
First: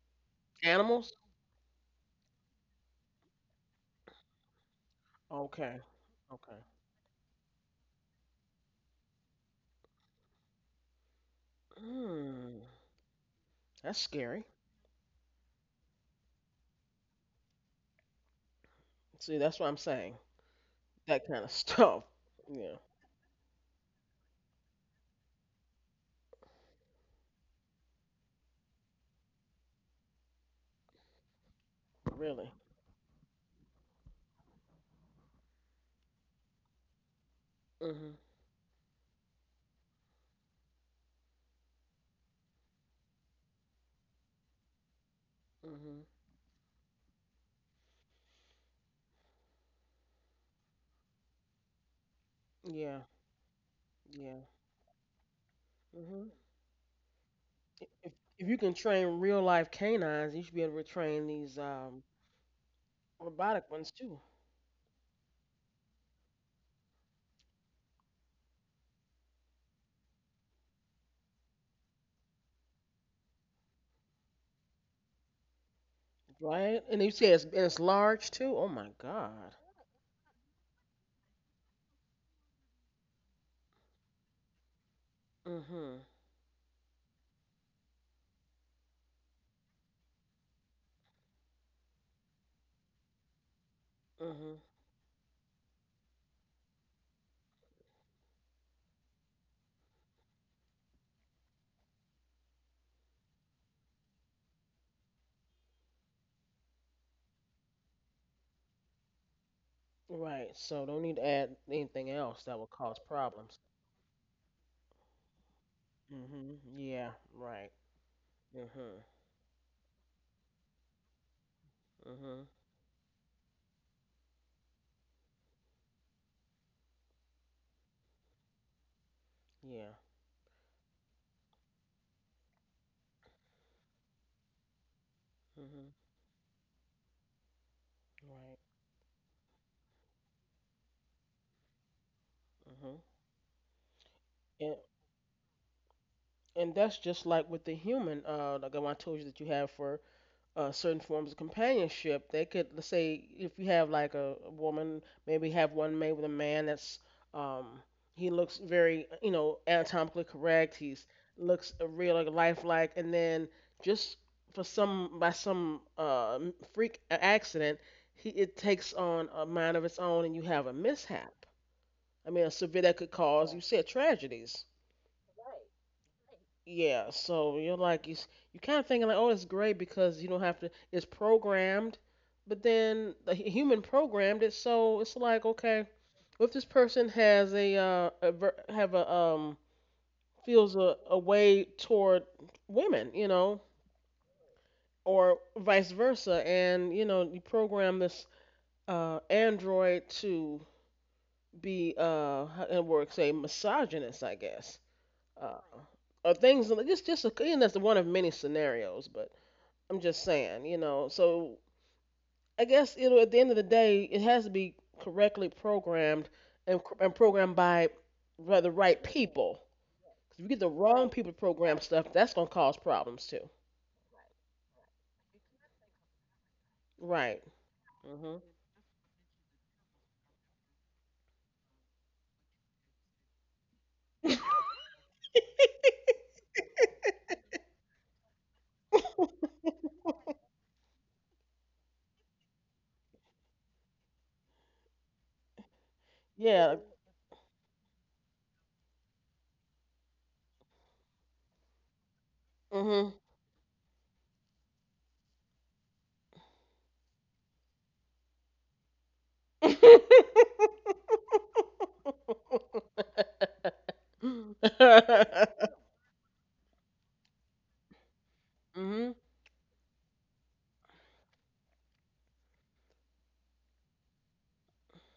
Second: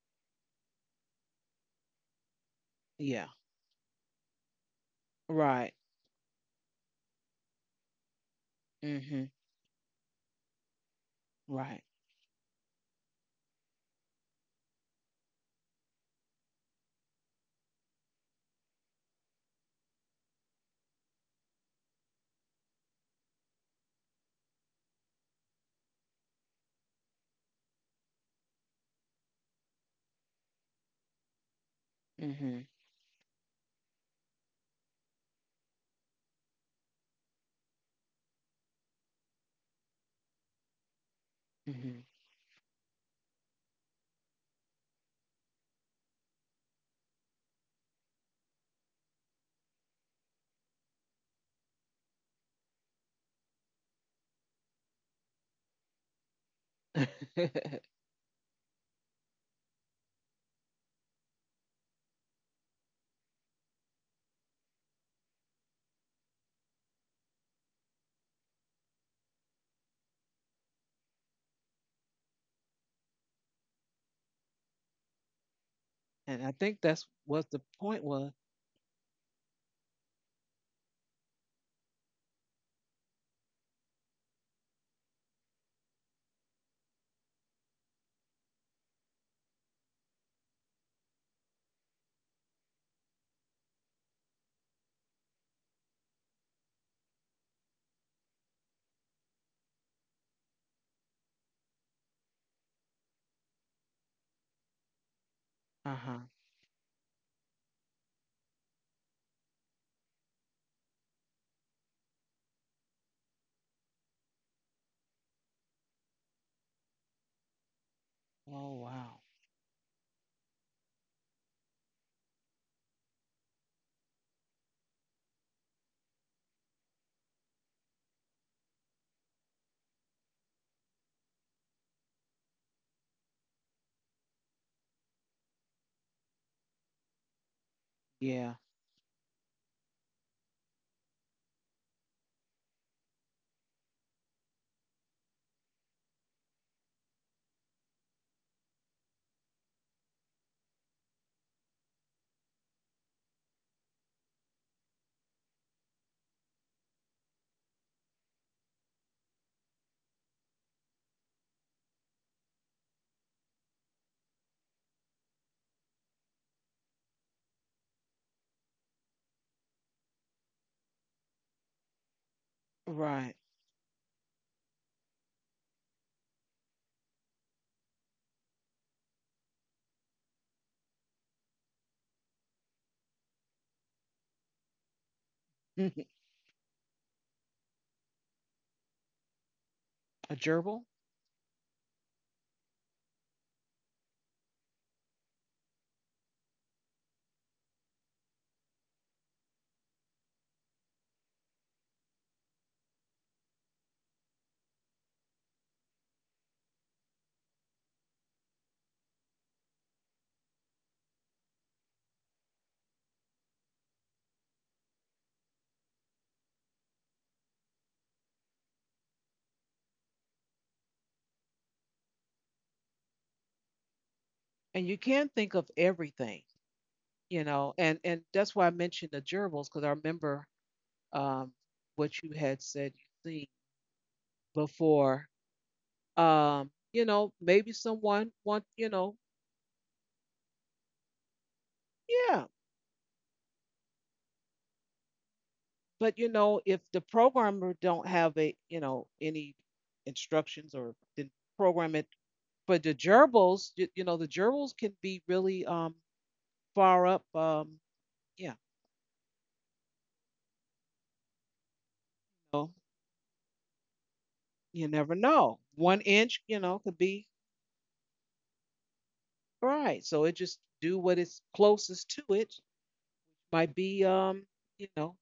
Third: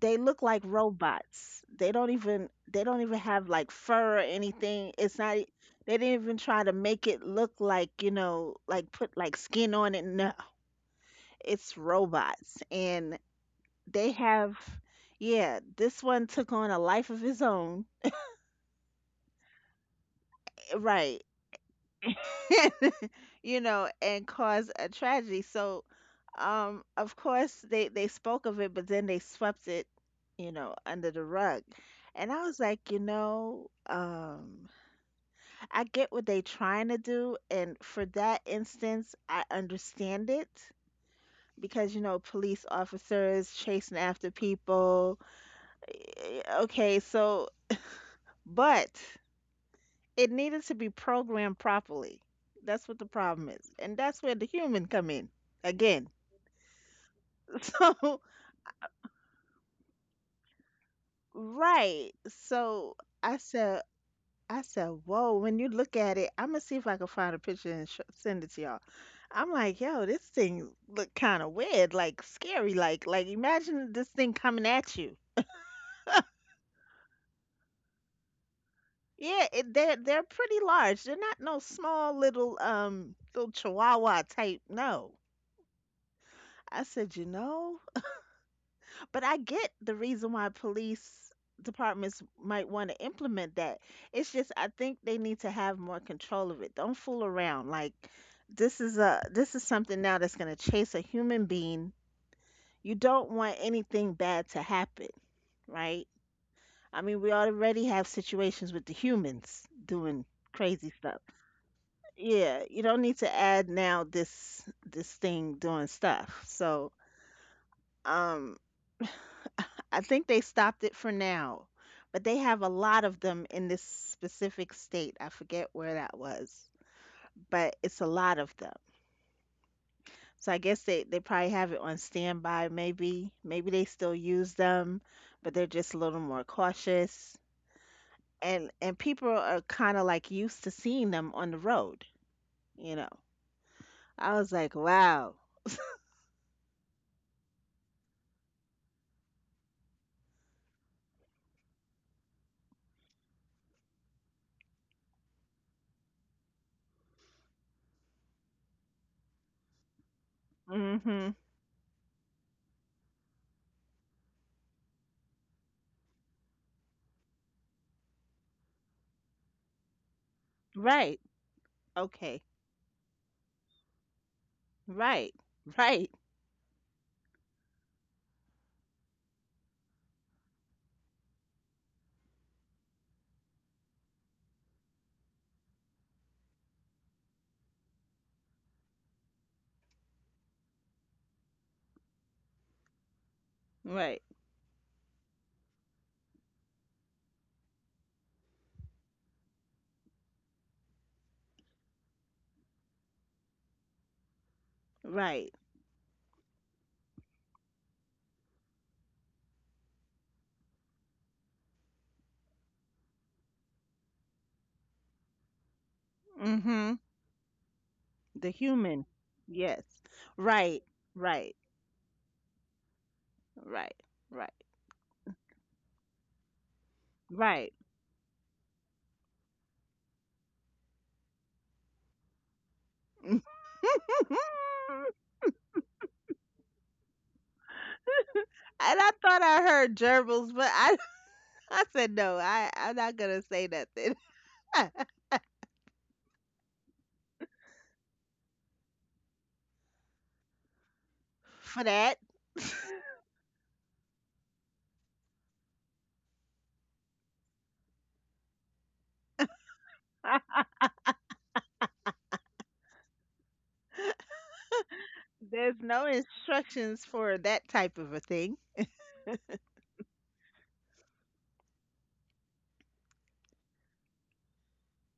Speaker 3: They look like
Speaker 2: animals?
Speaker 3: robots. They don't even
Speaker 1: Yeah.
Speaker 3: have like fur or anything. It's not e-
Speaker 1: Right.
Speaker 2: Okay.
Speaker 3: they didn't even
Speaker 2: Okay.
Speaker 3: try to make it look like, you know, like put
Speaker 1: Mm-hmm.
Speaker 3: like skin on it. No. It's
Speaker 1: Right.
Speaker 2: Hmm.
Speaker 3: robots and
Speaker 2: That's
Speaker 3: they
Speaker 2: scary.
Speaker 3: have yeah, this one took on a life of his own.
Speaker 2: See, that's what I'm saying.
Speaker 3: Right.
Speaker 2: That kind of stuff. Yeah,
Speaker 3: You know, and caused a tragedy. So of course they spoke of it but then they swept it, you know, under the rug. And I
Speaker 2: really.
Speaker 3: was
Speaker 1: Mm-hmm.
Speaker 3: like, I get what they trying to do, and for
Speaker 2: Mhm.
Speaker 3: that instance, I understand it because
Speaker 1: Mm-hmm.
Speaker 3: you know police officers chasing after people.
Speaker 2: Mhm.
Speaker 3: Okay, so but it needed to be programmed properly. That's what
Speaker 2: Yeah.
Speaker 3: the problem is, and that's where
Speaker 2: Yeah.
Speaker 3: the human come in again.
Speaker 2: Mhm. I- If
Speaker 3: So
Speaker 2: if you can train real life canines, you should be able to train these
Speaker 3: right, so I
Speaker 2: robotic
Speaker 3: said.
Speaker 2: ones too,
Speaker 3: I said, whoa, when you look at it, I'm gonna see if I can find a picture and send it to y'all. I'm like, yo, this thing look kind of weird, like scary, like imagine this thing coming at you.
Speaker 1: And I think
Speaker 2: right? And
Speaker 1: that's
Speaker 2: you say
Speaker 1: what the
Speaker 2: it's
Speaker 1: point
Speaker 2: large
Speaker 1: was.
Speaker 2: too. Oh my
Speaker 3: Yeah,
Speaker 2: God.
Speaker 3: it, they're pretty large. They're not no small little little chihuahua type. No,
Speaker 2: Mhm.
Speaker 3: I said, you know, but I get the reason why police departments might want to implement that. It's
Speaker 2: Mhm.
Speaker 3: just I think they need to have more control of it. Don't fool around. Like this is something now that's gonna chase a human being, you don't want anything bad to happen, right?
Speaker 1: Uh-huh.
Speaker 3: I mean, we already have situations with the humans doing
Speaker 2: Right. So
Speaker 3: crazy
Speaker 2: don't need
Speaker 3: stuff.
Speaker 2: to add anything else that
Speaker 3: Yeah,
Speaker 2: will
Speaker 3: you
Speaker 2: cause
Speaker 3: don't need to
Speaker 2: problems.
Speaker 3: add now this thing doing stuff.
Speaker 2: Mhm.
Speaker 3: So,
Speaker 2: Yeah. Right.
Speaker 3: um
Speaker 1: Oh
Speaker 2: Mhm.
Speaker 1: wow.
Speaker 3: I think they stopped it for now, but they
Speaker 2: Mhm.
Speaker 3: have a lot of them in this specific state. I forget where that was, but it's a lot of them.
Speaker 2: Yeah.
Speaker 3: So I guess they probably have it on standby maybe. Maybe they still use them, but they're
Speaker 2: Mhm.
Speaker 3: just a little more cautious.
Speaker 1: Yeah.
Speaker 2: Right.
Speaker 3: And people are kind of like used to seeing them on the road, you
Speaker 2: Mhm.
Speaker 3: know, I was like, wow.
Speaker 2: And that's just like with the human, like I told you that you have for certain forms of companionship. They could, let's say, if you have like a woman, maybe have one made with a man that's, um, he looks very, you know, anatomically correct. He's
Speaker 3: Mm-hmm.
Speaker 2: looks real, like lifelike, and then just for some by some freak accident, he it takes on a mind of its own, and you have a
Speaker 3: Right.
Speaker 2: mishap. I
Speaker 3: Okay.
Speaker 2: mean, a severe that could
Speaker 1: Right.
Speaker 2: cause, you said, tragedies.
Speaker 3: Right, right,
Speaker 2: Yeah, so you're like you kind of thinking like, oh, it's great because you don't have to. It's programmed, but then the human programmed it, so it's like, okay,
Speaker 1: A
Speaker 2: if this person has a ver have a
Speaker 1: gerbil.
Speaker 2: feels a way toward women, you know,
Speaker 3: right,
Speaker 2: or vice versa, and you know, you program this android to be it works a misogynist, I guess,
Speaker 3: right.
Speaker 2: uh, or things like and that's one of many scenarios, I'm just saying, you know. So I guess it'll at the end of the day, it has to be correctly programmed and
Speaker 3: Mm-hmm.
Speaker 2: and programmed by
Speaker 3: The
Speaker 2: the right
Speaker 3: human.
Speaker 2: people.
Speaker 3: Yes.
Speaker 2: 'Cause if you get the
Speaker 3: Right,
Speaker 2: wrong people to
Speaker 3: right,
Speaker 2: program stuff, that's gonna cause problems too.
Speaker 3: right, right,
Speaker 1: And you can think of everything, you
Speaker 2: Right.
Speaker 1: know,
Speaker 3: right.
Speaker 1: and
Speaker 2: Mhm.
Speaker 1: that's why I mentioned the gerbils because I remember um what you had said you seen
Speaker 3: And
Speaker 1: before, you know, maybe someone want,
Speaker 3: I thought I heard gerbils, but I I said, no,
Speaker 1: yeah.
Speaker 3: I'm not gonna say nothing.
Speaker 1: But you know,
Speaker 2: Yeah.
Speaker 1: if the programmer don't have, a any instructions or didn't
Speaker 3: For
Speaker 1: program it
Speaker 3: that.
Speaker 1: But the
Speaker 2: Mhm.
Speaker 1: gerbils, you know, the gerbils can be really far up, yeah. So you never know,
Speaker 3: There's
Speaker 1: one
Speaker 3: no
Speaker 1: inch, you know, could
Speaker 3: instructions
Speaker 1: be
Speaker 3: for that type of a thing.
Speaker 2: mhm.
Speaker 1: right. So it just do what is closest to it, might be, you know,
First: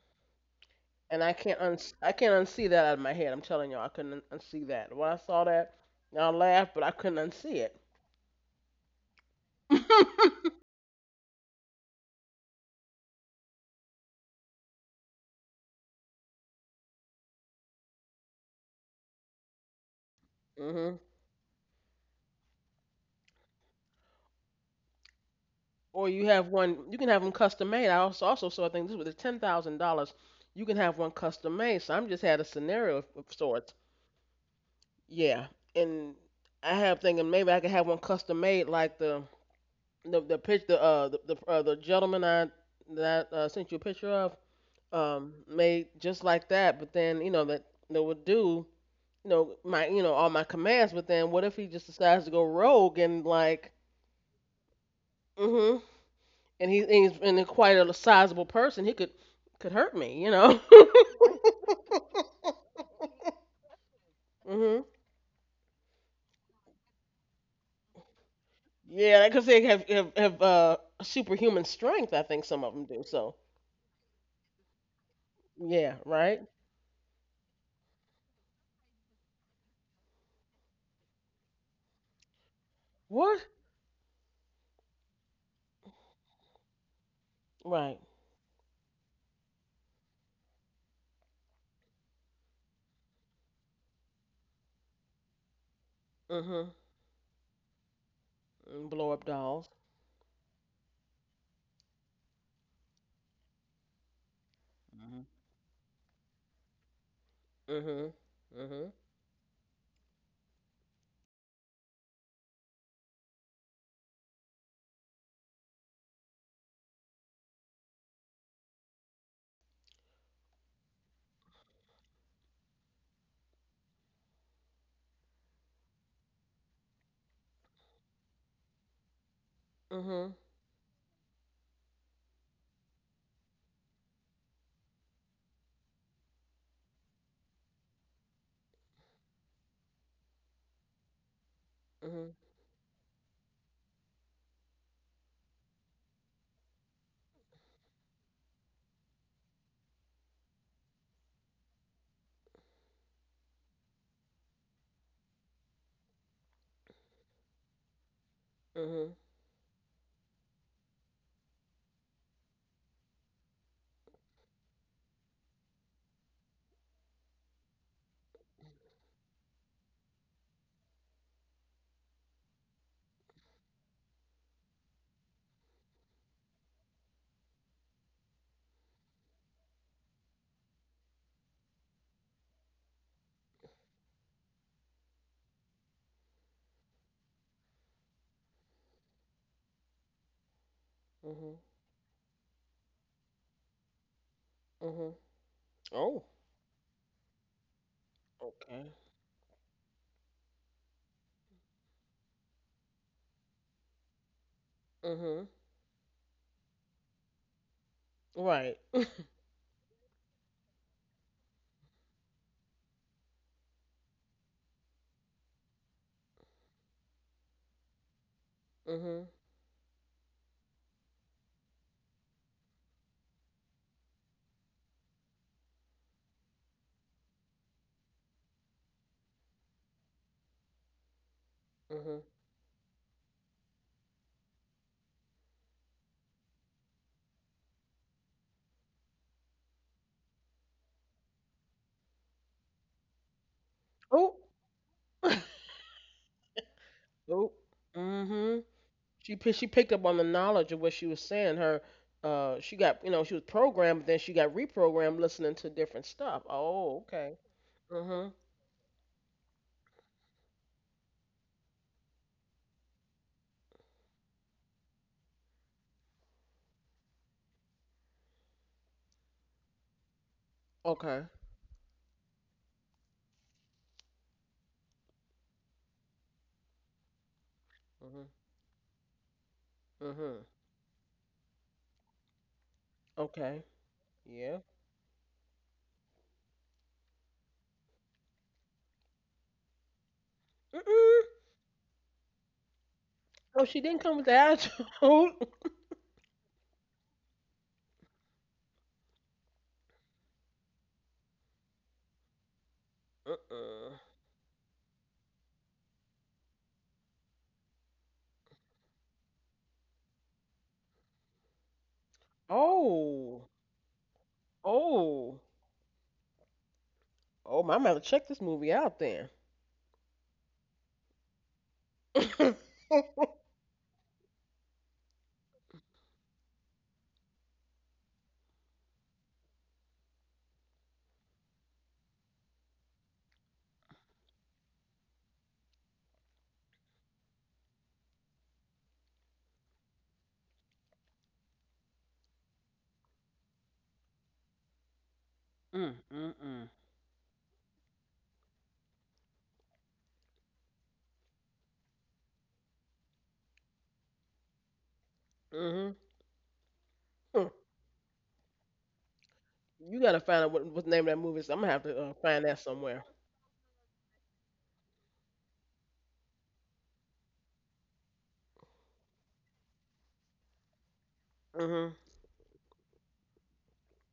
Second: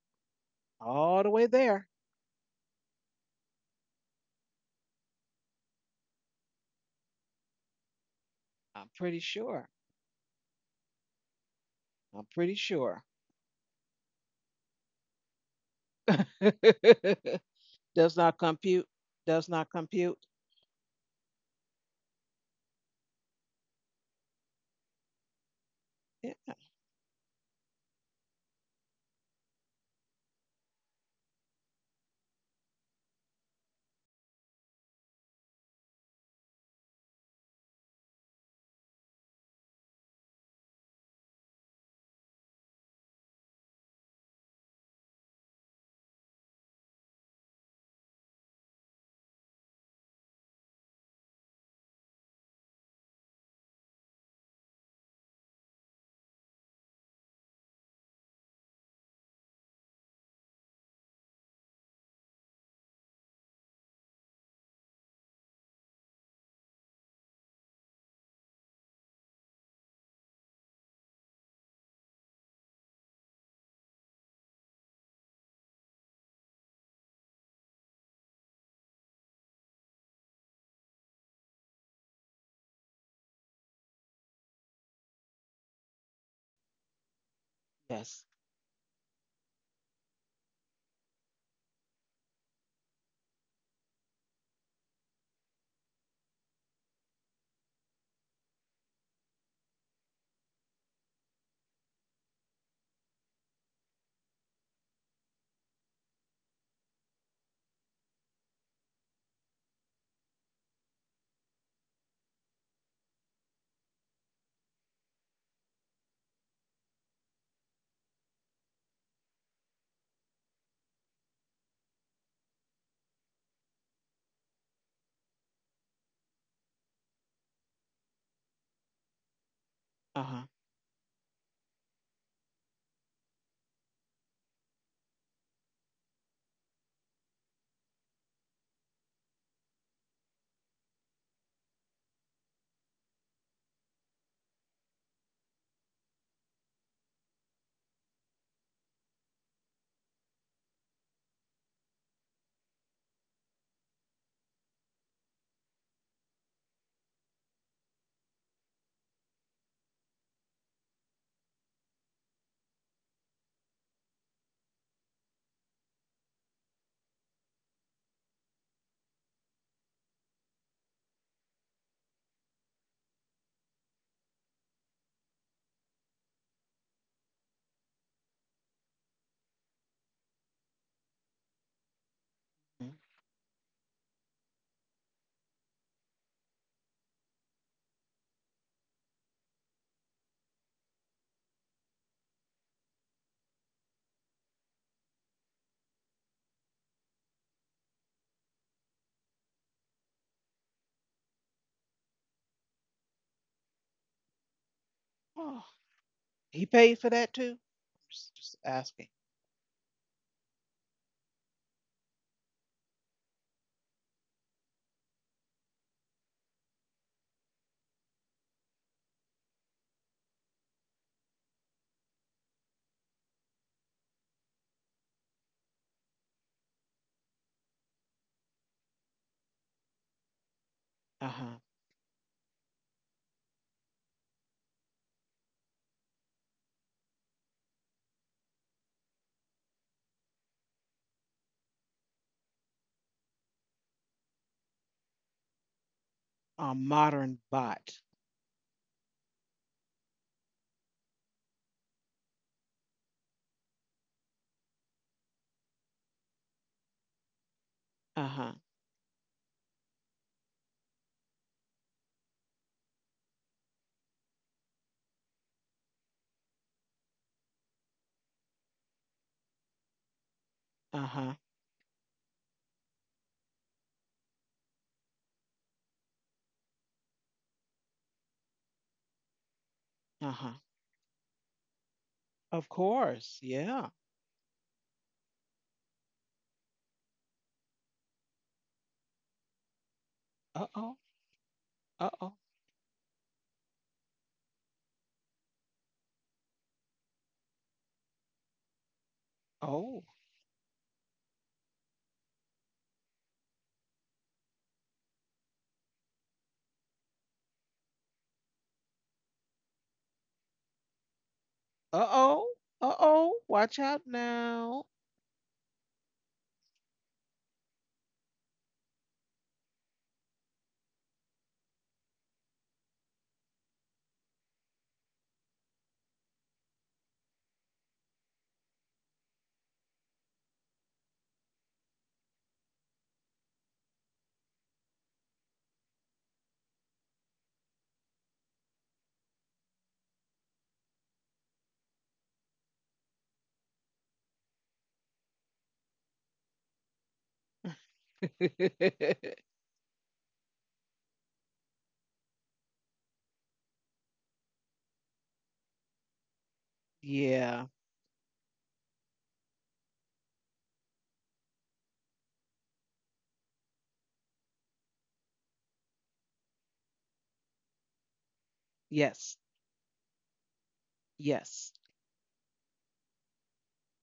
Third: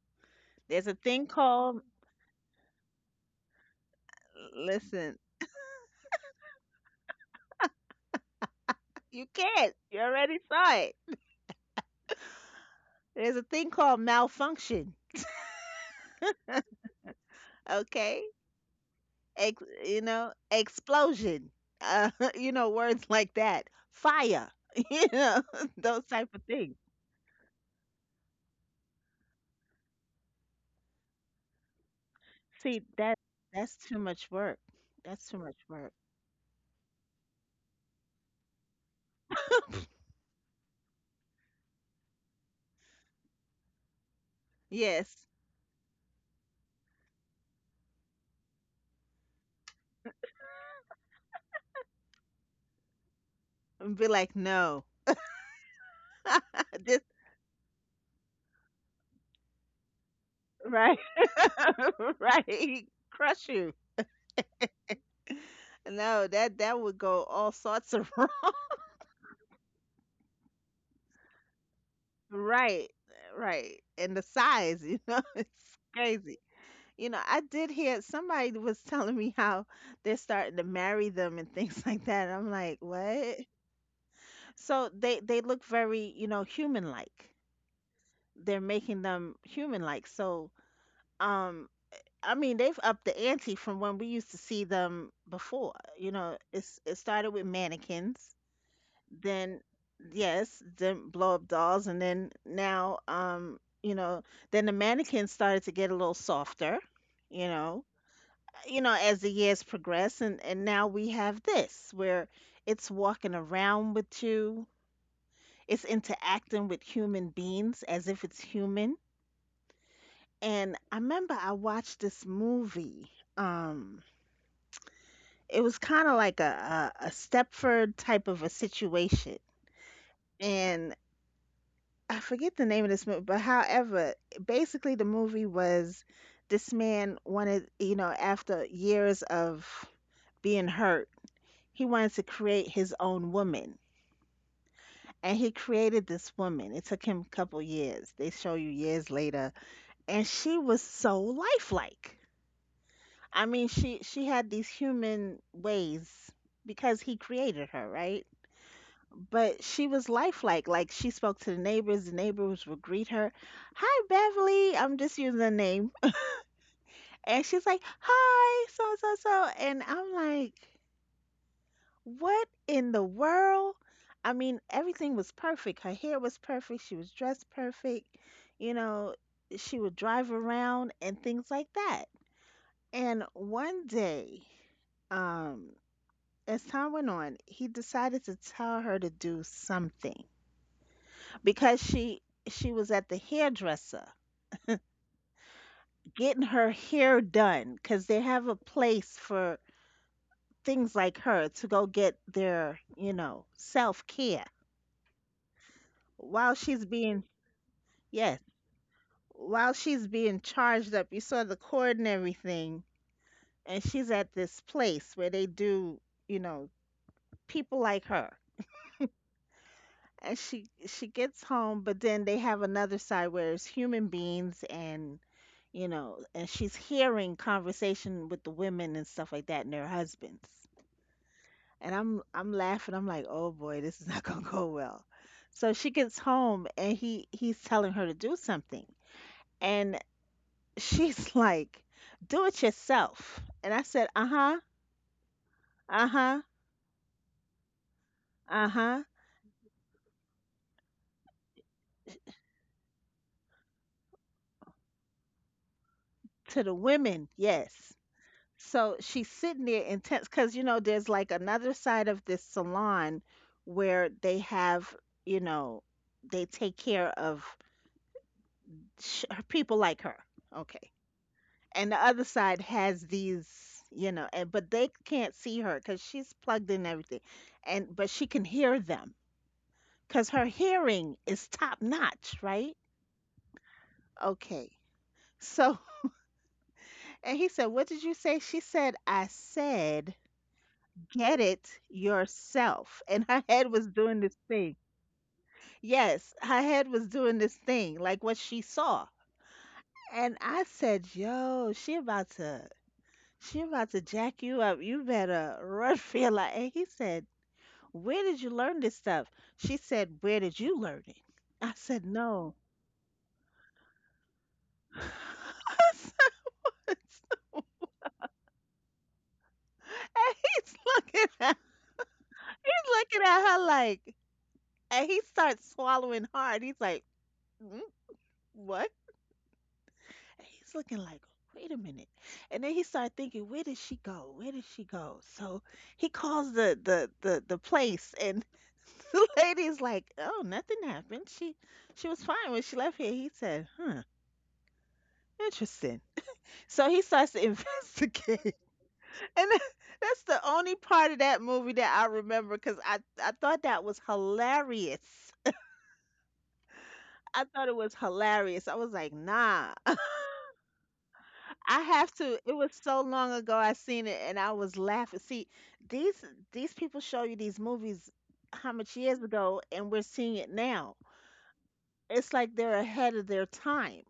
Speaker 3: There's a
Speaker 2: And
Speaker 1: all
Speaker 3: thing
Speaker 1: the way
Speaker 3: called,
Speaker 1: there.
Speaker 2: I can't unsee that out of my head. I'm telling y'all, I couldn't unsee that. When I
Speaker 3: listen,
Speaker 2: saw that, I laughed, but I couldn't unsee it.
Speaker 1: I'm pretty
Speaker 3: you
Speaker 1: sure.
Speaker 3: can't. You already saw it.
Speaker 1: I'm pretty sure.
Speaker 3: There's a thing called malfunction.
Speaker 1: Does
Speaker 3: Okay?
Speaker 1: not compute. Does not
Speaker 3: You
Speaker 1: compute.
Speaker 3: know,
Speaker 2: mhm.
Speaker 3: explosion. Uh, you know, words like that. Fire. You know, those
Speaker 2: Or you
Speaker 3: type
Speaker 1: Yeah.
Speaker 3: of
Speaker 2: have
Speaker 3: things.
Speaker 2: one, you can have them custom made. I also saw a thing. This was a $10,000. You can have one custom made. So I'm just had a
Speaker 3: See,
Speaker 2: scenario
Speaker 3: that
Speaker 2: of sorts.
Speaker 3: that's too much work. That's too
Speaker 2: Yeah,
Speaker 3: much work.
Speaker 2: and I have thinking maybe I could have one custom made like the pitch the gentleman I, sent you a picture of
Speaker 3: Yes.
Speaker 2: made just like that. But then you know that that would do you know my you know all my commands. But then what if he just decides to go rogue and like
Speaker 3: And be like, no.
Speaker 2: mm-hmm, and
Speaker 3: This
Speaker 2: he's and quite a sizable person. He Could hurt me, you know.
Speaker 3: right. Right. Crush you.
Speaker 2: hmm.
Speaker 3: No, that would go all sorts of wrong.
Speaker 2: Yeah, because they have superhuman strength. I think some of them
Speaker 3: Right,
Speaker 2: do. So
Speaker 3: right. And the size, you know, it's
Speaker 2: yeah, right.
Speaker 3: crazy. You know, I did hear somebody was telling me how they're starting to marry them and things like that. I'm like,
Speaker 2: What?
Speaker 3: what? So they look very, you know, human-like.
Speaker 2: Right.
Speaker 1: Yes.
Speaker 3: They're making them human-like. So, um, I mean, they've upped the ante from when we used to see them before. You know,
Speaker 2: hmm.
Speaker 3: it's it started with mannequins
Speaker 2: And blow up
Speaker 3: then
Speaker 2: dolls.
Speaker 3: yes, then blow up dolls, and then now, you know, then the mannequins started to get a little softer, you know,
Speaker 2: hmm.
Speaker 3: you
Speaker 2: hmm.
Speaker 3: know, as the years progress, and now we have this where it's walking around with you, it's interacting with human beings as if it's human. And I remember I watched this movie. Um, it was kind of like a, a Stepford type of a situation,
Speaker 2: hmm. hmm.
Speaker 1: Uh huh.
Speaker 3: and I forget the name of this movie, but however, basically the movie was this man wanted, you know, after years of being hurt, he wanted to create his own woman. And he created this woman. It took him a couple years. They show you years later. And she was so lifelike. I mean, she had these human ways because he created her, right?
Speaker 2: hmm.
Speaker 3: But she was lifelike. Like she spoke to the neighbors would greet her, "Hi, Beverly." I'm just using the name, and she's like, "Hi, so so so," and I'm like, "What in the world?" I mean, everything was perfect. Her hair was perfect. She was dressed perfect. You know, she would drive around and things like that. And one day, um, as time went on, he decided to tell her to do something.
Speaker 2: hmm.
Speaker 3: Because she was at the hairdresser
Speaker 2: hmm. Oh.
Speaker 3: getting her hair done because they have a
Speaker 2: Okay.
Speaker 3: place for things like her to go get their, you know, self care
Speaker 2: hmm.
Speaker 1: Oh,
Speaker 3: while
Speaker 1: he
Speaker 3: she's
Speaker 1: paid for
Speaker 3: being
Speaker 1: that too.
Speaker 3: yes
Speaker 1: Just
Speaker 2: Right.
Speaker 1: asking.
Speaker 3: while she's being charged up, you saw the cord and everything, and she's at this place where they do, you know, people like her.
Speaker 2: hmm.
Speaker 3: And she gets home, but then they have another side where it's human beings and, you know, and she's hearing conversation with the women and stuff like that and their husbands.
Speaker 1: Uh huh.
Speaker 3: And
Speaker 2: hmm.
Speaker 3: I'm laughing. I'm like, "Oh boy, this is not going to go well." So she gets home and he's telling her to do something. And she's like, "Do it yourself." And I said,
Speaker 2: Oh.
Speaker 3: "Uh-huh. Uh-huh.
Speaker 1: A
Speaker 2: oh.
Speaker 1: modern bot.
Speaker 2: hmm.
Speaker 3: Uh-huh."
Speaker 2: She picked up on the knowledge of what she was saying. Her she got you know she was programmed, but then she got reprogrammed listening to different stuff.
Speaker 3: To the
Speaker 2: Oh,
Speaker 3: women,
Speaker 2: okay.
Speaker 3: yes.
Speaker 2: Mhm.
Speaker 1: Uh huh.
Speaker 3: So she's sitting there intense because you know there's like another side of this salon where they have, you know, they take care of her people like her. Okay.
Speaker 1: Uh
Speaker 2: Okay.
Speaker 1: huh.
Speaker 3: And the other side has these, you know, and but they can't see her because she's plugged in everything, and but
Speaker 2: Mhm.
Speaker 3: she can hear them because
Speaker 1: Uh
Speaker 2: Mhm.
Speaker 3: her
Speaker 1: huh.
Speaker 3: hearing is top notch, right?
Speaker 1: Of course.
Speaker 2: Okay.
Speaker 1: Yeah.
Speaker 2: Yeah.
Speaker 3: Okay. So, and he said, "What did you say?" She said, "I said,
Speaker 1: Uh oh.
Speaker 2: Mm-mm.
Speaker 3: get it
Speaker 1: Uh oh.
Speaker 3: yourself." And her
Speaker 2: Oh,
Speaker 3: head
Speaker 2: she
Speaker 3: was
Speaker 2: didn't come
Speaker 3: doing
Speaker 2: with the
Speaker 3: this
Speaker 2: attitude.
Speaker 3: thing. Yes, her head was doing this thing, like what she saw.
Speaker 1: Oh.
Speaker 3: And I said, "Yo, she about to." She
Speaker 2: Mm-mm.
Speaker 3: about to jack you up. You better run for your life. And he said, Where did you learn this stuff? She said, Where did you learn it? I said,
Speaker 1: Uh
Speaker 3: No.
Speaker 1: oh. Uh oh.
Speaker 2: Oh.
Speaker 1: Watch out now.
Speaker 2: Oh.
Speaker 3: And
Speaker 2: Oh, my mother check this movie out then.
Speaker 3: he's looking at
Speaker 2: mm,
Speaker 3: he's looking at her like and he starts swallowing hard. He's like, "Mm, what? And he's looking like, wait a minute. And then he started thinking, where did she go? Where did she go? So he calls the place and the lady's like, Oh, nothing happened. She was fine when she left here. He said, Huh,
Speaker 2: mm,
Speaker 3: interesting.
Speaker 2: mm.
Speaker 3: So he starts to investigate. And that- that's the only part of that movie that I remember because I thought that was hilarious.
Speaker 2: Mhm.
Speaker 3: I
Speaker 2: Hmm.
Speaker 3: thought
Speaker 1: Yeah.
Speaker 3: it was hilarious. I was like, nah.
Speaker 2: You gotta find out what the name of that movie is. I'm gonna
Speaker 3: I
Speaker 2: have to
Speaker 3: have to.
Speaker 2: find
Speaker 3: It
Speaker 2: that
Speaker 3: was so
Speaker 2: somewhere.
Speaker 3: long ago I seen it and I was laughing. See, these these people show you these movies how much years
Speaker 1: Yes.
Speaker 3: ago and we're seeing it now.
Speaker 1: Yes.
Speaker 2: Mhm.
Speaker 3: It's like they're ahead of their time,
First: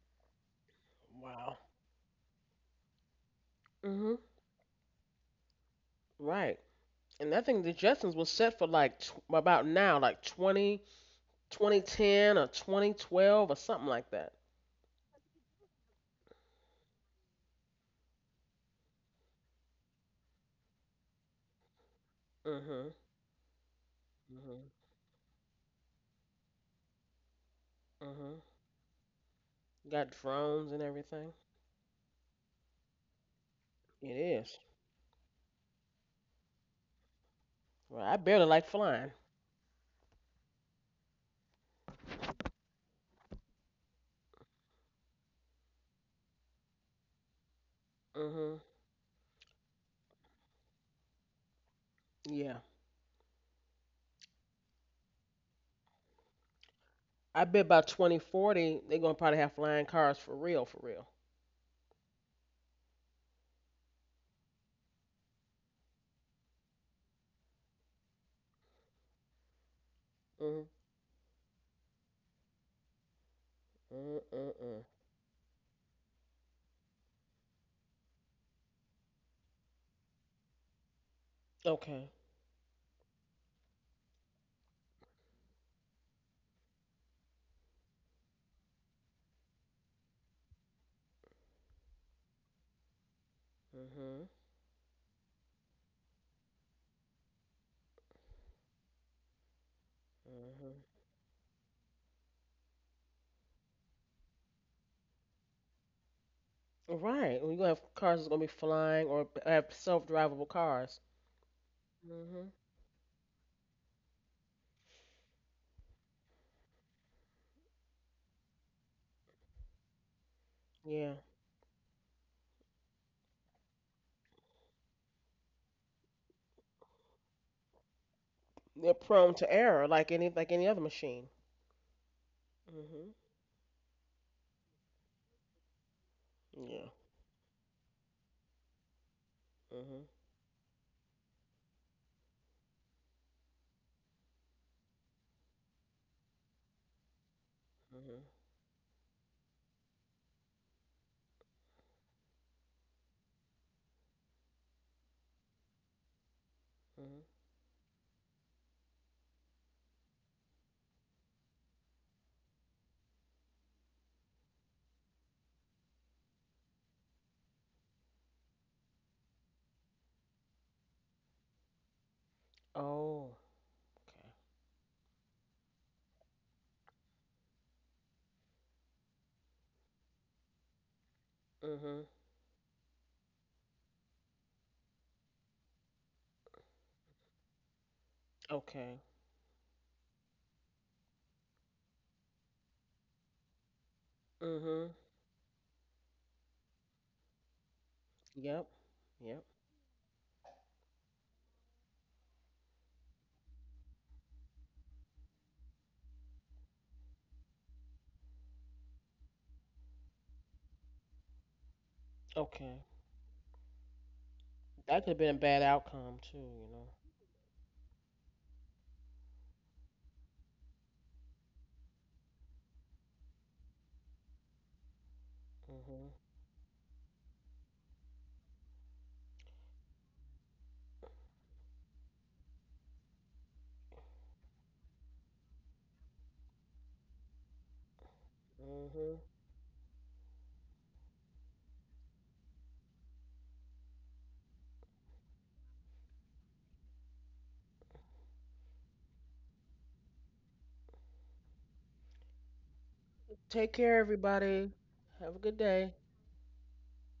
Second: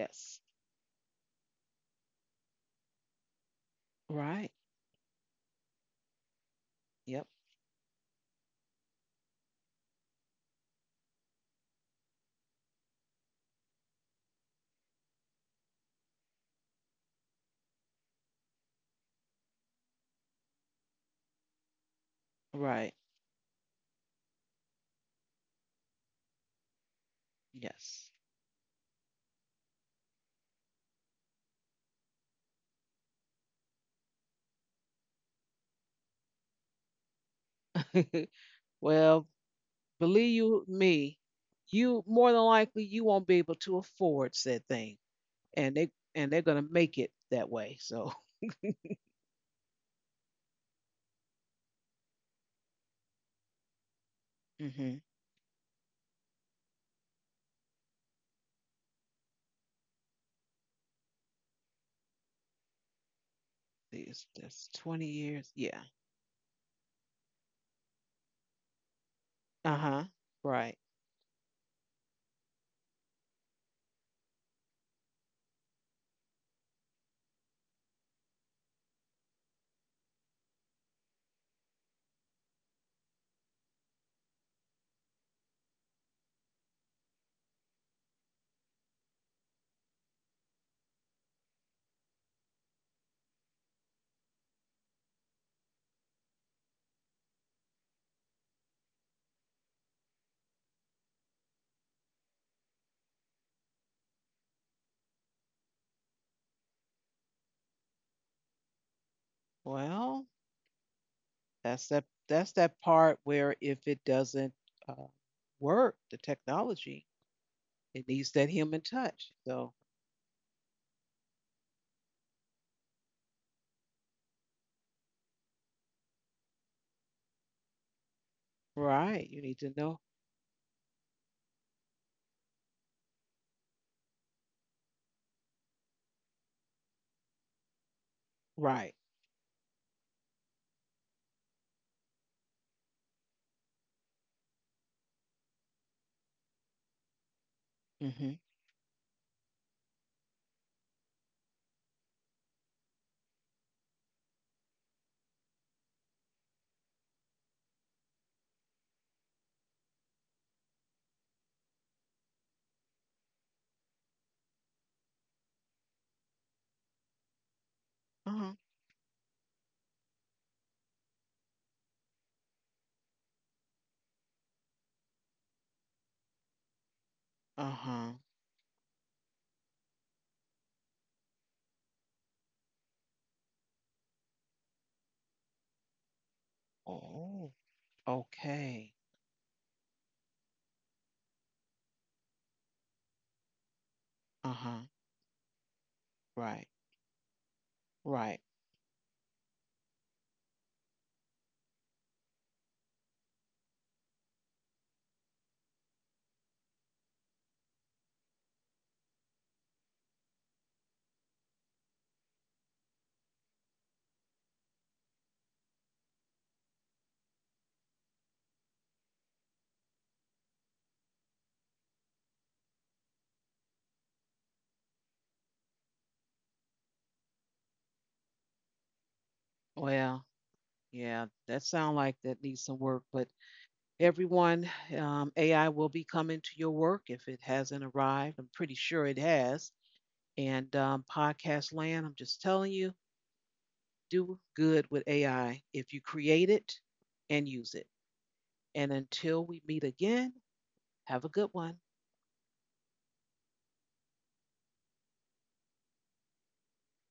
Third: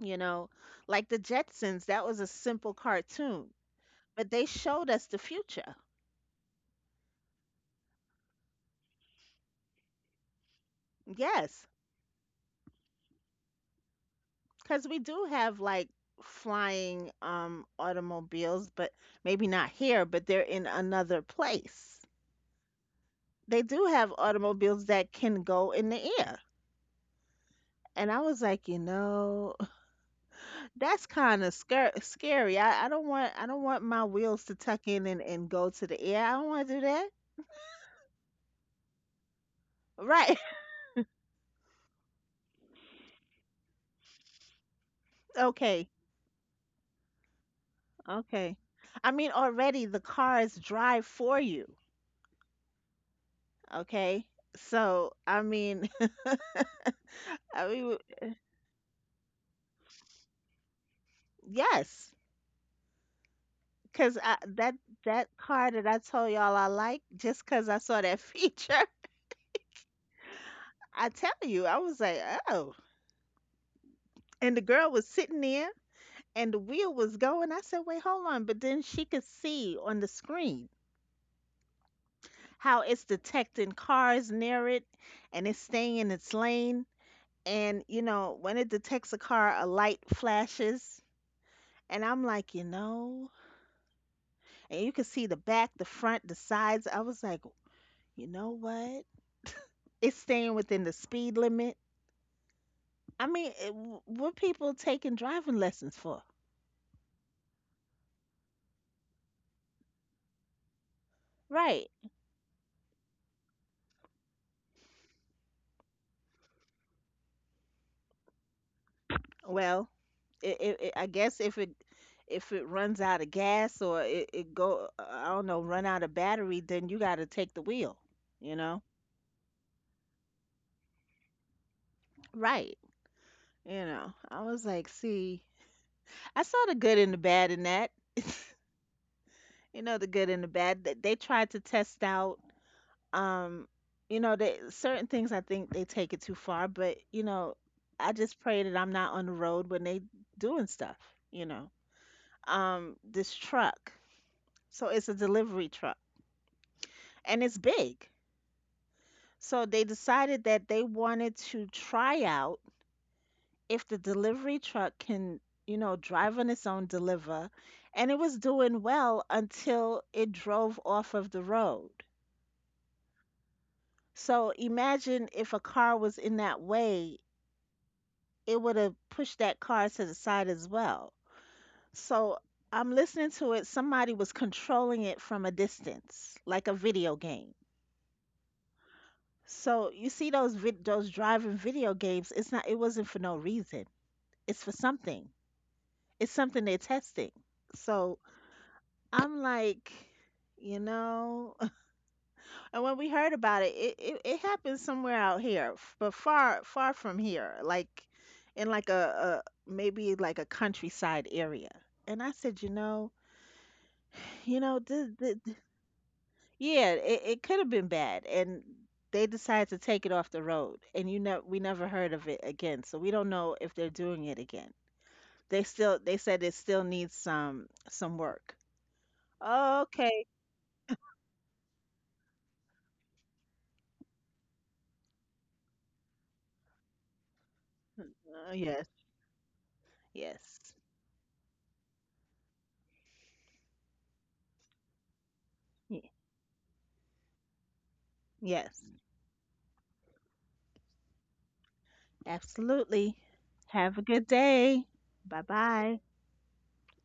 Speaker 3: you know? Like the
Speaker 2: Wow.
Speaker 3: Jetsons, that was a simple cartoon, but they
Speaker 1: Right.
Speaker 3: showed us the future.
Speaker 2: Right.
Speaker 1: Yep.
Speaker 2: And I think the Jetsons was set for like about now, like 20
Speaker 3: Yes,
Speaker 2: 2010 or 2012 or something like that.
Speaker 3: cuz we do have like flying automobiles, but maybe not here, but they're in another place.
Speaker 1: Right.
Speaker 2: hmm.
Speaker 3: They do have
Speaker 2: hmm.
Speaker 3: automobiles that can go in the air. And
Speaker 1: Yes.
Speaker 3: I was
Speaker 2: hmm.
Speaker 3: like, you know,
Speaker 2: Got drones and
Speaker 3: that's
Speaker 2: everything.
Speaker 3: kind of scary. Scary. I don't want. I don't want my
Speaker 2: It
Speaker 3: wheels to
Speaker 2: is.
Speaker 3: tuck in and go to the air. I don't want to do that.
Speaker 2: Well, I barely like flying.
Speaker 1: Well, believe
Speaker 3: Right.
Speaker 1: you me, you more than likely you won't be able to afford said thing, and they
Speaker 3: Okay.
Speaker 1: and they're gonna make it that way. So,
Speaker 3: Okay.
Speaker 2: hmm.
Speaker 3: I mean, already the cars drive for you.
Speaker 2: Yeah.
Speaker 3: Okay.
Speaker 1: hmm,
Speaker 3: So I mean, I
Speaker 2: I
Speaker 3: mean,
Speaker 2: bet by 2040, they're going to probably have flying cars for real, for real.
Speaker 3: yes, because
Speaker 1: these, that's
Speaker 3: that
Speaker 1: 20
Speaker 3: that
Speaker 1: years.
Speaker 3: car
Speaker 1: Yeah.
Speaker 3: that I told y'all I like just because I saw that feature.
Speaker 1: Uh-huh. Right.
Speaker 2: Mm-hmm.
Speaker 3: I tell you, I was like, oh. And the girl was
Speaker 2: Mm-mm-mm.
Speaker 3: sitting there and the wheel was going. I said, wait, hold on. But then she could see on the screen
Speaker 2: Okay.
Speaker 3: how it's detecting cars near it and it's staying in its lane. And, you know, when it detects a car, a light flashes. And I'm like, you know,
Speaker 2: hmm.
Speaker 3: and you can see the back, the front, the sides. I was like, you know what? It's staying within the
Speaker 2: hmm.
Speaker 3: speed limit. I mean, it, what people taking driving lessons for?
Speaker 2: Right. We're going to have cars that's going to be flying or have
Speaker 1: Well,
Speaker 2: self-drivable cars.
Speaker 3: Right.
Speaker 1: that's that
Speaker 2: hmm.
Speaker 1: part where if it doesn't uh, work, the technology, it needs that human touch. So,
Speaker 3: Well, I guess
Speaker 2: Yeah.
Speaker 3: if it runs out of gas or it go I don't know run out of battery, then you got to take the wheel. You know,
Speaker 1: right,
Speaker 2: They're
Speaker 1: you need
Speaker 2: prone
Speaker 1: to
Speaker 2: to
Speaker 1: know.
Speaker 2: error, like any other machine.
Speaker 3: right?
Speaker 2: Mhm.
Speaker 3: You know, I was like, see, I saw the good and the
Speaker 2: Yeah.
Speaker 3: bad in that.
Speaker 1: Right.
Speaker 3: You know, the good
Speaker 2: Mhm.
Speaker 3: and the bad. That they tried to test out. Um, you know, they, certain things I think they take it too far, but you know, I
Speaker 1: Hmm.
Speaker 3: just
Speaker 2: Mhm.
Speaker 3: pray that I'm not on the road when they doing stuff. You know, this truck. So it's a delivery truck and
Speaker 2: Mhm.
Speaker 3: it's big. So they decided that they wanted to try out if the delivery truck can, you know, drive on its own, deliver. And it was
Speaker 1: Uh-huh.
Speaker 3: doing well until it drove off of the road.
Speaker 2: Oh.
Speaker 3: So
Speaker 2: Okay.
Speaker 3: imagine if a car was in that way,
Speaker 1: Uh-huh.
Speaker 3: it would have pushed that car to the side as well.
Speaker 2: Mhm.
Speaker 3: So I'm listening to it. Somebody was controlling it from a distance, like a video
Speaker 1: Oh,
Speaker 3: game.
Speaker 1: okay.
Speaker 2: Okay.
Speaker 3: So you see those driving video games. It's not. It wasn't for no reason. It's for
Speaker 1: Uh-huh.
Speaker 2: Mhm.
Speaker 3: something. It's
Speaker 1: Right.
Speaker 3: something they're testing. So
Speaker 1: Right.
Speaker 2: Yep.
Speaker 3: I'm
Speaker 2: Yep.
Speaker 3: like, you know, and when we heard about it, it, happened somewhere out here, but far, far from here, like in like a maybe like a countryside area. And I said, you know,
Speaker 2: Okay.
Speaker 3: you know,
Speaker 2: That could have been a bad outcome too,
Speaker 3: yeah,
Speaker 2: you know.
Speaker 3: it could have been bad. And they decided to take it off the road, and you know, we never heard of it again. So we don't know if they're doing it again. They still, they
Speaker 2: Mhm.
Speaker 3: said it still needs some work. Oh,
Speaker 1: Well,
Speaker 3: Okay.
Speaker 1: yeah, that sounds like that needs some work. But everyone, AI will be coming to your work if it hasn't arrived. I'm pretty
Speaker 3: Yes.
Speaker 1: sure it
Speaker 2: Mhm.
Speaker 1: has. And
Speaker 3: Yes.
Speaker 1: podcast land, I'm just telling you, do good with AI if you
Speaker 3: Ye-
Speaker 1: create it and use it. And
Speaker 3: Yes.
Speaker 1: until we meet again, have a good one.
Speaker 3: Absolutely.
Speaker 2: Take
Speaker 3: Have a
Speaker 2: care,
Speaker 3: good day.
Speaker 2: everybody.
Speaker 3: Bye
Speaker 2: Have a good
Speaker 3: bye.
Speaker 2: day.